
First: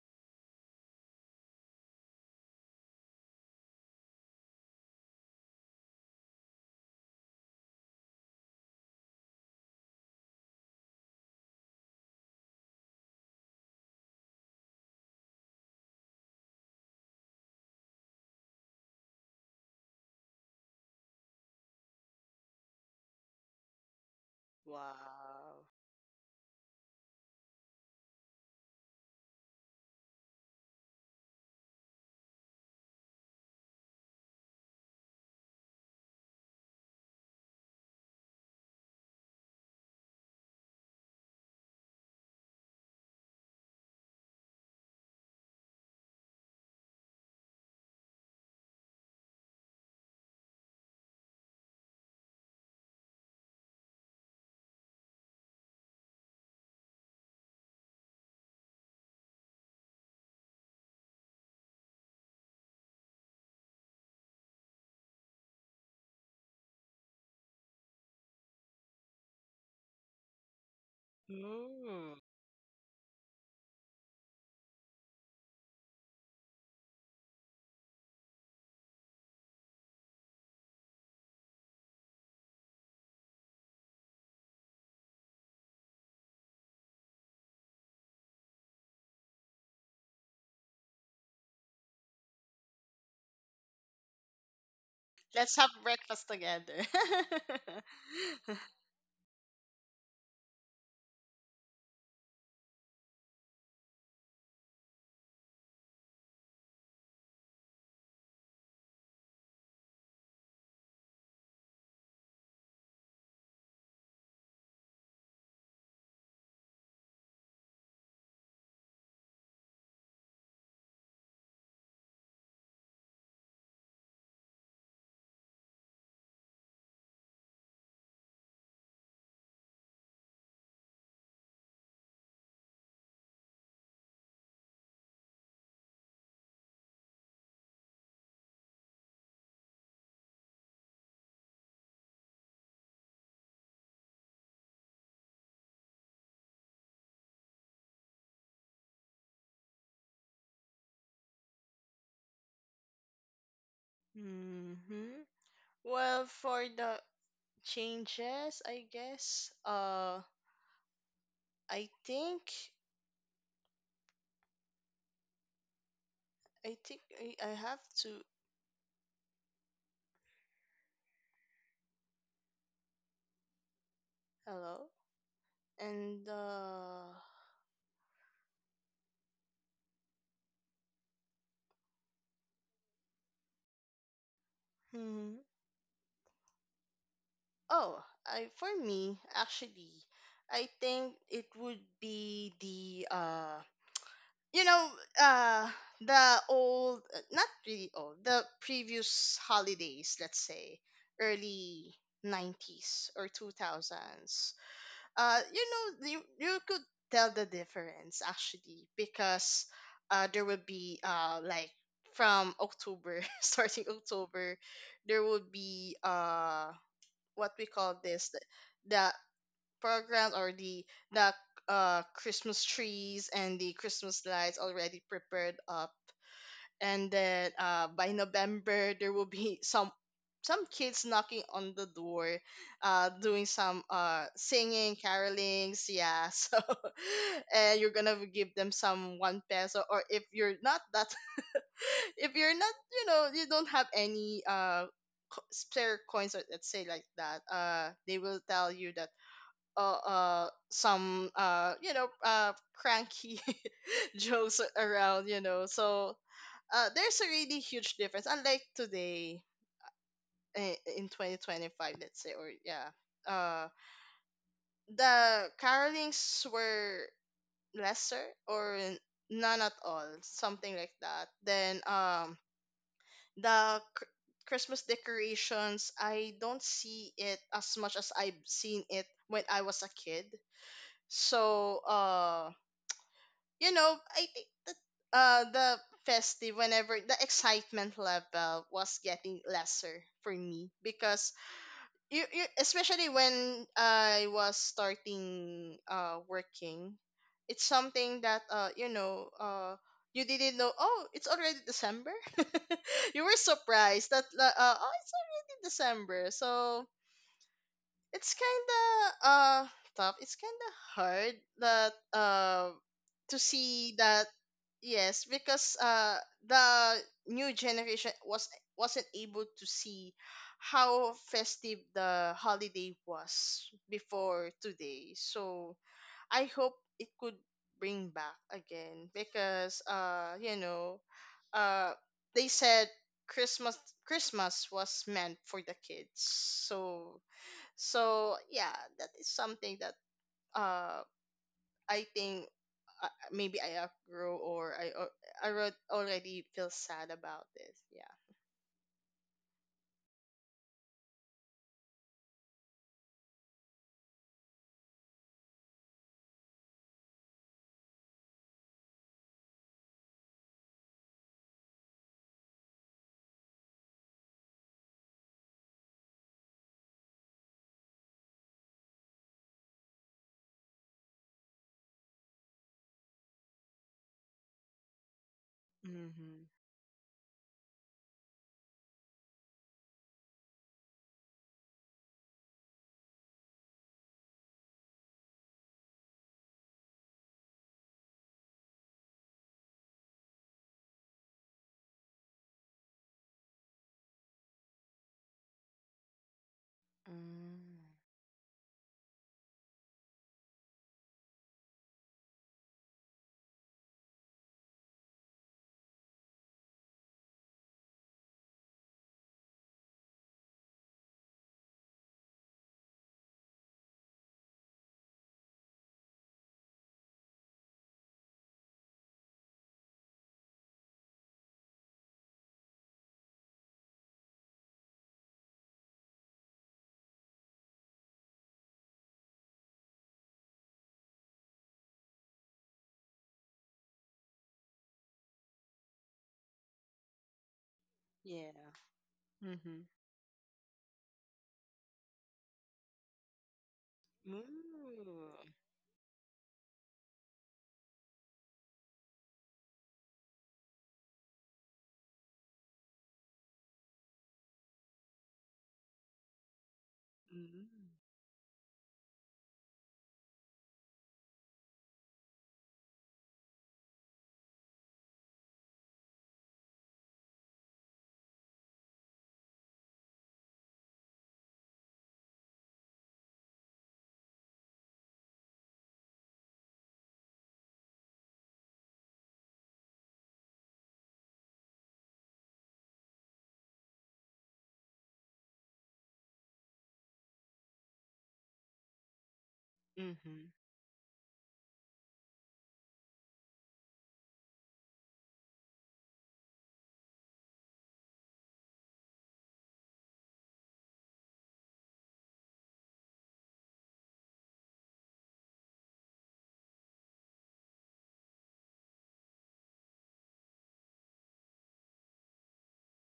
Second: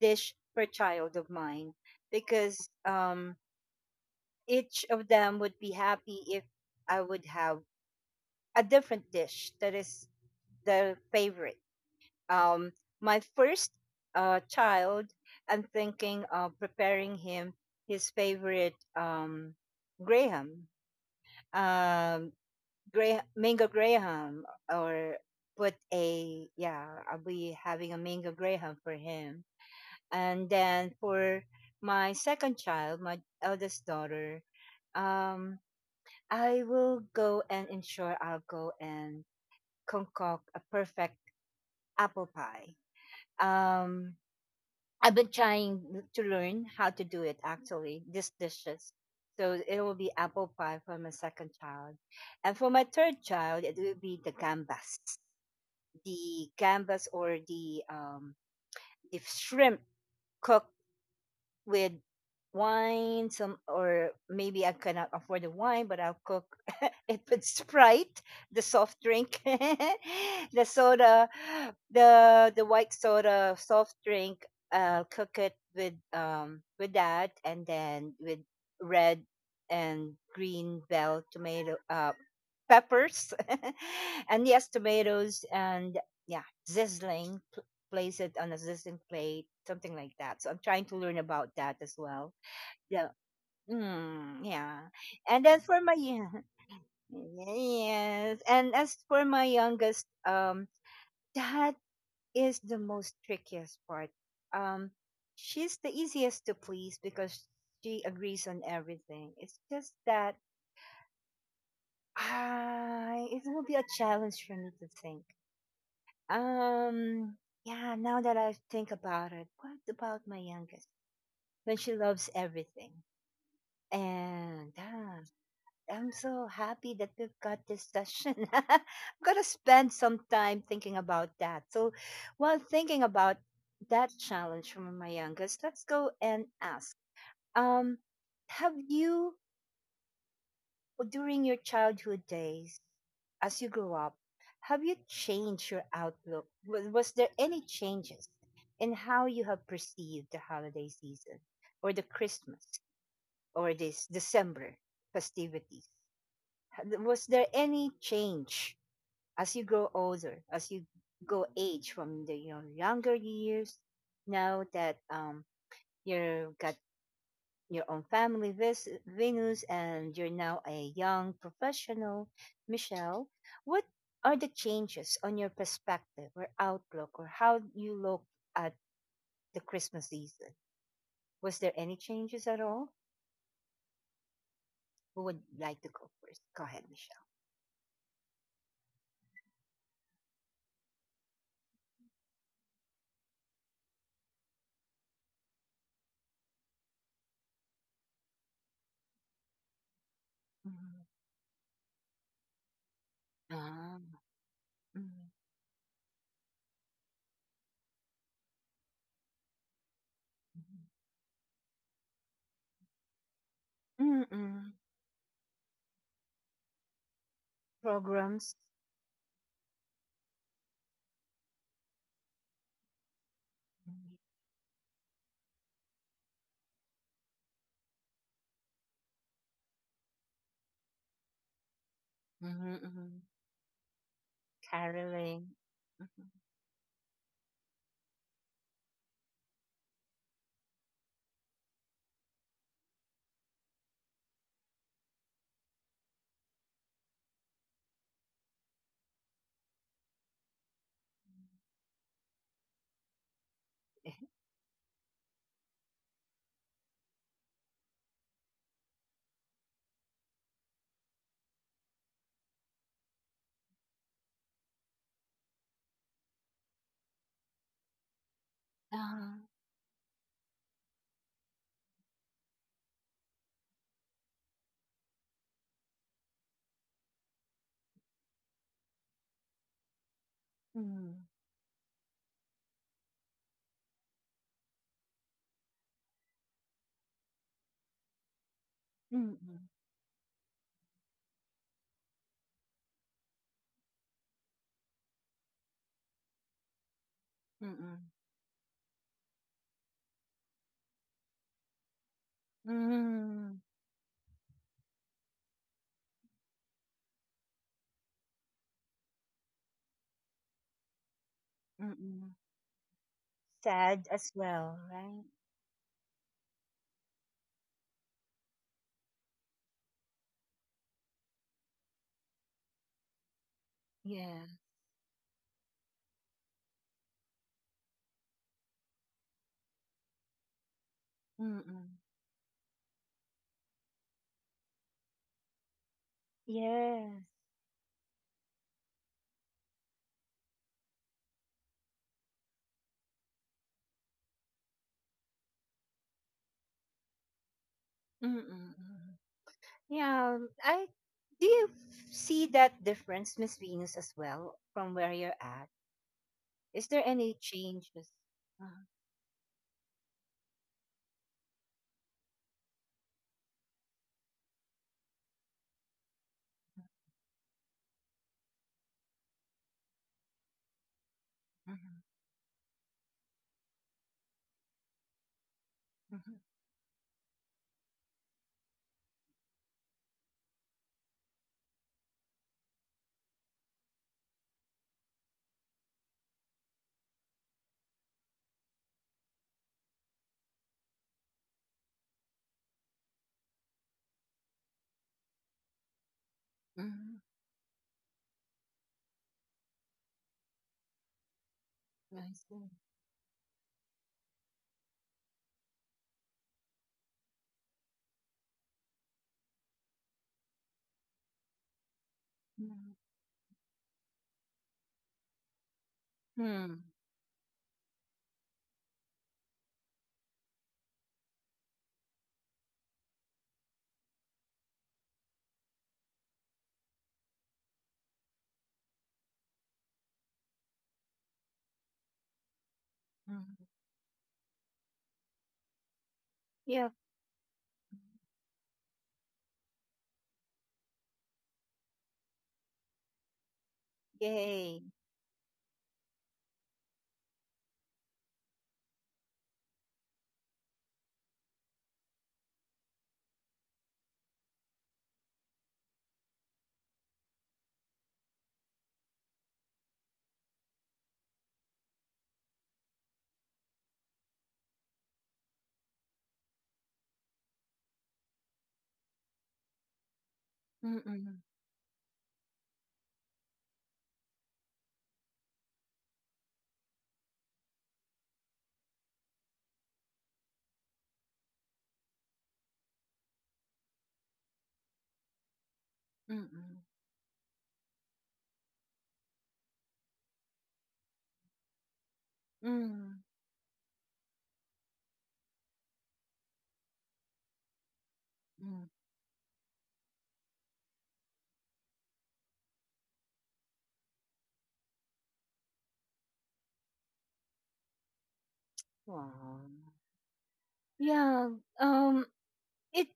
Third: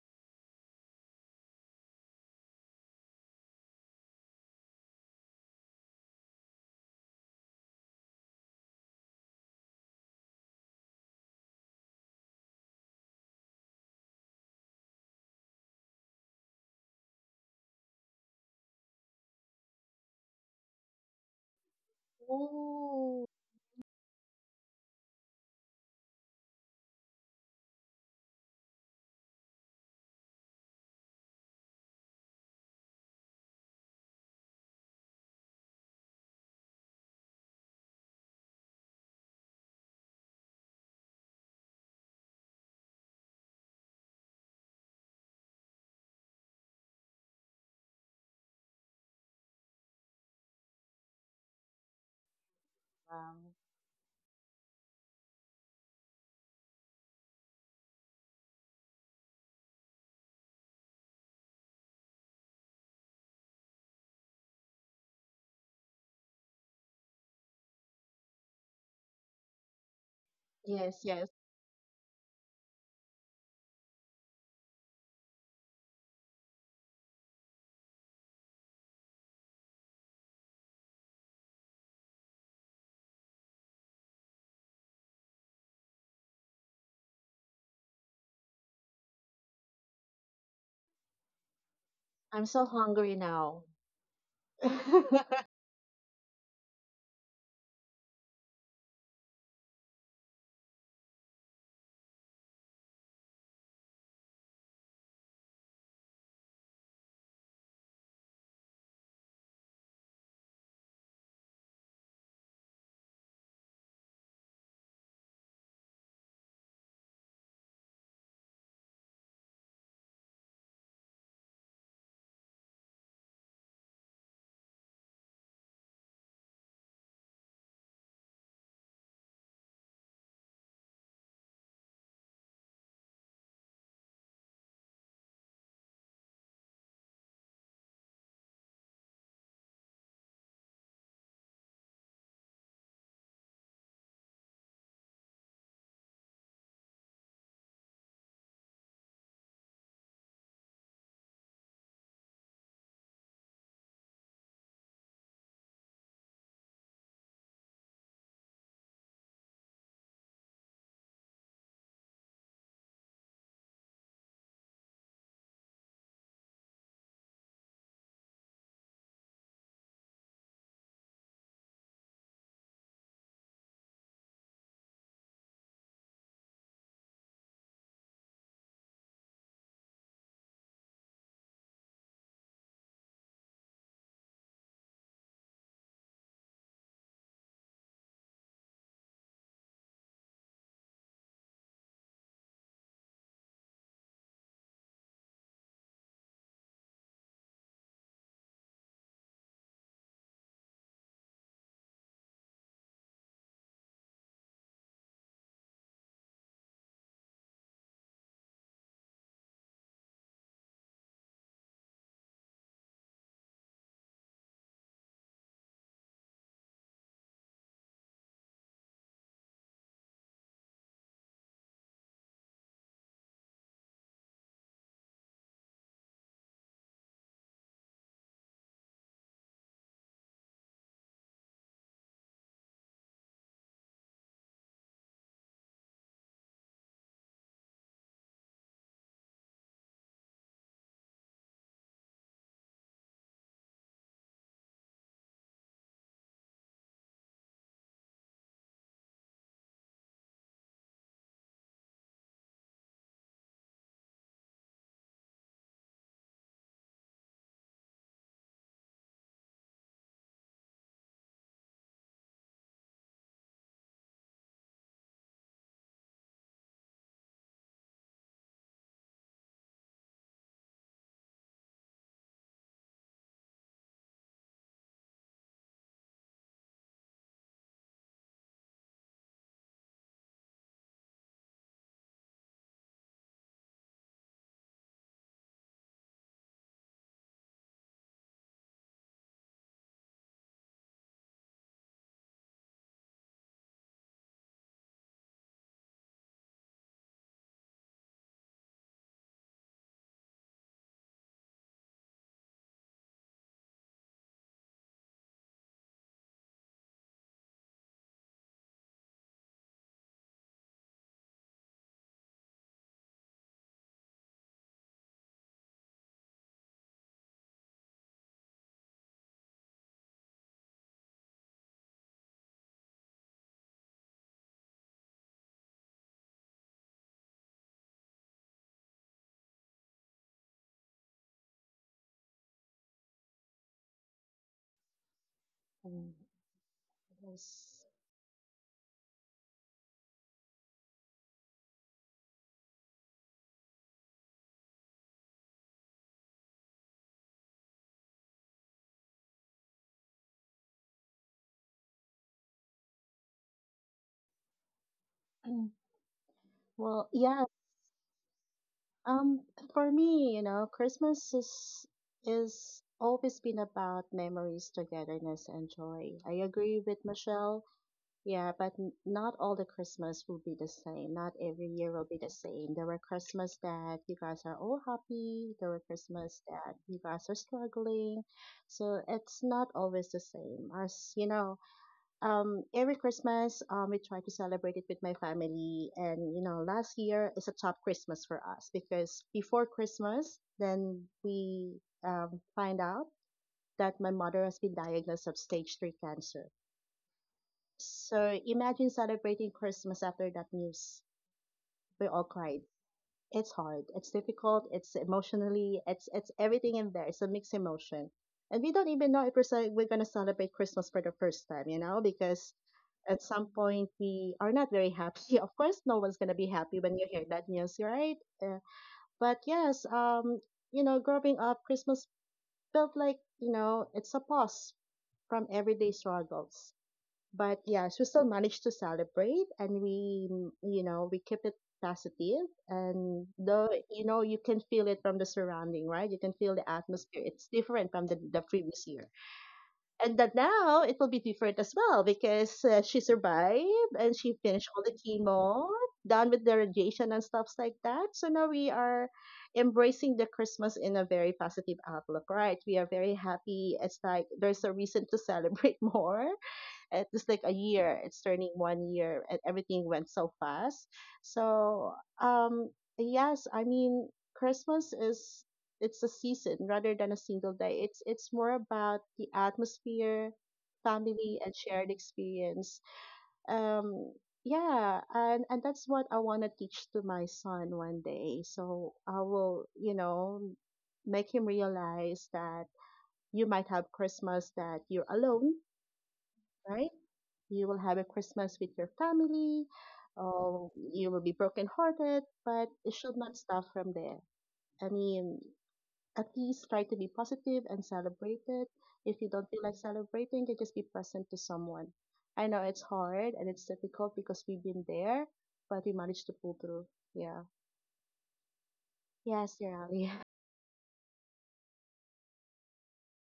[SPEAKER 1] dish per child of mine, because each of them would be happy if I would have a different dish that is their favorite. um, my first child, I'm thinking of preparing him his favorite Graham, um, Graham,
[SPEAKER 3] Ooh.
[SPEAKER 1] mango Graham, or
[SPEAKER 2] Wow.
[SPEAKER 1] put a yeah, I'll be having a mango Graham for him. And then for my second child, my eldest daughter, um, I'll go and concoct a perfect apple pie. Um, I've been trying to learn how to do it, actually, these dishes. So it will be apple pie for my second child. And for my third
[SPEAKER 3] Wow.
[SPEAKER 1] child, it will be the gambas. The gambas, or the the shrimp cooked with wine some, or maybe I cannot afford the wine, but I'll cook *laughs* it with Sprite, the soft drink, *laughs* the
[SPEAKER 3] Yes,
[SPEAKER 1] soda,
[SPEAKER 3] yes.
[SPEAKER 2] Mm.
[SPEAKER 1] the white soda soft drink. I'll cook it with with that, and then with red and green bell tomato peppers, *laughs* and yes, tomatoes, and yeah, sizzling, place it on a resistant plate, something like that. So I'm trying to learn about that as well.
[SPEAKER 3] I'm so
[SPEAKER 1] Yeah.
[SPEAKER 3] hungry now.
[SPEAKER 1] Mm,
[SPEAKER 3] *laughs*
[SPEAKER 1] yeah. And
[SPEAKER 2] Let's
[SPEAKER 1] then
[SPEAKER 2] have
[SPEAKER 1] for my
[SPEAKER 2] breakfast together.
[SPEAKER 1] *laughs* yes, and
[SPEAKER 2] *laughs*
[SPEAKER 1] as for my youngest, that is the most trickiest part. Um, she's the easiest to please because she agrees on everything. It's just that I it will be a challenge for me to think. Um, yeah, now that I think about it, what about my youngest, when she loves everything? And I'm so happy that we've got this session. *laughs* I'm gonna spend some time thinking about that. So, while thinking about that challenge from my youngest, let's go and ask. Um, have you, during your childhood days, as you grew up, have you changed your outlook? Was there any changes in how you have perceived the holiday season or the Christmas? Or this December
[SPEAKER 2] Mm-hmm.
[SPEAKER 1] festivities?
[SPEAKER 2] Well, for the
[SPEAKER 1] Was there any
[SPEAKER 2] changes,
[SPEAKER 1] change
[SPEAKER 2] I guess,
[SPEAKER 1] as you grow older, as you go
[SPEAKER 2] I
[SPEAKER 1] age from the your
[SPEAKER 2] think,
[SPEAKER 1] younger years, now that you've
[SPEAKER 2] I
[SPEAKER 1] got
[SPEAKER 2] think I have
[SPEAKER 1] your own
[SPEAKER 2] to,
[SPEAKER 1] family, Venus, and you're now a young professional, Michelle? What are the
[SPEAKER 2] hello?
[SPEAKER 1] changes on your
[SPEAKER 2] And,
[SPEAKER 1] perspective or outlook or how you look at the Christmas season? Was there any changes at all? Who
[SPEAKER 2] hmm
[SPEAKER 1] would like to go first? Go ahead,
[SPEAKER 2] Oh, I, for me, actually, I think it would be the, you know, uh, not really old, the previous holidays, let's say,
[SPEAKER 1] Michelle.
[SPEAKER 2] early 90s or
[SPEAKER 1] Ah,
[SPEAKER 2] 2000s.
[SPEAKER 1] mhm,
[SPEAKER 2] You know, you could tell the difference, actually, because there will
[SPEAKER 1] mhm.
[SPEAKER 2] be like from October, *laughs* starting October
[SPEAKER 1] Mm,
[SPEAKER 2] there will be what we call this
[SPEAKER 1] programs.
[SPEAKER 2] the program or the the Christmas trees and the
[SPEAKER 1] Mhm,
[SPEAKER 2] Christmas lights already prepared up. And then by November there will be *laughs* some kids knocking on the door,
[SPEAKER 1] mhm, mhm.
[SPEAKER 2] doing some singing,
[SPEAKER 1] Caroling.
[SPEAKER 2] carolings,
[SPEAKER 1] Mhm.
[SPEAKER 2] yeah. *laughs* So, and you're gonna give them some one peso, or if you're not that, *laughs* if you're not, you know, you don't have any spare coins, or let's say like that, they will tell you that some you know, cranky *laughs* jokes around, you know. So there's a really huge difference. Unlike today, eh, in 2025, let's say, or yeah, uh, the carolings were lesser or
[SPEAKER 1] Ah,
[SPEAKER 2] none at all, something like that. Then the cr- Christmas decorations, I don't see it as much as I've seen it when I was a kid.
[SPEAKER 1] mm,
[SPEAKER 2] So I think that the festive, whenever the excitement level was getting
[SPEAKER 1] mm,
[SPEAKER 2] lesser for me, because you, especially when I was starting working, it's
[SPEAKER 1] mm,
[SPEAKER 2] something that you didn't know, oh, it's already December. *laughs* You were
[SPEAKER 1] mm,
[SPEAKER 2] surprised that, oh, it's already December, so it's kinda uh tough. It's kinda hard that
[SPEAKER 1] mm.
[SPEAKER 2] to see
[SPEAKER 1] Sad
[SPEAKER 2] that.
[SPEAKER 1] as well, right?
[SPEAKER 2] Yes, because the new generation wasn't able to see how festive the holiday was
[SPEAKER 1] Yeah.
[SPEAKER 2] before today. So I hope it could bring back again, because uh
[SPEAKER 1] Mm-mm.
[SPEAKER 2] they said Christmas Christmas was meant for the kids.
[SPEAKER 3] Mm,
[SPEAKER 2] So
[SPEAKER 1] Yes.
[SPEAKER 3] yes.
[SPEAKER 2] so yeah, that is something that uh I think, maybe I outgrow, or already feel sad about this, yeah.
[SPEAKER 1] Mm-mm. Mm-mm. Yeah. I Do you see that difference, Miss Venus, as well, from where you're at?
[SPEAKER 3] Mm.
[SPEAKER 1] Is there
[SPEAKER 3] Well,
[SPEAKER 1] any
[SPEAKER 3] yeah.
[SPEAKER 1] changes? Uh,
[SPEAKER 3] Um, for me, you know, Christmas is always been about memories, togetherness, and joy. I agree with Michelle. Yeah, but n- not all the Christmas will be the same. Not every year
[SPEAKER 1] mhm,
[SPEAKER 3] will be the same. There were Christmas that you guys are all happy. There were
[SPEAKER 1] mhm,
[SPEAKER 3] Christmas
[SPEAKER 2] Mm-hmm.
[SPEAKER 3] that you guys are struggling. So it's not always the same. As you know, every Christmas, we try to celebrate it with my family. And, you know, last year is a tough Christmas for us because before Christmas, then we find out that my mother has been diagnosed of stage three cancer.
[SPEAKER 1] mhm.
[SPEAKER 2] Mm.
[SPEAKER 3] So imagine celebrating Christmas after that news. We all
[SPEAKER 1] I
[SPEAKER 3] cried.
[SPEAKER 1] see.
[SPEAKER 3] It's hard. It's difficult. It's emotionally. It's everything in there. It's a mixed emotion, and we don't even know if we're, ce- we're gonna celebrate Christmas for the first time, you know, because
[SPEAKER 1] Mhm,
[SPEAKER 3] at some point we are not very happy. *laughs* Of course, no one's gonna be happy
[SPEAKER 1] hmm,
[SPEAKER 3] when you hear that news, right? But yes, you know, growing up, Christmas felt like, you know, it's a pause from everyday struggles. But yes, we still managed to celebrate, and we you know, we keep it positive positive. And
[SPEAKER 1] hmm.
[SPEAKER 3] though, you know, you can feel it from the surrounding, right? You can feel the
[SPEAKER 1] Yup,
[SPEAKER 3] atmosphere. It's different from the
[SPEAKER 2] Yeah.
[SPEAKER 3] previous year,
[SPEAKER 2] Mm-hmm.
[SPEAKER 3] and that now it will be different as well because she survived and she finished all
[SPEAKER 1] yay.
[SPEAKER 3] the
[SPEAKER 2] Ooh.
[SPEAKER 3] chemo, done with the radiation and stuffs like that. So now we are embracing the Christmas in a very positive outlook, right? We are very happy. It's like there's a reason to celebrate *laughs* more. It was like a
[SPEAKER 2] Mm.
[SPEAKER 3] year. It's turning one year and everything went so fast. So um yes I mean, Christmas is, it's a season rather than a single day. It's more about the atmosphere,
[SPEAKER 1] Mm, mm, yeah. Yay.
[SPEAKER 3] family
[SPEAKER 1] Mm-mm.
[SPEAKER 3] and shared experience. um yeah, and that's what I want to teach to my son one day. So I will, you know, make him realize that you might have Christmas that you're alone,
[SPEAKER 1] Mm-mm.
[SPEAKER 3] right? You will have a Christmas with your family.
[SPEAKER 2] Mm-hmm.
[SPEAKER 3] Oh, you will be brokenhearted, but it should
[SPEAKER 1] Mm,
[SPEAKER 3] not stop from there. I mean, at least try to be positive and celebrate it.
[SPEAKER 1] mm.
[SPEAKER 3] If you don't feel like celebrating, you just be present to someone. I know it's hard and it's difficult because we've been there, but we managed to pull through. Yeah. Yes,
[SPEAKER 1] Wow.
[SPEAKER 3] yeah. *laughs*
[SPEAKER 1] Yeah, um, it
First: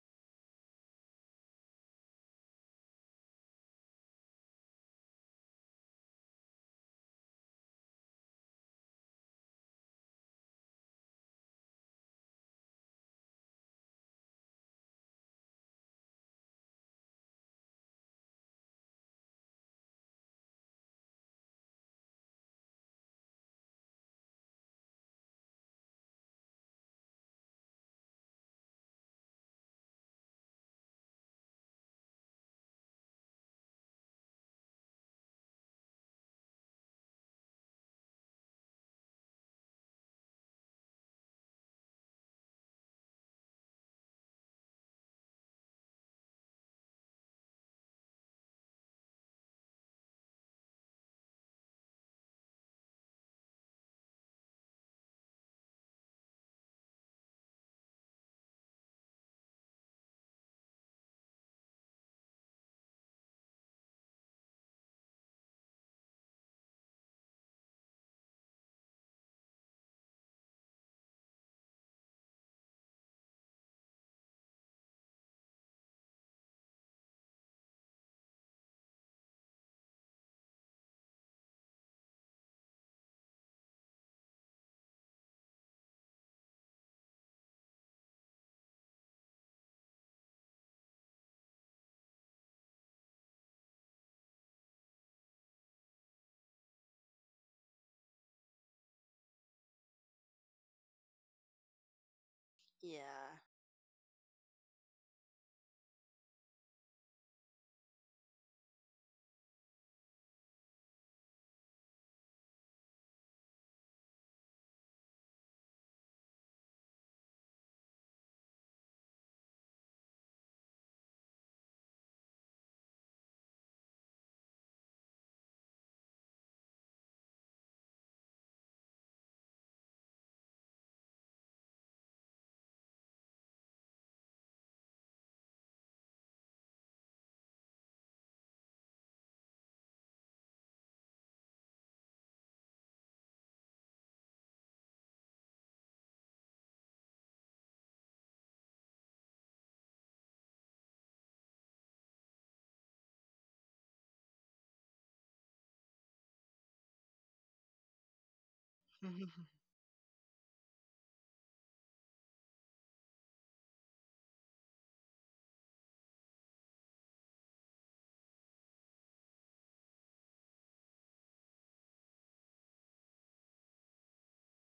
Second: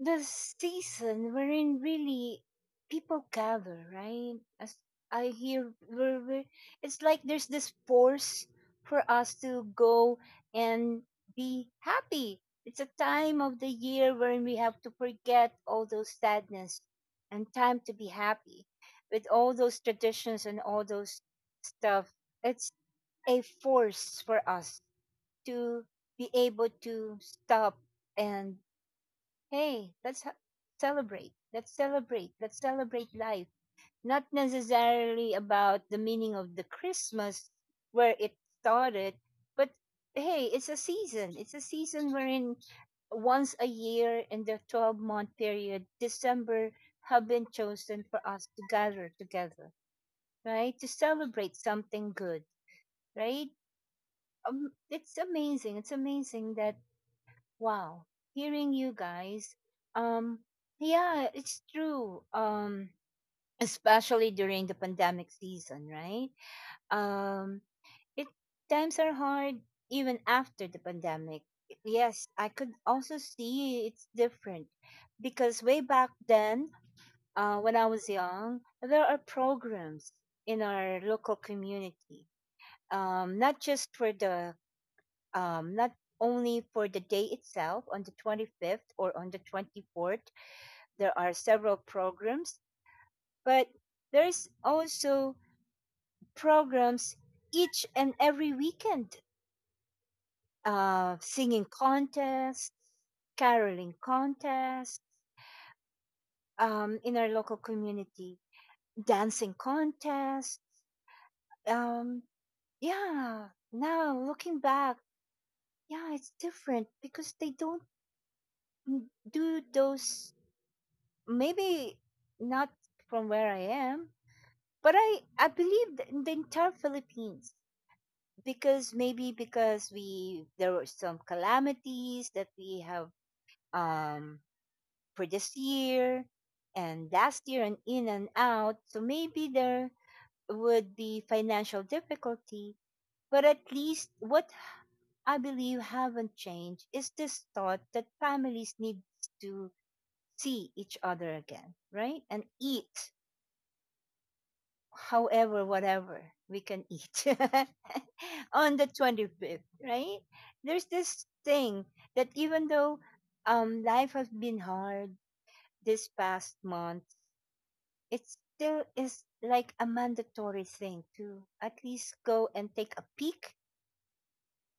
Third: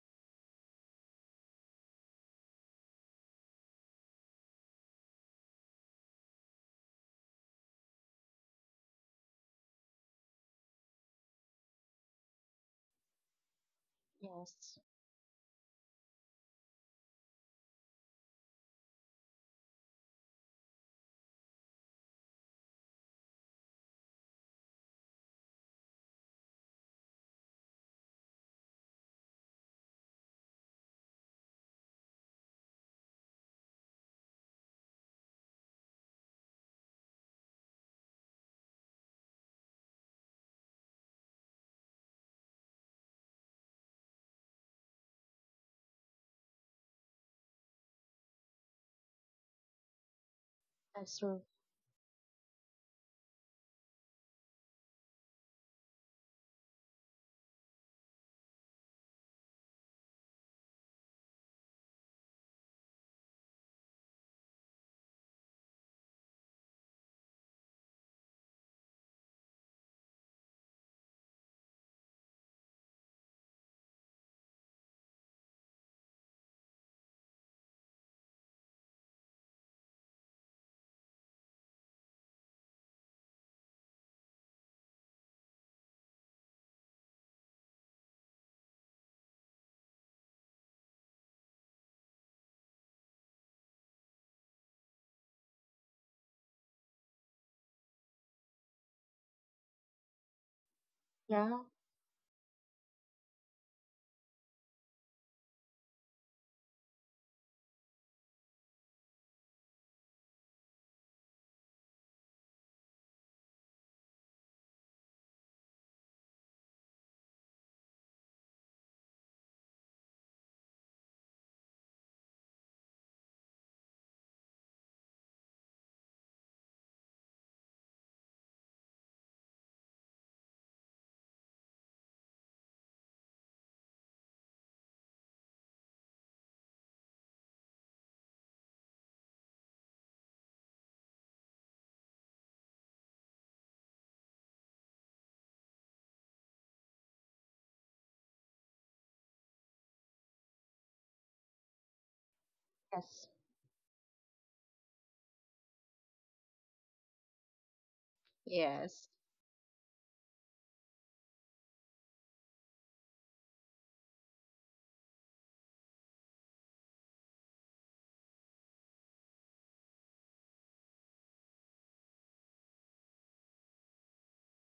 [SPEAKER 1] the season wherein really people gather, right? As I hear, it's like there's this force for us to go and be happy. It's a time of the year wherein we have
[SPEAKER 3] Yes,
[SPEAKER 1] to forget all those sadness and time to be happy with all those traditions and all those stuff. It's a force for us to be able to stop and, hey, let's celebrate. Let's celebrate. Let's celebrate life. Not necessarily about the meaning of the Christmas where it started, but hey, it's a season. It's a season wherein once a year in the 12-month period, December have been chosen for us to gather together, right? To
[SPEAKER 3] that's true.
[SPEAKER 1] celebrate something good, right? It's amazing. It's amazing that, wow, hearing you guys. Um, yeah, it's true. Especially during the pandemic season, right? Um, it times are hard even after the pandemic. Yes, I could also see it's different because way back then, when I was young, there are programs in our local community. Um, not just for the Not only for the day itself on the 25th or on the 24th. There are several programs, but there's also programs each and every weekend,
[SPEAKER 3] Yeah.
[SPEAKER 1] singing contests,
[SPEAKER 2] Yeah.
[SPEAKER 1] caroling contests, in our local community, dancing contests. Um, yeah, now looking back, yeah, it's different because they don't do those. Maybe not from where I am, but I believe in the entire Philippines, because maybe because we there were some calamities that we have um for this year and last year, and in and out. So maybe there would be financial difficulty, but at least what I believe haven't changed is this thought that families need to see each other again, right? And eat
[SPEAKER 3] Yes.
[SPEAKER 1] however, whatever we can eat *laughs* on the
[SPEAKER 3] Yes.
[SPEAKER 1] 25th,
[SPEAKER 2] *laughs*
[SPEAKER 1] right? There's this thing that even though, life has been hard this past month, it still is like a mandatory thing to at least go and take a peek,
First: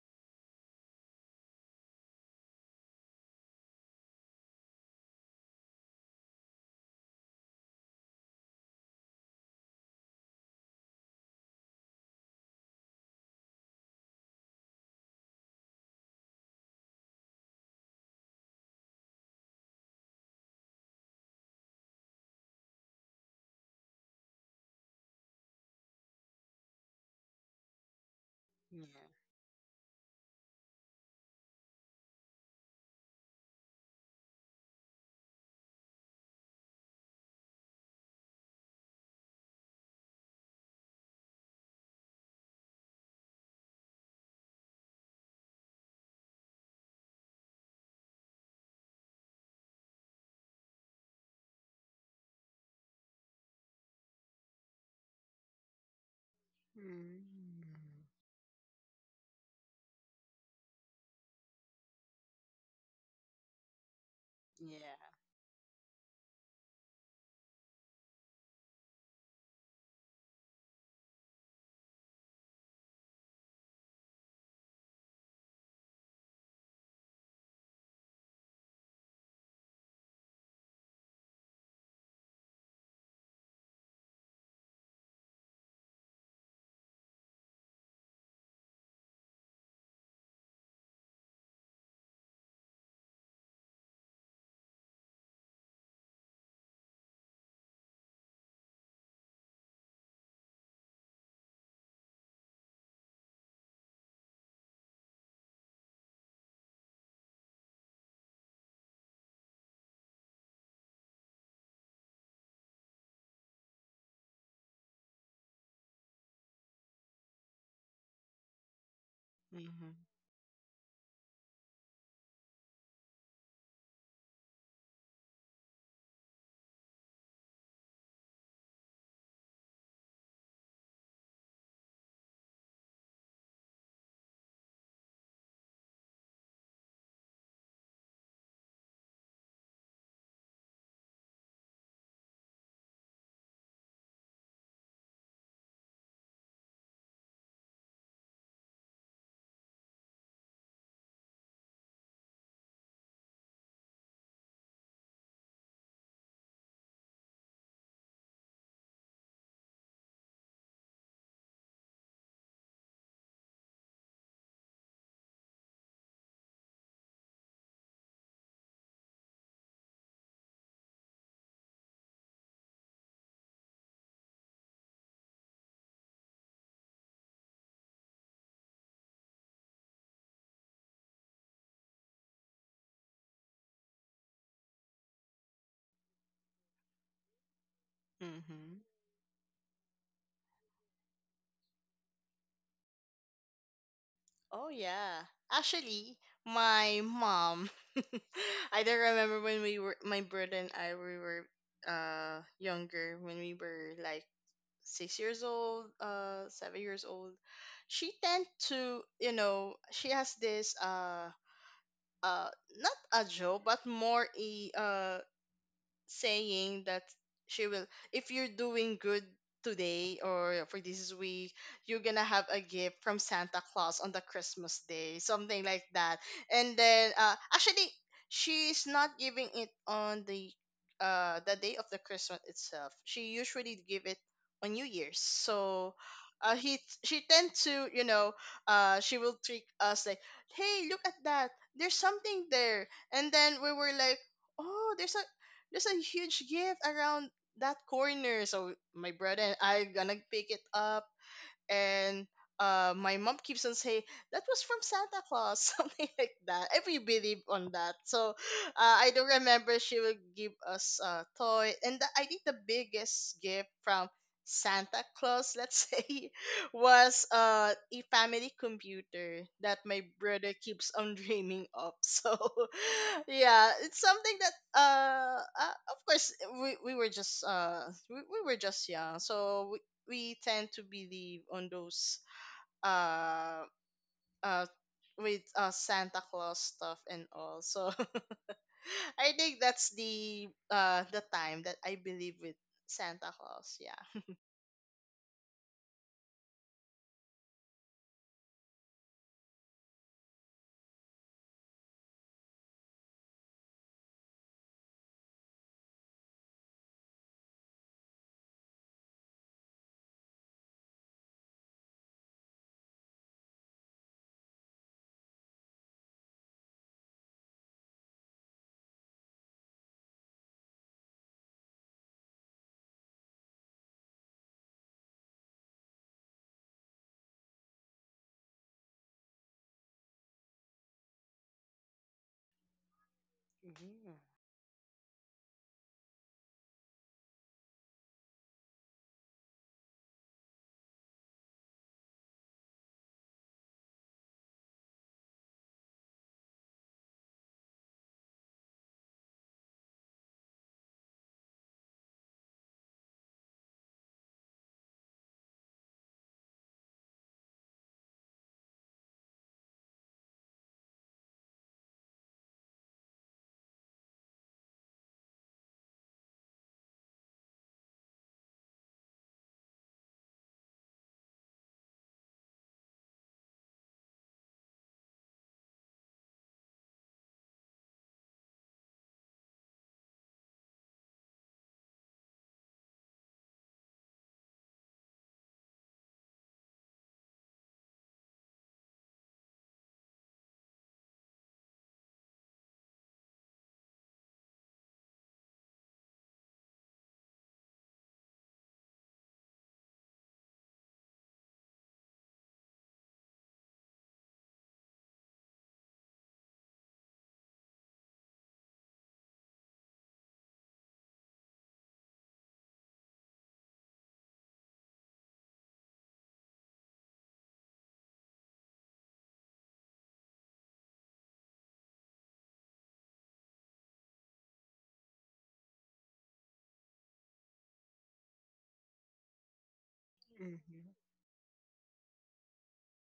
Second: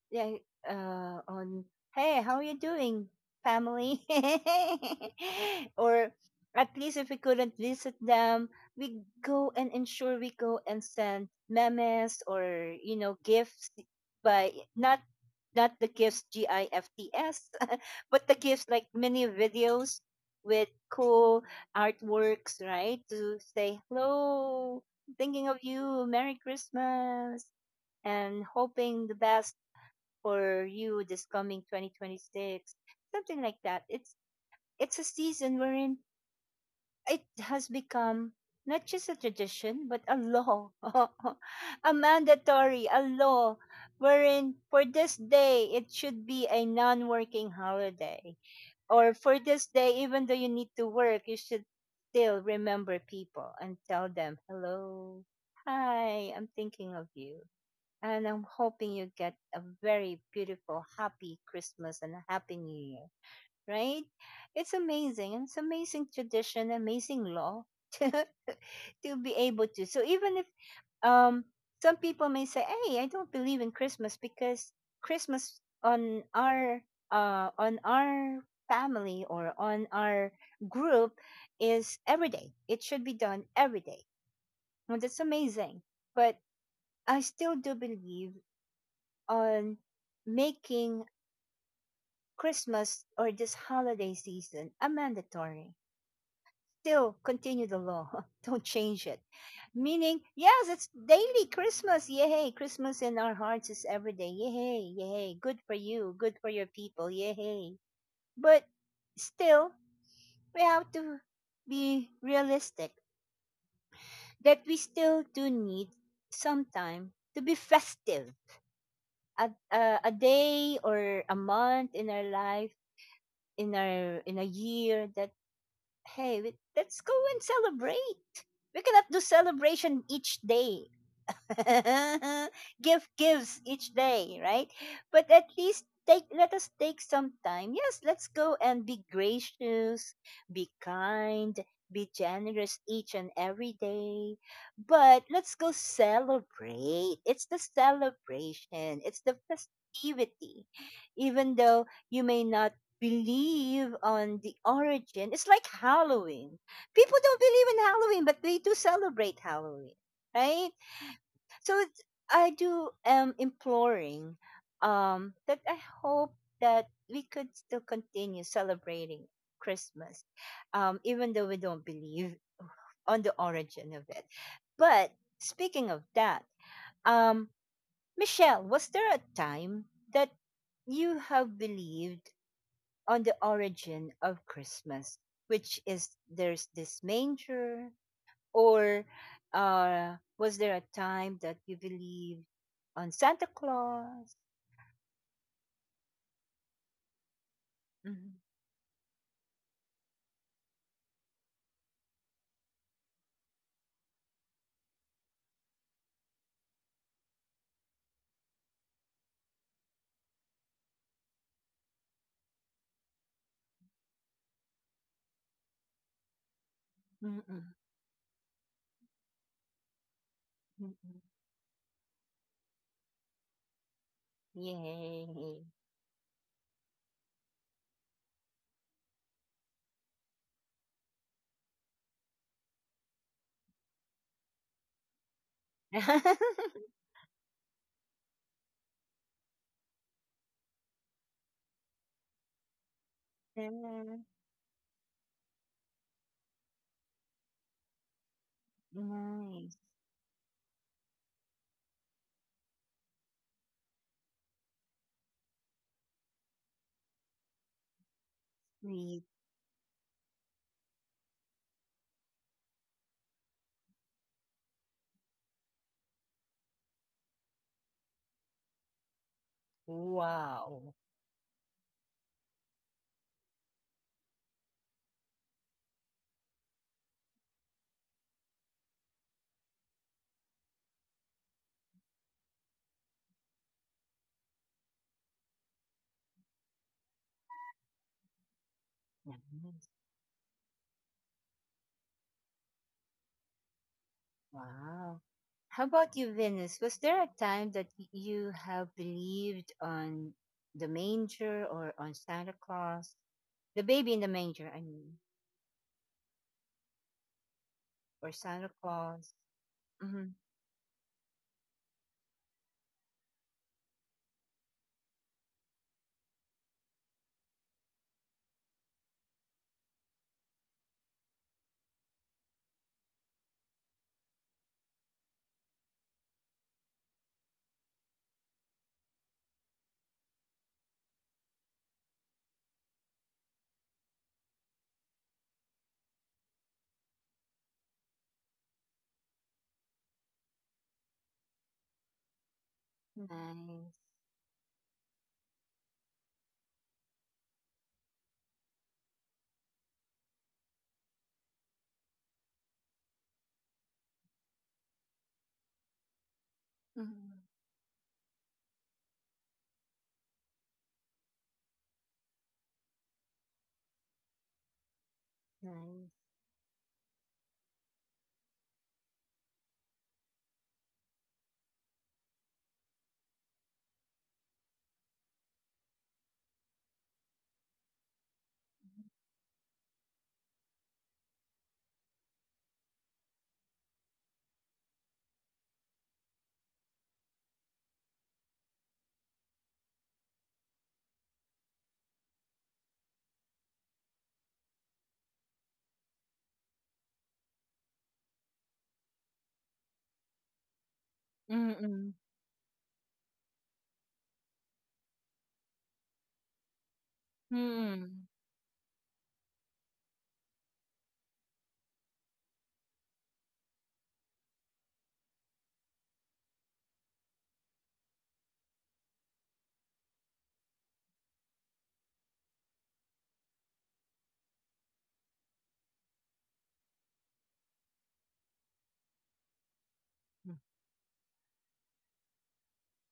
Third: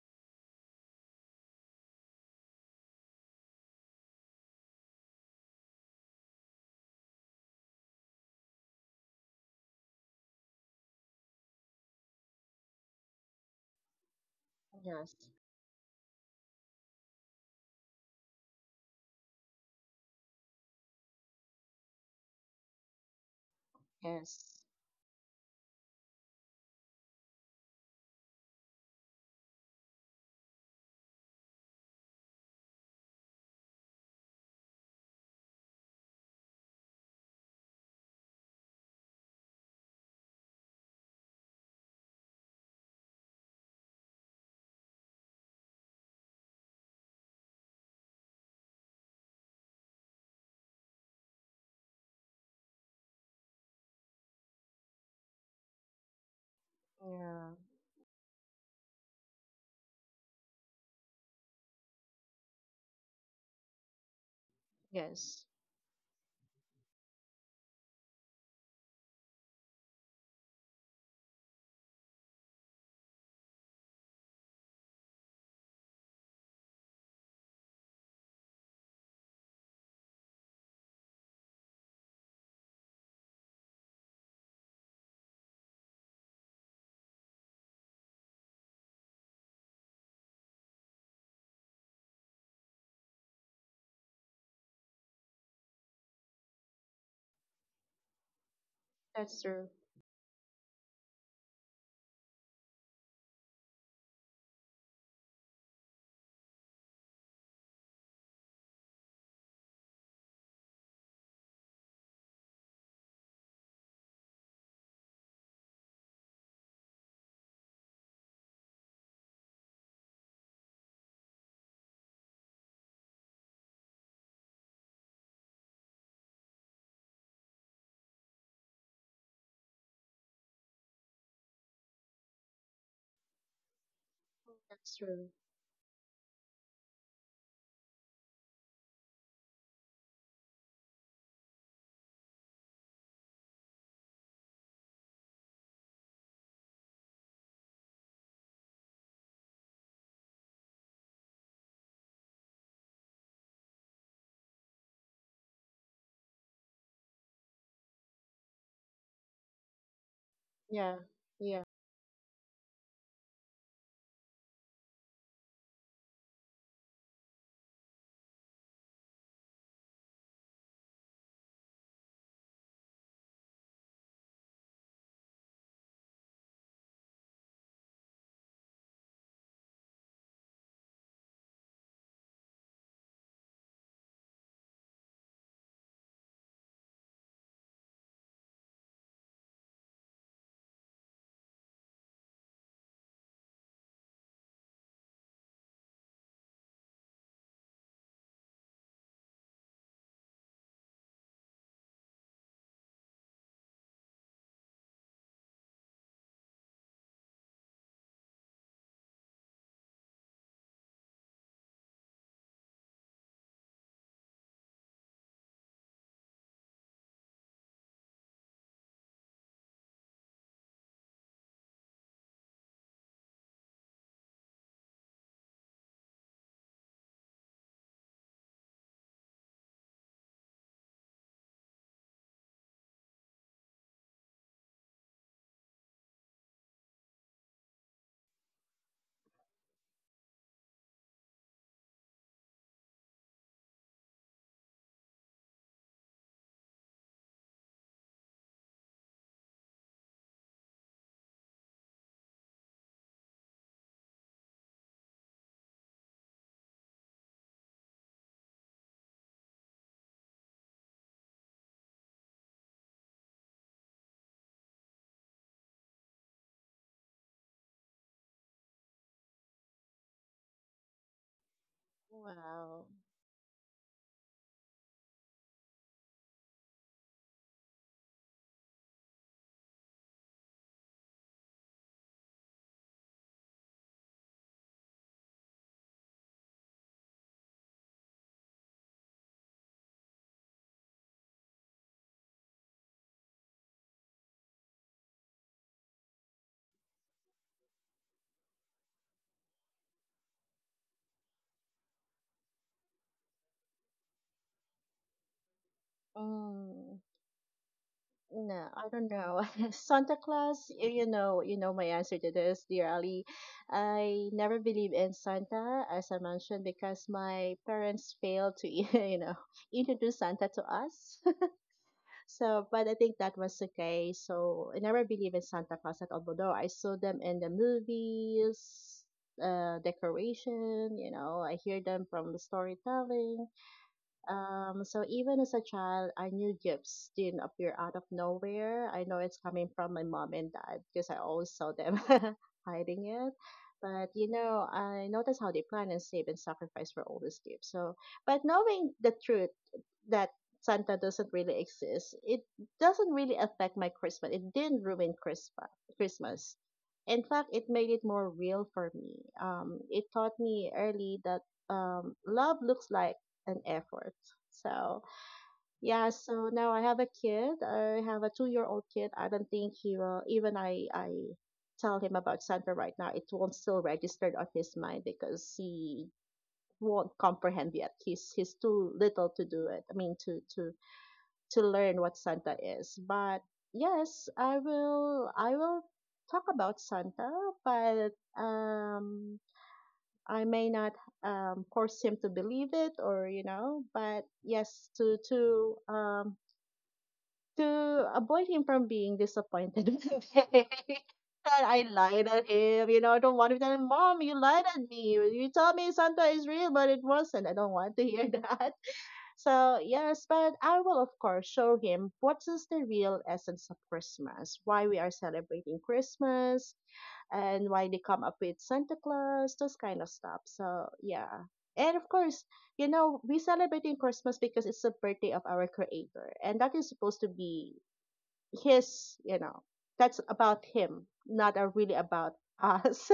[SPEAKER 1] yeah, on, hey, how are you doing, family? *laughs* Or at least if we couldn't visit them, we go and send memes or gifts, by not,
[SPEAKER 3] Yes.
[SPEAKER 1] the gifts G I F T S, *laughs* but the gifts like mini videos with cool artworks, right? To say
[SPEAKER 3] Yes.
[SPEAKER 1] hello, thinking of you, Merry Christmas, and
[SPEAKER 2] Yeah.
[SPEAKER 1] hoping the best for you this coming 2026, something like that. It's a season wherein it has become not just a tradition but a law, *laughs* a mandatory, a law wherein for this day it should be a non-working holiday, or for this day even though you need to work, you should still remember people and tell them, hello, hi, I'm thinking of
[SPEAKER 2] Mm.
[SPEAKER 1] you,
[SPEAKER 3] Yeah.
[SPEAKER 2] Mm.
[SPEAKER 1] and I'm hoping you get a very beautiful, happy Christmas and a happy new year, right? It's
[SPEAKER 2] Yeah.
[SPEAKER 1] amazing.
[SPEAKER 3] Yes.
[SPEAKER 1] It's amazing tradition, amazing law, *laughs* to, to be able to. So even if, um, some people may say, hey, I don't believe in Christmas because Christmas on our family or on our group is every day. It should be done every day. Well, that's amazing. But I still do believe on making Christmas or this holiday season a mandatory. Still continue the law. *laughs* Don't change it.
[SPEAKER 3] That's true.
[SPEAKER 1] Meaning, yes, it's daily Christmas. Yay. Christmas in our hearts is every day. Yay. Yay. Good for you. Good for your people. Yay. But still, we have to be realistic that we still do need some time to be festive.
[SPEAKER 2] Mm-hmm.
[SPEAKER 1] A day or a month in our life in a year that, hey, let's go and celebrate. We cannot do celebration each day. *laughs* gift Gives each day, right?
[SPEAKER 3] That's true.
[SPEAKER 1] But at least take let us take some time. Yes, let's go and be gracious, be kind, be generous each and every day. But let's go celebrate. It's the celebration. It's the festivity. Even though you may not believe on the origin, it's like Halloween. People don't believe in Halloween, but they do celebrate Halloween, right?
[SPEAKER 3] Yeah. Yeah.
[SPEAKER 1] So I do am imploring, that I hope that we could still continue celebrating Christmas, even though we don't believe on the origin of it. But speaking of that, um, Michelle, was there a time that you have believed on the origin of Christmas, which is there's this manger?
[SPEAKER 2] Mm-hmm.
[SPEAKER 1] Or, was there a time that you believed on Santa Claus?
[SPEAKER 2] Oh, yeah. Actually, my mom. *laughs*
[SPEAKER 1] Mm-mm,
[SPEAKER 2] I don't remember, when we were, my brother and I, we were younger, when we were like 6 years old, 7 years old. She tend to, she has this uh not a joke but more a saying that she
[SPEAKER 1] mm-mm,
[SPEAKER 2] will, if you're doing good today or for this
[SPEAKER 1] mm-mm.
[SPEAKER 2] week, you're gonna have a gift from Santa Claus on the Christmas day,
[SPEAKER 1] Yay.
[SPEAKER 2] something like that. And then actually, she's not giving it on the day of the Christmas itself. She usually give it on New Year's, so
[SPEAKER 1] *laughs*
[SPEAKER 2] he she tend to, she will trick us, like, hey, look at that, there's something there. And then
[SPEAKER 1] Yeah,
[SPEAKER 2] we were like, oh, there's a, huge gift around that corner. So my brother and
[SPEAKER 1] nice,
[SPEAKER 2] I gonna pick it up, and my mom keeps on saying that was from Santa Claus, *laughs* something like that. And we believe on that. So I
[SPEAKER 1] sweet.
[SPEAKER 2] do remember she would give us a toy, and, the, I think the biggest gift from Santa Claus, let's *laughs* say, was a family computer that my brother keeps
[SPEAKER 1] Wow.
[SPEAKER 2] on dreaming of. *laughs* So
[SPEAKER 3] Wow.
[SPEAKER 2] yeah, it's something that, of course, we were just we were just young, so we tend to believe on those, uh uh with Santa Claus stuff and all. So *laughs* I think
[SPEAKER 1] Nice.
[SPEAKER 2] that's the time that I believe with Santa Claus. Yeah.
[SPEAKER 1] Wow. How about you, Venus? Was there a time that you have believed on the manger or on Santa Claus? The baby in the manger, I mean,
[SPEAKER 3] Mm,
[SPEAKER 1] or
[SPEAKER 3] no,
[SPEAKER 1] Santa
[SPEAKER 3] I don't
[SPEAKER 1] Claus.
[SPEAKER 3] know. *laughs* Santa
[SPEAKER 1] Mm-hmm.
[SPEAKER 3] Claus, y- you know my answer to this, dear Ali. I never believe in Santa, as I mentioned, because my parents failed to, *laughs* you know, introduce Santa to us. *laughs* So, but I think that was okay. So I never believe in Santa Claus at all, although I saw them in the movies, decoration, you know, I hear them from the storytelling.
[SPEAKER 2] Yeah.
[SPEAKER 3] So even as a child, I knew gifts didn't appear out of nowhere. I know it's coming from my mom and dad because I always saw them *laughs* hiding it.
[SPEAKER 1] Nice.
[SPEAKER 3] But, you know, I noticed how they plan and save and sacrifice for all these gifts. So, but knowing the truth that Santa doesn't really exist, it doesn't really affect my Christmas. It didn't ruin Christmas. Christmas. In
[SPEAKER 1] Mm-hmm.
[SPEAKER 3] fact, it made it more real for me. It taught me early that love looks like and effort. So
[SPEAKER 1] Nice.
[SPEAKER 3] yeah, so now I have a kid. I have a two-year-old kid. I don't think he will. Even I tell him about Sandra right now, it won't still register on his mind because he won't comprehend yet. He's too little to do it. I mean, to learn what Santa is. But yes, I will. I will talk about Santa, but um I may not force him to believe it, or you know, but yes, to avoid him from being disappointed. *laughs* that I
[SPEAKER 1] Mm-mm.
[SPEAKER 3] lied at him, you know. I don't want to tell him, Mom, you lied at me. You told me Santa is real, but it wasn't. I don't want to hear
[SPEAKER 1] Mm-mm.
[SPEAKER 3] *laughs* that. So yes, but I will, of course, show him what is the real essence of Christmas, why we are celebrating Christmas, and why they come up with Santa Claus, those kind of stuff. So yeah. And of course, you know, we celebrating Christmas because it's the birthday of our creator. And that is supposed to be his, you know, that's
[SPEAKER 1] Mm,
[SPEAKER 3] about him,
[SPEAKER 2] Mm-hmm.
[SPEAKER 3] not really about us.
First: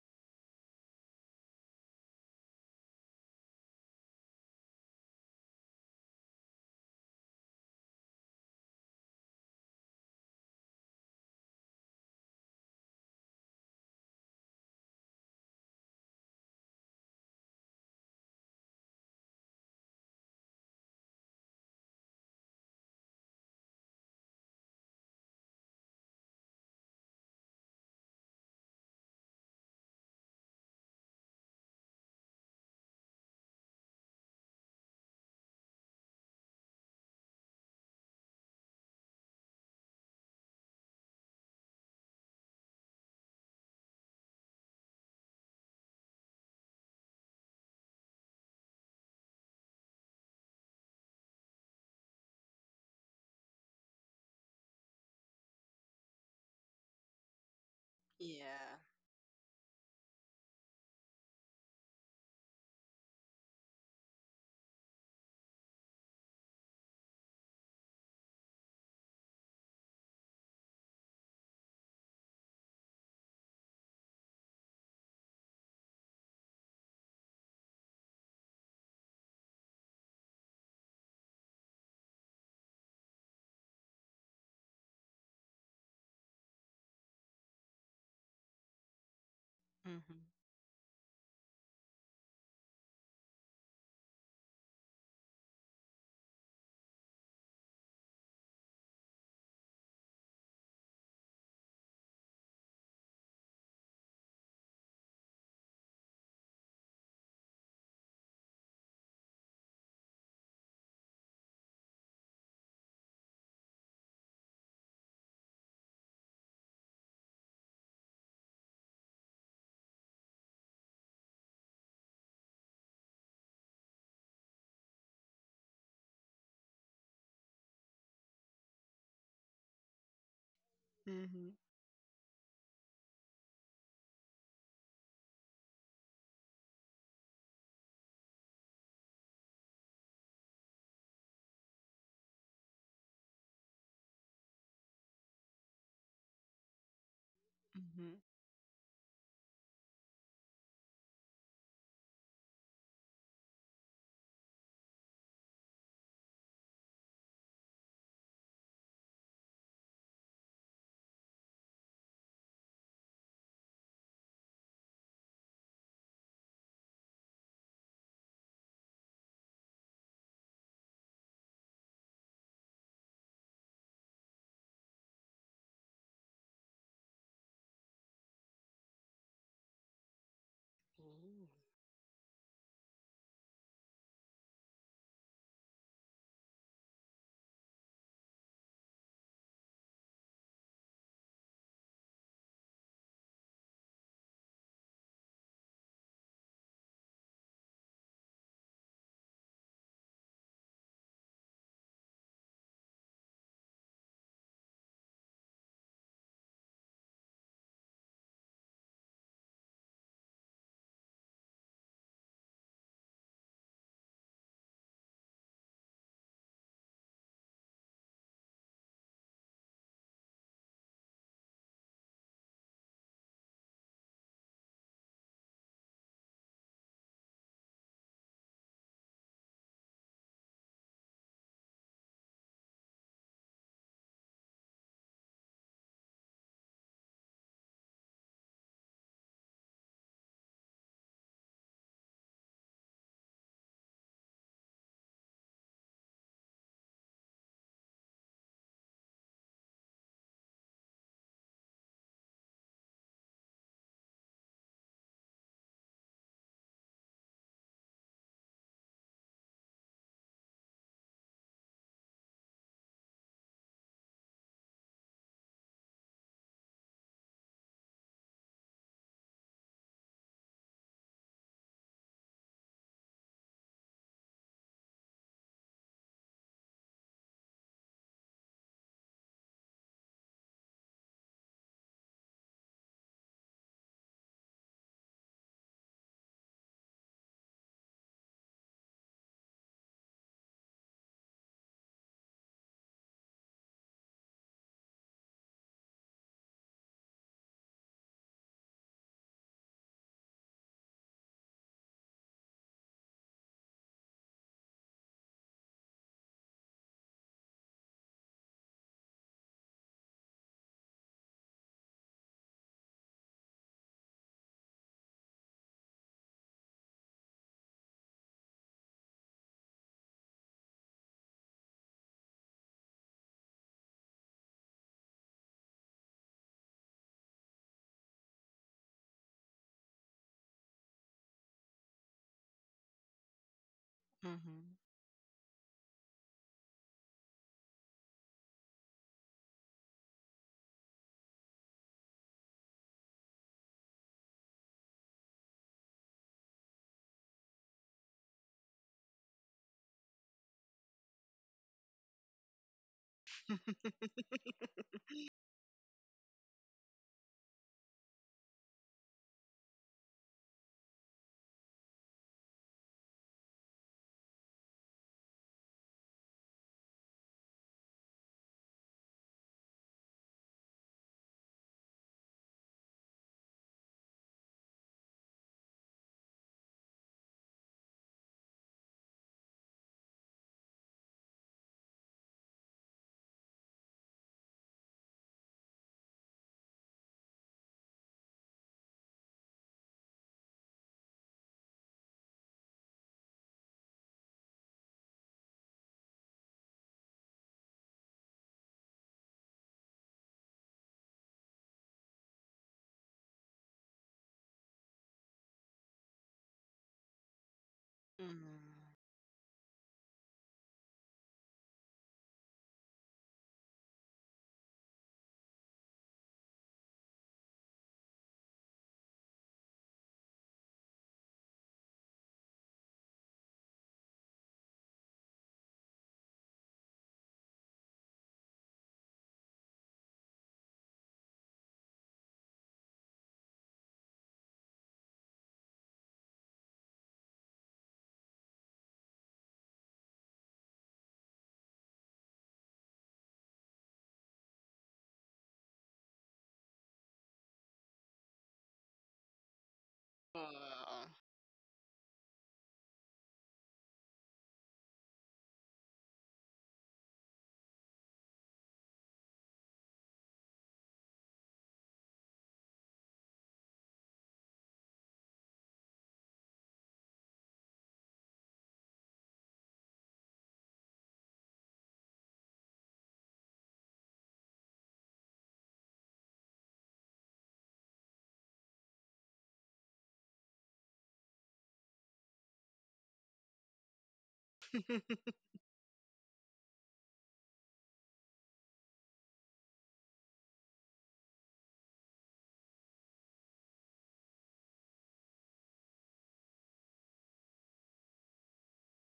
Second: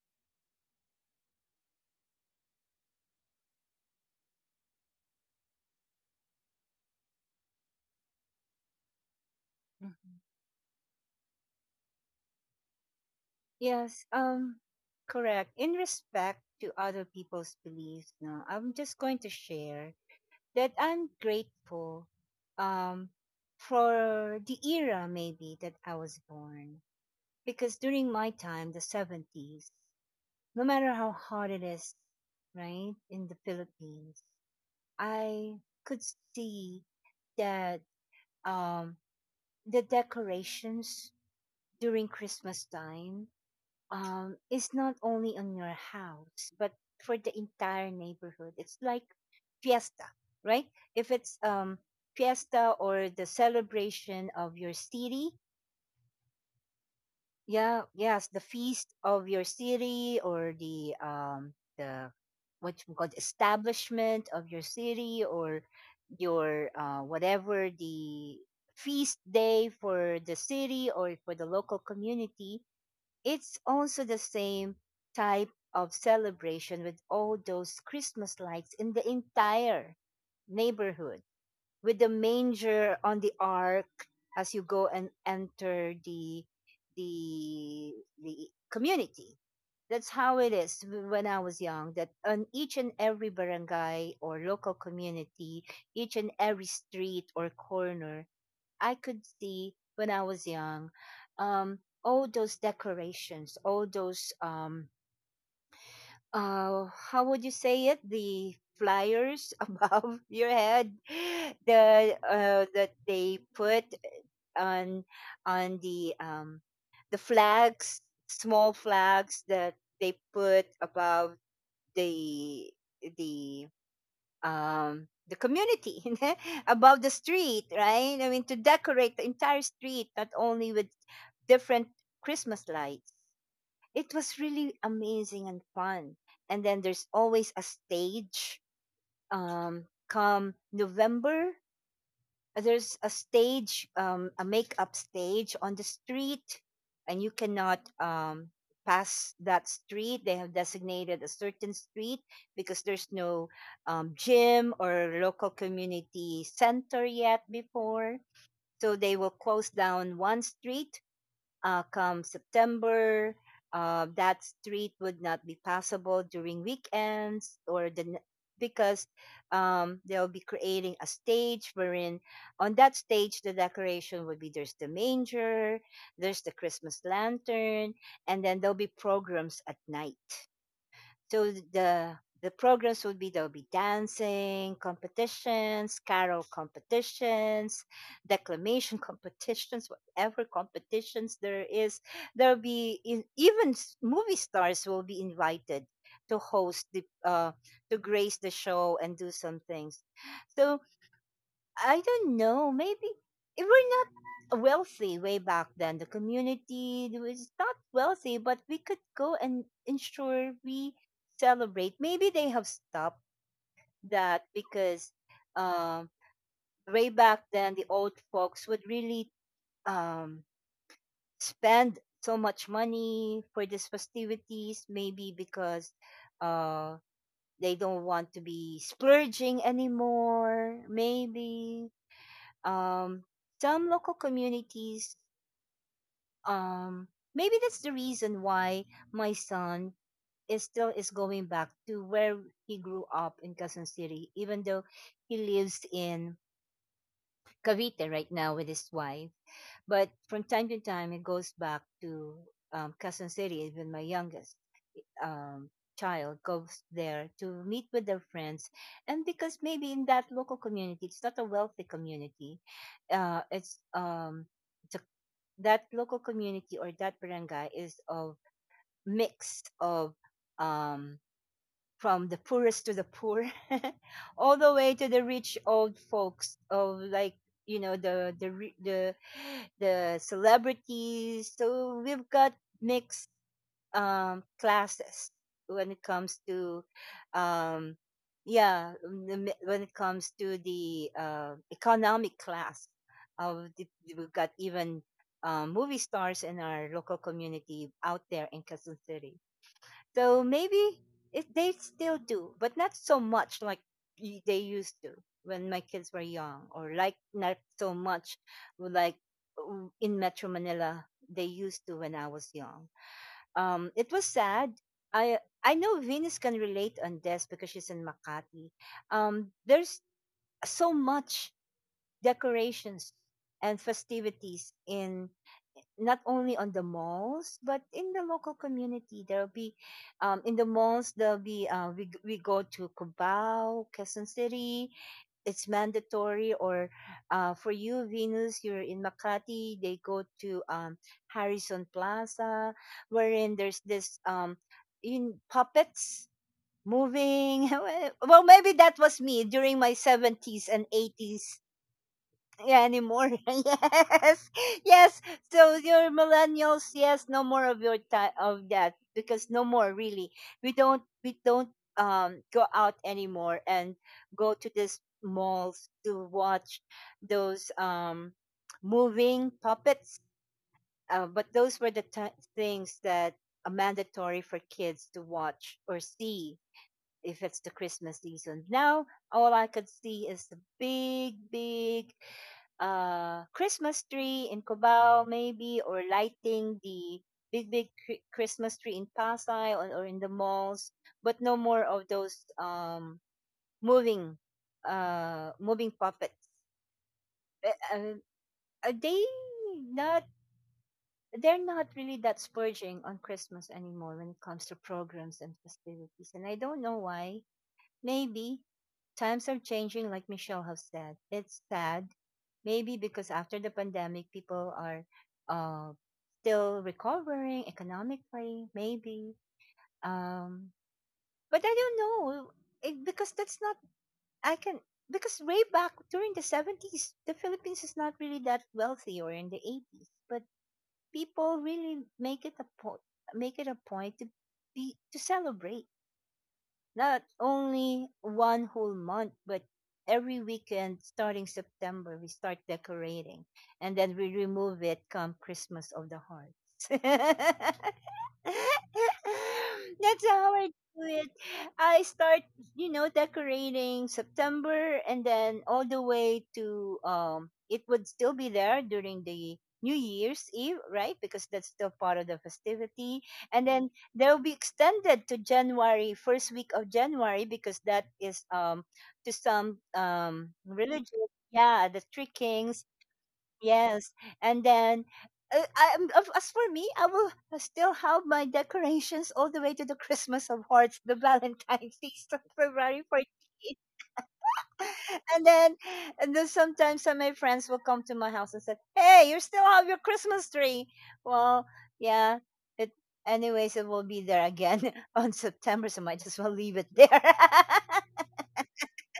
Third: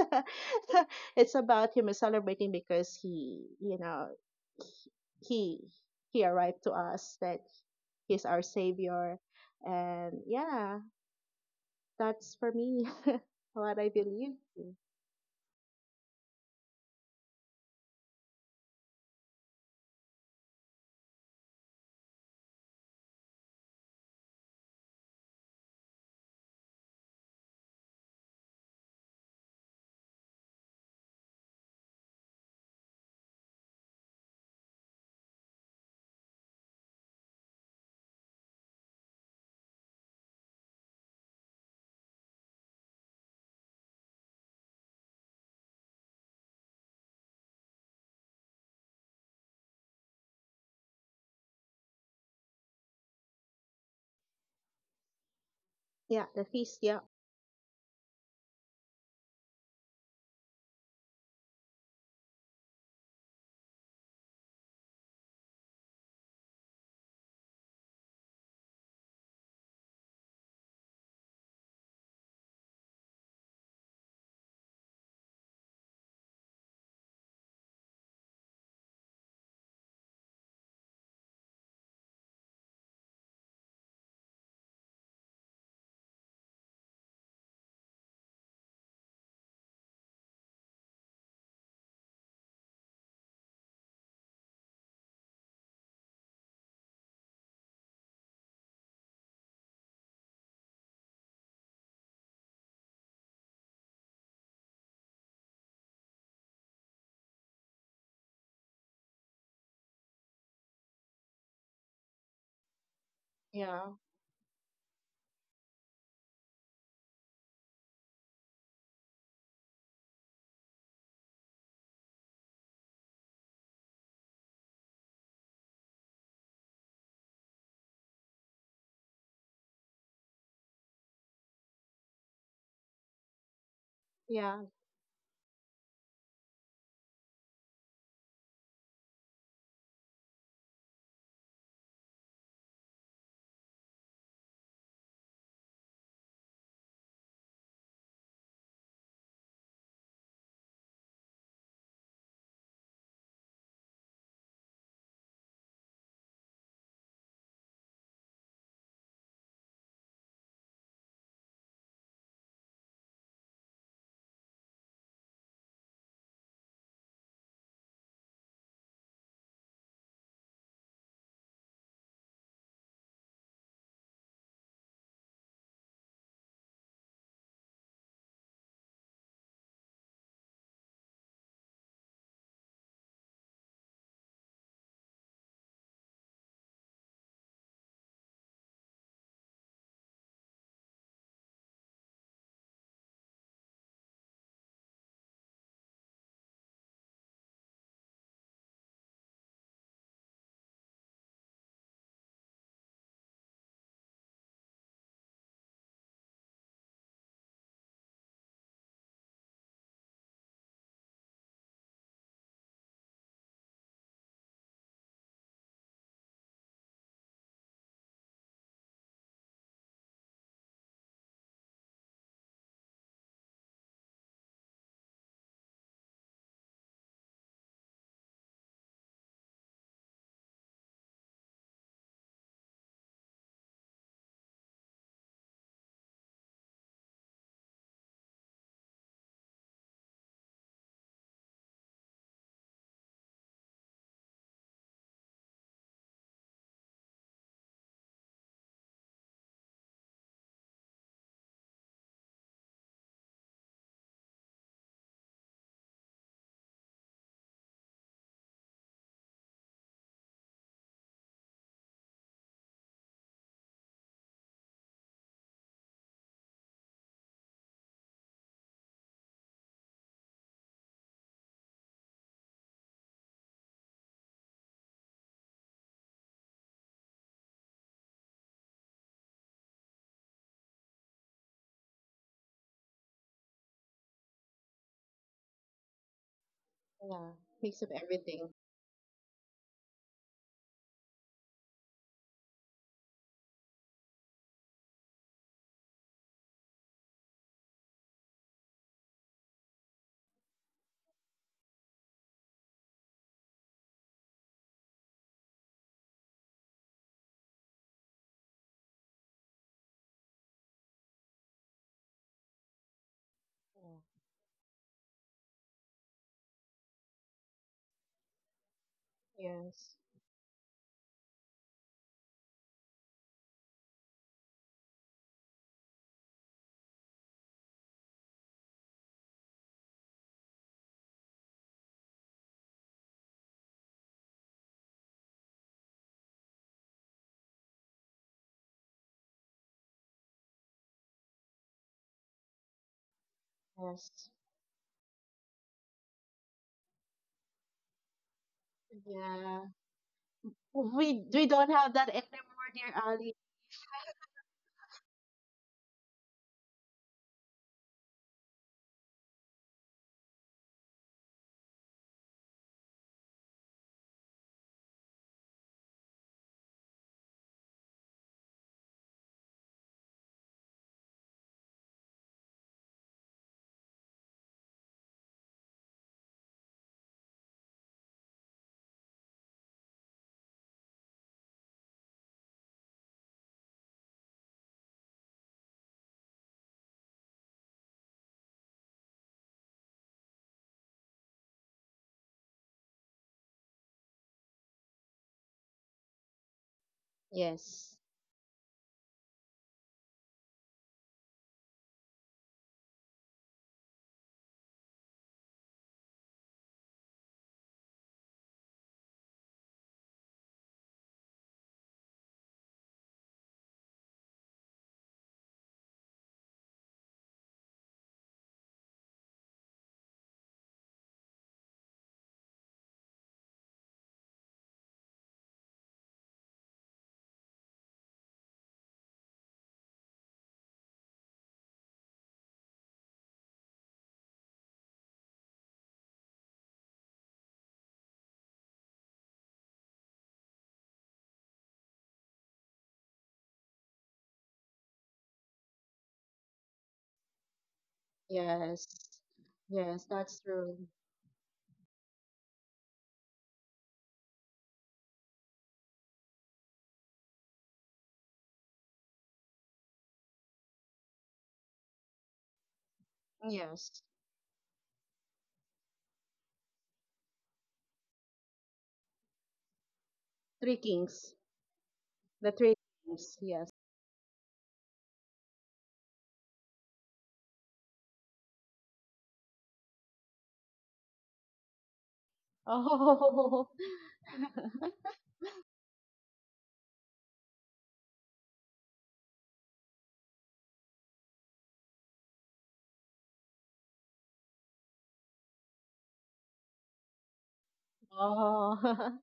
[SPEAKER 3] *laughs* it's about him celebrating because he, you know, he he arrived to us that he's our savior.
[SPEAKER 1] mhm.
[SPEAKER 3] And yeah, that's for me *laughs* what I
[SPEAKER 1] Yes,
[SPEAKER 3] believe.
[SPEAKER 1] correct. In respect to other people's beliefs, no, I'm just going to share that I'm grateful um for the era maybe that I was born. Because during my time, the 70s, no matter how hard it is, right, in the Philippines, I could see that um the decorations during Christmas time is not only on your house, but for the entire neighborhood. It's like fiesta, right? If it's fiesta or the celebration of your city,
[SPEAKER 3] Yeah, the feast. Yeah,
[SPEAKER 1] yeah, yes, the
[SPEAKER 2] Yeah.
[SPEAKER 1] feast of your city or the what you call it, establishment of your city or your whatever the feast day for the city or for the local community, it's also the same type of celebration with all those Christmas lights in the entire neighborhood, with the manger on the ark as you go and enter the the community. That's
[SPEAKER 2] Mm-hmm.
[SPEAKER 1] how it is when I was young. That on each and every barangay or local community, each and every street or corner, I could see when I was young, um, all those decorations, all those how would you say it? The flyers *laughs* above your head, the that they put
[SPEAKER 3] yeah,
[SPEAKER 1] on on the flags, small flags that they put above the the the community, *laughs* above the street, right? I mean, to decorate the entire street, not only with
[SPEAKER 2] Mm-hmm.
[SPEAKER 1] different Christmas lights. It was
[SPEAKER 3] yeah,
[SPEAKER 1] really amazing and fun. And then there's always a stage, come November, there's a stage, a makeup stage on the street, and you cannot
[SPEAKER 2] Mm-hmm.
[SPEAKER 1] pass that street. They have designated a certain street because there's no gym or local community center yet before. So they will close down one street, come September, that street would not be passable during weekends or because they'll be creating a stage wherein on that stage the decoration would be there's the manger, there's the Christmas lantern, and then there'll be programs at night.
[SPEAKER 2] Ooh.
[SPEAKER 1] So the programs would be there'll be dancing competitions, carol competitions, declamation *laughs* competitions, whatever competitions there is. There'll be even movie stars will be invited to host the to grace the show and do some things. So I don't know. Maybe we're not wealthy way back then. The community was not wealthy, but we could go and ensure we celebrate. Maybe they have stopped that because um, way back then the old folks would really um, spend so much money for these festivities. Maybe because uh, they don't want to be splurging anymore. Maybe um, some local communities, um, maybe that's the reason why my son is still is going back to where he grew up in Quezon City even though he lives in Cavite right now with his wife. But from time to time, it goes back to Quezon City. Even my youngest um, child goes there to meet with their friends. And because maybe in that local community, it's not a wealthy community, uh, it's, um, it's a, that local community or that barangay is of mix of um, from the poorest to the poor, *laughs* all the way to the rich old folks of like, you know, the *sighs* the celebrities. So we've got mixed classes when it comes to
[SPEAKER 3] yeah. Mix of
[SPEAKER 1] um,
[SPEAKER 3] everything.
[SPEAKER 1] yeah, when it comes to the economic class of the, we've got even movie stars in our local community out there in Quezon City. So maybe if they still do, but not so much like they used to when my kids were young, or like not so much like in Metro Manila they used to when I was young.
[SPEAKER 3] Yeah.
[SPEAKER 1] It was sad. I I know Venus can relate on this because she's in Makati.
[SPEAKER 3] Yes,
[SPEAKER 1] There's so much decorations and festivities in, not only on the malls but in the local community there'll be in the malls there'll be we go to Cubao, Quezon
[SPEAKER 2] Mm-hmm. *laughs*
[SPEAKER 1] City, it's mandatory or for you Venus, you're in Makati, they go to Harrison Plaza wherein there's this
[SPEAKER 3] yes,
[SPEAKER 1] in puppets moving. *laughs* Well maybe that was me
[SPEAKER 3] yeah.
[SPEAKER 1] during my 70s and
[SPEAKER 3] Well, we
[SPEAKER 1] 80s.
[SPEAKER 3] don't have that anymore,
[SPEAKER 1] Yeah,
[SPEAKER 3] dear
[SPEAKER 1] anymore.
[SPEAKER 3] Ali.
[SPEAKER 1] *laughs* Yes. Yes. So your millennials, yes, no more of your time of that because no more really. We don't go out anymore and go to these malls to watch those moving puppets. But those were the ti things that are mandatory for kids to watch or see if it's the Christmas season. Now, all I could see is the big, big Christmas tree in Cubao, maybe, or lighting the big, big Christmas tree in Pasay, or in the malls, but no more of those moving, moving puppets. Uh,
[SPEAKER 3] Yes,
[SPEAKER 1] uh, are they not? They're not really that splurging on Christmas anymore when it comes to programs and festivities, and I don't know why. Maybe
[SPEAKER 2] Mm-hmm.
[SPEAKER 1] times are changing, like Michelle has said. It's sad, maybe because after the pandemic, people are uh, still recovering economically, maybe. Um, but I don't know it, because that's not, I can, because way back during the 70s, the Philippines is not really that wealthy or in the 80s, but people really make it a point. Make it a point to be to celebrate not only one whole month, but every weekend starting September, we start decorating and then we remove it come Christmas of the Hearts. *laughs* *laughs* That's
[SPEAKER 3] yes, yes. That's
[SPEAKER 1] how I do
[SPEAKER 3] true.
[SPEAKER 1] it. I start, you know, decorating September and then all the way to it would still be there during the New Year's Eve, right? Because that's still part of the festivity. And then
[SPEAKER 3] Yes,
[SPEAKER 1] they'll be extended to January, first week of January, because that is to some
[SPEAKER 3] three
[SPEAKER 1] religious,
[SPEAKER 3] kings.
[SPEAKER 1] yeah, the three
[SPEAKER 3] The three
[SPEAKER 1] kings.
[SPEAKER 3] kings. Yes.
[SPEAKER 1] Yes, and then as for me, I will still have my decorations all the way to the Christmas of Hearts, the *laughs* Valentine's feast on February
[SPEAKER 3] Oh,
[SPEAKER 1] 14th.
[SPEAKER 3] *laughs*
[SPEAKER 2] *laughs*
[SPEAKER 1] *laughs* And then, and then sometimes some of my friends will come to my house and say, "Hey, you still have your Christmas tree?" Well, yeah. It anyways, it will be there again *laughs* on September, so might as well leave it there. *laughs*
[SPEAKER 3] oh, *laughs*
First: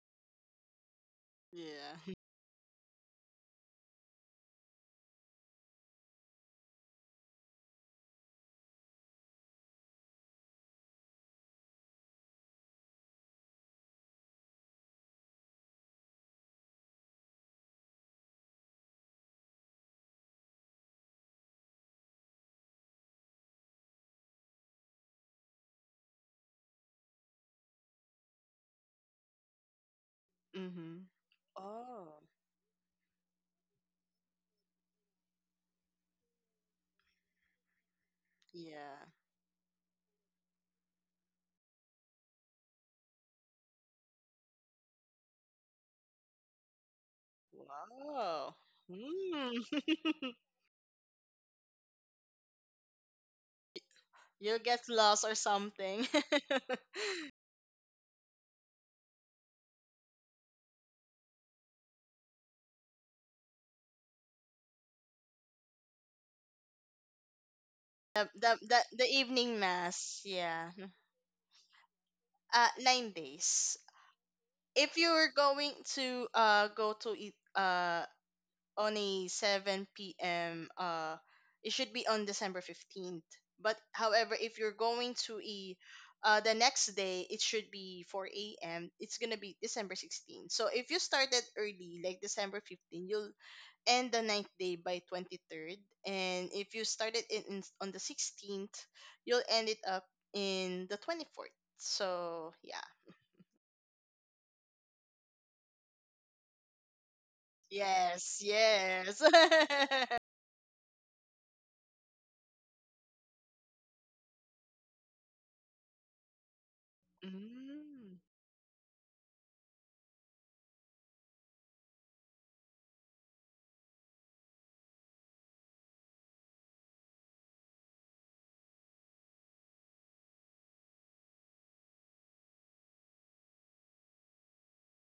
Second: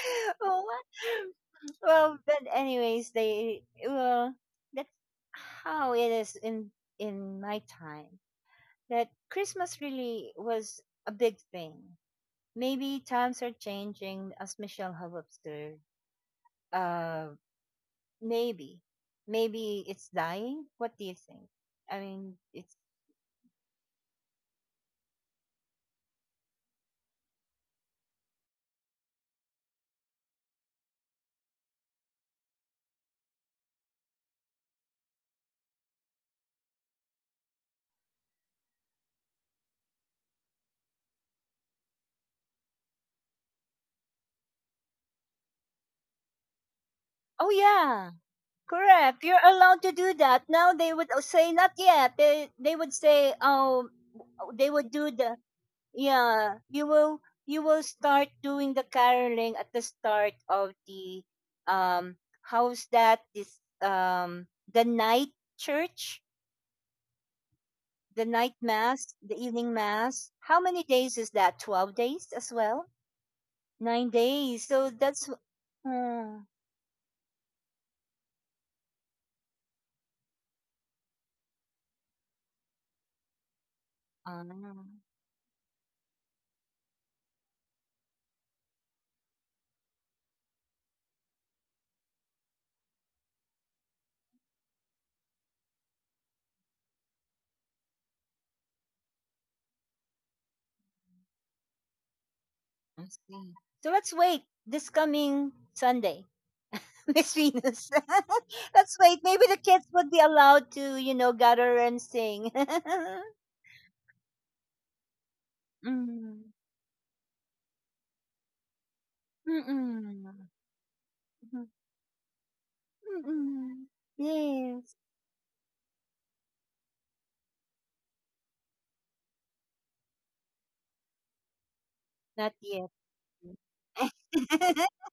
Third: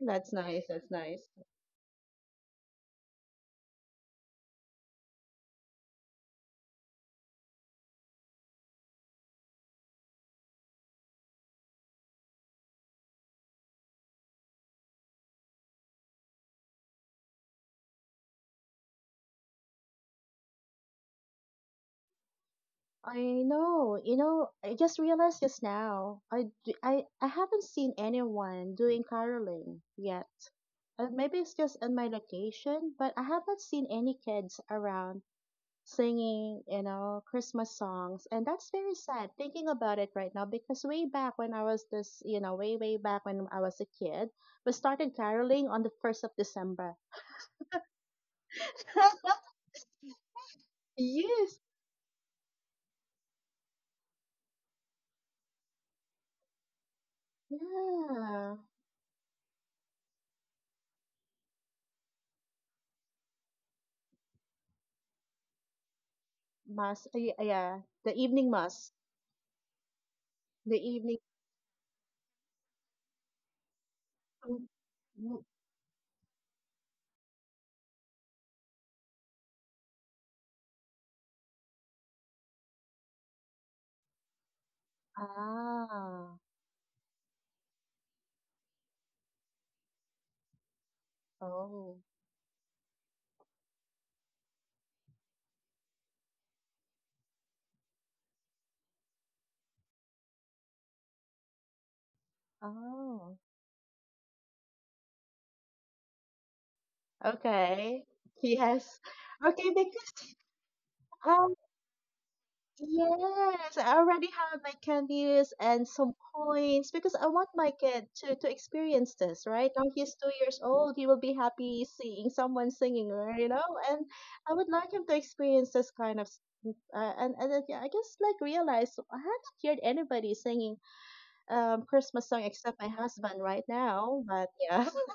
[SPEAKER 3] that's
[SPEAKER 1] Oh,
[SPEAKER 3] nice.
[SPEAKER 1] what?
[SPEAKER 3] That's nice.
[SPEAKER 2] Yeah.
[SPEAKER 1] Well, but anyways, they well that's how it is in my time, that Christmas really was a big thing. Maybe times are changing, as Michelle have observed. Uh, maybe, maybe it's dying. What do you think? I mean, it's,
[SPEAKER 3] I know, you know, I just realized just now. I haven't seen anyone doing caroling yet.
[SPEAKER 2] Mm-hmm.
[SPEAKER 3] Maybe it's just in my
[SPEAKER 2] Oh,
[SPEAKER 3] location, but I haven't seen any kids around singing, you know, Christmas songs. And that's very
[SPEAKER 2] yeah.
[SPEAKER 3] sad thinking about it right now because way back when I was this, you know, way, way back when I was a kid, we started caroling on the 1st of December.
[SPEAKER 1] oh yeah,
[SPEAKER 2] Wow.
[SPEAKER 1] correct. You're
[SPEAKER 3] *laughs*
[SPEAKER 2] Mm.
[SPEAKER 1] allowed to do
[SPEAKER 2] *laughs*
[SPEAKER 1] that now. They would, oh, say
[SPEAKER 3] Yes.
[SPEAKER 1] not yet. They would say, oh,
[SPEAKER 2] You'll
[SPEAKER 1] they
[SPEAKER 2] get
[SPEAKER 1] would do
[SPEAKER 2] lost or
[SPEAKER 1] the
[SPEAKER 2] something. *laughs*
[SPEAKER 1] yeah, you will start
[SPEAKER 3] Yeah.
[SPEAKER 1] doing the caroling at the start of the um how's that, this the night church,
[SPEAKER 3] Mass. Yeah. yeah, The
[SPEAKER 1] the
[SPEAKER 2] the,
[SPEAKER 3] evening
[SPEAKER 1] night
[SPEAKER 2] the, the,
[SPEAKER 3] mass.
[SPEAKER 2] the
[SPEAKER 1] mass, the
[SPEAKER 2] evening
[SPEAKER 1] evening
[SPEAKER 2] mass,
[SPEAKER 1] mass, how
[SPEAKER 2] yeah.
[SPEAKER 3] The
[SPEAKER 1] many days
[SPEAKER 3] evening
[SPEAKER 1] is that? 12 days as well?
[SPEAKER 2] 9 days.
[SPEAKER 1] 9 days,
[SPEAKER 3] Mm,
[SPEAKER 1] so
[SPEAKER 2] If you were
[SPEAKER 1] that's, oh,
[SPEAKER 3] mm,
[SPEAKER 2] going to
[SPEAKER 1] oh,
[SPEAKER 2] go to it on a 7 p.m., it should be on December 15th. But however,
[SPEAKER 1] I
[SPEAKER 2] if you're going to a
[SPEAKER 3] Ah,
[SPEAKER 2] the next day, it should be 4 a.m. It's gonna be December 16th. So if you started
[SPEAKER 3] oh,
[SPEAKER 2] early, like December 15th, you'll and the ninth day by 23rd. And if you started it on the 16th, you'll end it up in the 24th. So, yeah.
[SPEAKER 3] oh,
[SPEAKER 1] see. So let's wait this coming Sunday, *laughs* Miss Venus.
[SPEAKER 3] okay.
[SPEAKER 2] Yes,
[SPEAKER 1] *laughs* Let's
[SPEAKER 3] Yes.
[SPEAKER 2] yes.
[SPEAKER 1] wait, maybe the
[SPEAKER 3] Okay,
[SPEAKER 1] kids would be
[SPEAKER 3] because
[SPEAKER 1] allowed to, you know,
[SPEAKER 3] um
[SPEAKER 1] gather and sing. *laughs*
[SPEAKER 3] yes, I already have my candies and some
[SPEAKER 1] Mm,
[SPEAKER 3] coins because
[SPEAKER 2] *laughs*
[SPEAKER 3] I want my kid
[SPEAKER 2] Mm.
[SPEAKER 3] to experience this, right? Now he's
[SPEAKER 1] mm.
[SPEAKER 3] 2 years old, he will be
[SPEAKER 1] Mhm,
[SPEAKER 3] happy seeing someone singing, or you know,
[SPEAKER 1] mm.
[SPEAKER 3] and I would like
[SPEAKER 1] Yes,
[SPEAKER 3] him to experience this kind of s- and then, yeah, I just like realized I haven't heard anybody singing Christmas song
[SPEAKER 1] not
[SPEAKER 3] except my
[SPEAKER 1] yet.
[SPEAKER 3] husband right now, but yeah.
[SPEAKER 1] *laughs*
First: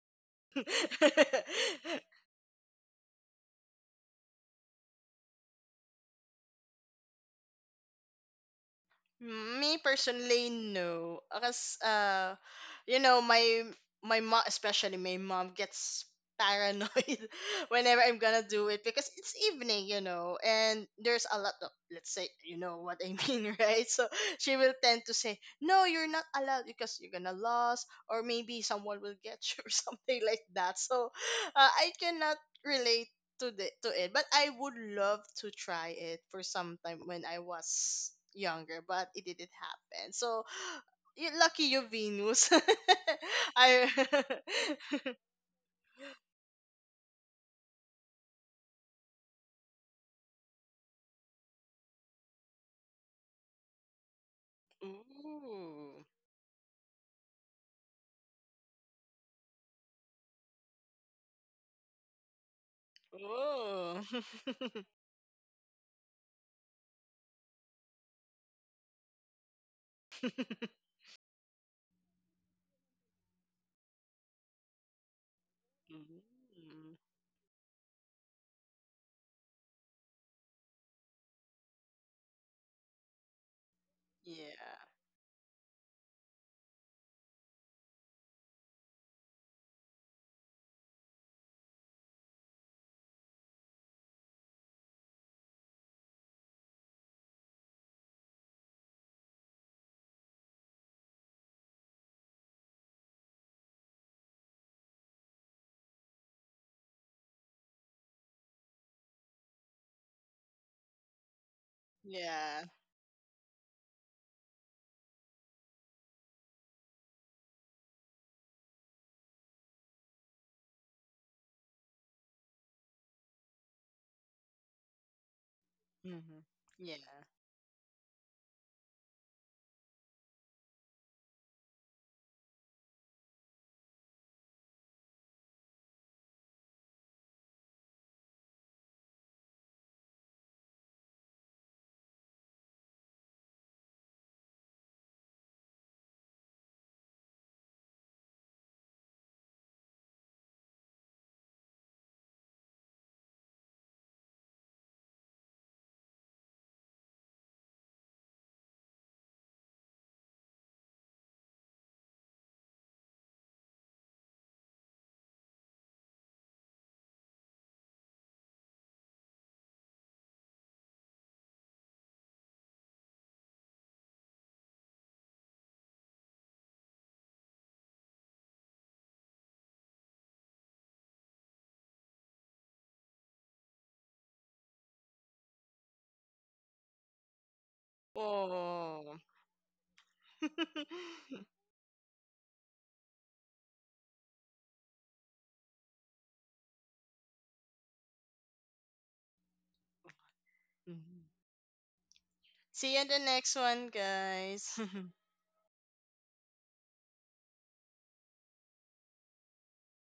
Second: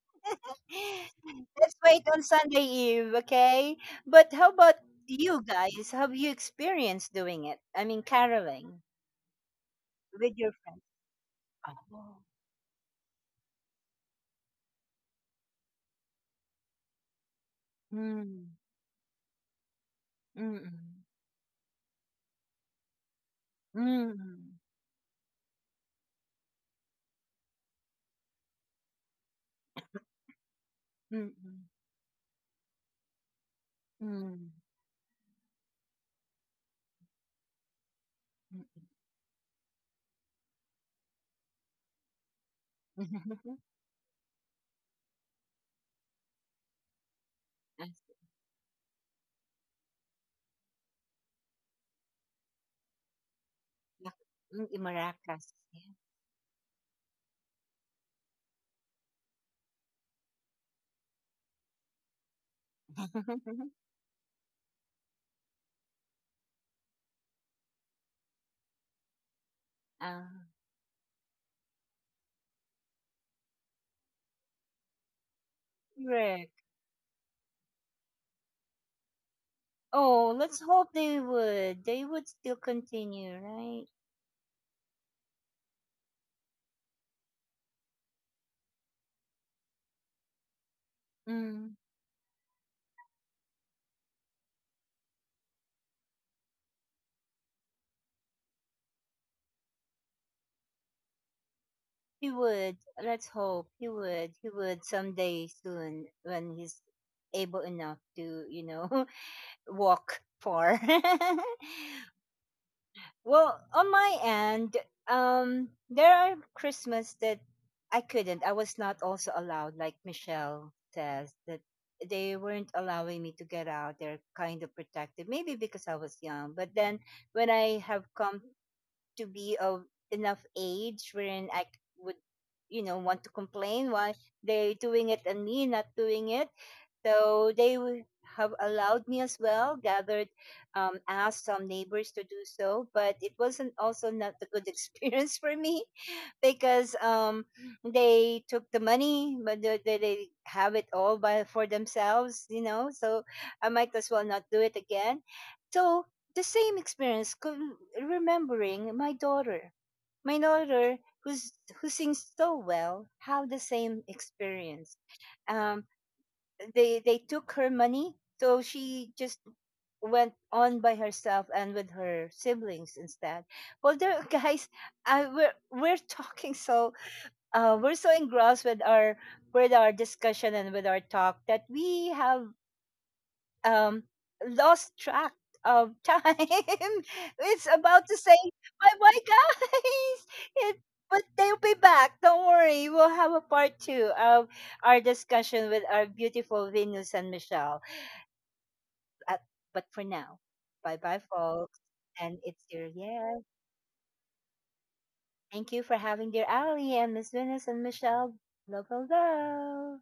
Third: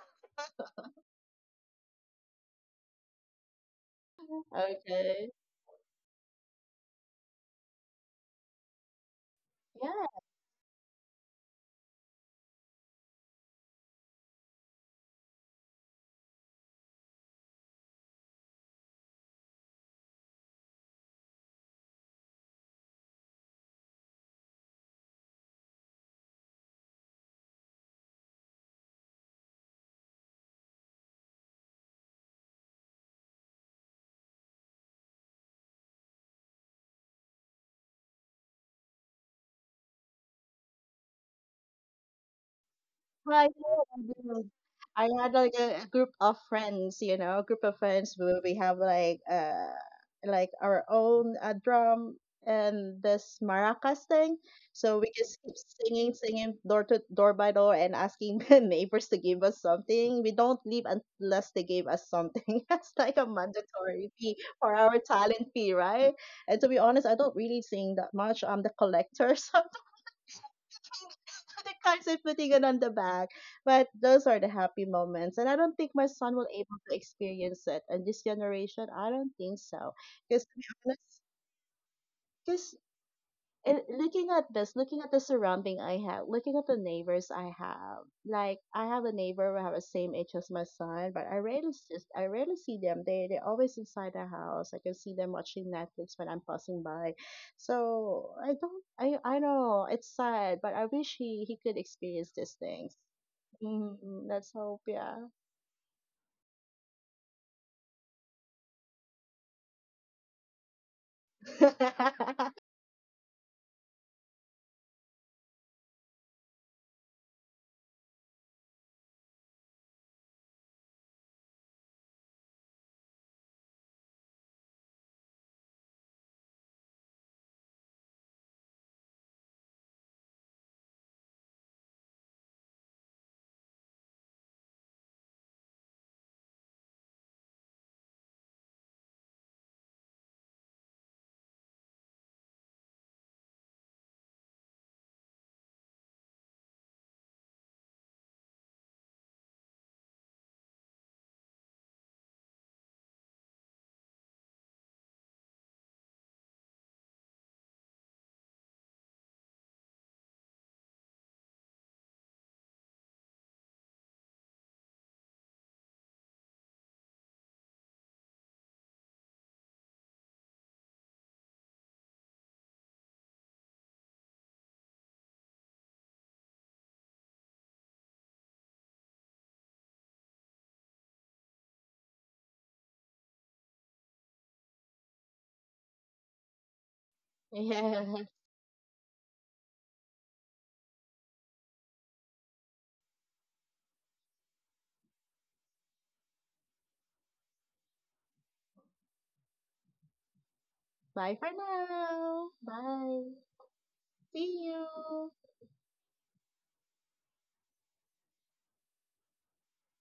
[SPEAKER 1] Let's wait
[SPEAKER 2] *laughs*
[SPEAKER 1] on Sunday Eve, okay? But how about
[SPEAKER 3] Okay.
[SPEAKER 1] you guys? Have you experienced doing it? I mean, caroling
[SPEAKER 2] Me
[SPEAKER 3] Yeah.
[SPEAKER 1] with your
[SPEAKER 2] personally,
[SPEAKER 1] friends.
[SPEAKER 2] no. Because,
[SPEAKER 1] Oh.
[SPEAKER 2] you know, my my mom, especially my mom, gets paranoid *laughs* whenever I'm gonna
[SPEAKER 1] Mm,
[SPEAKER 2] do it, because it's evening, you know, and
[SPEAKER 1] mm,
[SPEAKER 2] there's a lot of, let's say, you know what I mean, *laughs* right? So
[SPEAKER 1] mm,
[SPEAKER 2] she will tend to say, "No, you're not allowed because you're gonna lose, or maybe someone will get you *laughs* or something like that." So
[SPEAKER 1] mm,
[SPEAKER 2] I cannot relate to
[SPEAKER 1] mm,
[SPEAKER 2] it. But
[SPEAKER 1] mm.
[SPEAKER 2] I would love to try it for some time when I was younger, but it didn't happen. So *gasps* you lucky you, Venus.
[SPEAKER 3] Well, I
[SPEAKER 2] *laughs*
[SPEAKER 3] did.
[SPEAKER 1] *laughs*
[SPEAKER 2] I
[SPEAKER 3] I did.
[SPEAKER 2] *laughs*
[SPEAKER 3] I had like a group of friends, you know, a group of
[SPEAKER 1] As-
[SPEAKER 3] friends where we have like our own drum and this maracas
[SPEAKER 1] mak-
[SPEAKER 3] thing.
[SPEAKER 1] mm,
[SPEAKER 3] So we just
[SPEAKER 1] Maracas.
[SPEAKER 3] keep
[SPEAKER 2] Ooh.
[SPEAKER 3] singing, singing door to door by door and asking *laughs* the neighbors to give us something. We don't leave unless they give us something. *laughs* That's like a
[SPEAKER 1] *laughs*
[SPEAKER 2] Ooh.
[SPEAKER 3] mandatory fee for our talent fee, right? And to be honest, I don't really sing that much. I'm the collector, *laughs* so
[SPEAKER 1] Ah,
[SPEAKER 2] *laughs*
[SPEAKER 3] *laughs* the cards and putting it on the back. But those are the happy moments. And I don't think my son will able
[SPEAKER 2] Mm.
[SPEAKER 3] to experience it. And this generation, I don't think so.
[SPEAKER 1] oh,
[SPEAKER 3] Because
[SPEAKER 1] let's hope they would. They would still continue,
[SPEAKER 3] and
[SPEAKER 1] right?
[SPEAKER 3] looking at this,
[SPEAKER 2] Yeah.
[SPEAKER 3] looking at the surrounding I have, looking at the neighbors I have, like I have a neighbor who have the same age as my son, but I
[SPEAKER 1] Mm.
[SPEAKER 3] rarely just I rarely see them. They they're always inside the house. I can see them watching Netflix when I'm passing by. So I don't I know it's sad, but I wish he could
[SPEAKER 1] He
[SPEAKER 3] experience these
[SPEAKER 1] would.
[SPEAKER 3] things.
[SPEAKER 1] Let's hope he
[SPEAKER 3] Mm,
[SPEAKER 1] would. He
[SPEAKER 3] let's
[SPEAKER 1] would
[SPEAKER 3] hope, yeah.
[SPEAKER 1] someday soon when he's able enough to, you know, *laughs* walk far. *laughs*
[SPEAKER 3] *laughs*
[SPEAKER 2] Yeah.
[SPEAKER 1] Well, on my end, there are Christmas that I couldn't. I was not also allowed, like Michelle says, that they weren't allowing me to get out. They're kind of protective, maybe because I was
[SPEAKER 2] Hmm.
[SPEAKER 1] young. But then
[SPEAKER 2] Yeah.
[SPEAKER 1] when I have come to be of enough age wherein would, you know, want to complain why they're doing it and me not doing it. So they would have allowed me as well, gathered, asked some neighbors to do so, but it wasn't also not a good experience *laughs* for me because they took the money, but they have it all by for themselves, you know. So I might as well not do it again. So the same experience, remembering my daughter, my daughter who's who sings so well, have the same experience. Um, they took her money, so she just went on by herself and with her siblings instead. Well there, *laughs* guys, we're talking so we're so engrossed with our discussion and with our talk that we have um lost track of time. *laughs* It's about to
[SPEAKER 3] yeah.
[SPEAKER 1] say bye
[SPEAKER 2] Oh.
[SPEAKER 1] bye, guys. *laughs* it, but
[SPEAKER 2] *laughs*
[SPEAKER 1] they'll be back, don't worry, we'll have a part two of our discussion with our beautiful Venus and Michelle. but, but for now, bye bye,
[SPEAKER 2] Mhm.
[SPEAKER 3] Bye for
[SPEAKER 1] folks. And
[SPEAKER 3] now.
[SPEAKER 1] it's your,
[SPEAKER 2] See you in the
[SPEAKER 3] Bye.
[SPEAKER 1] yeah.
[SPEAKER 2] next one,
[SPEAKER 3] See
[SPEAKER 2] guys. *laughs*
[SPEAKER 3] you.
[SPEAKER 1] Thank you for having dear Ali and Miss Venus and Michelle. Love, love, love.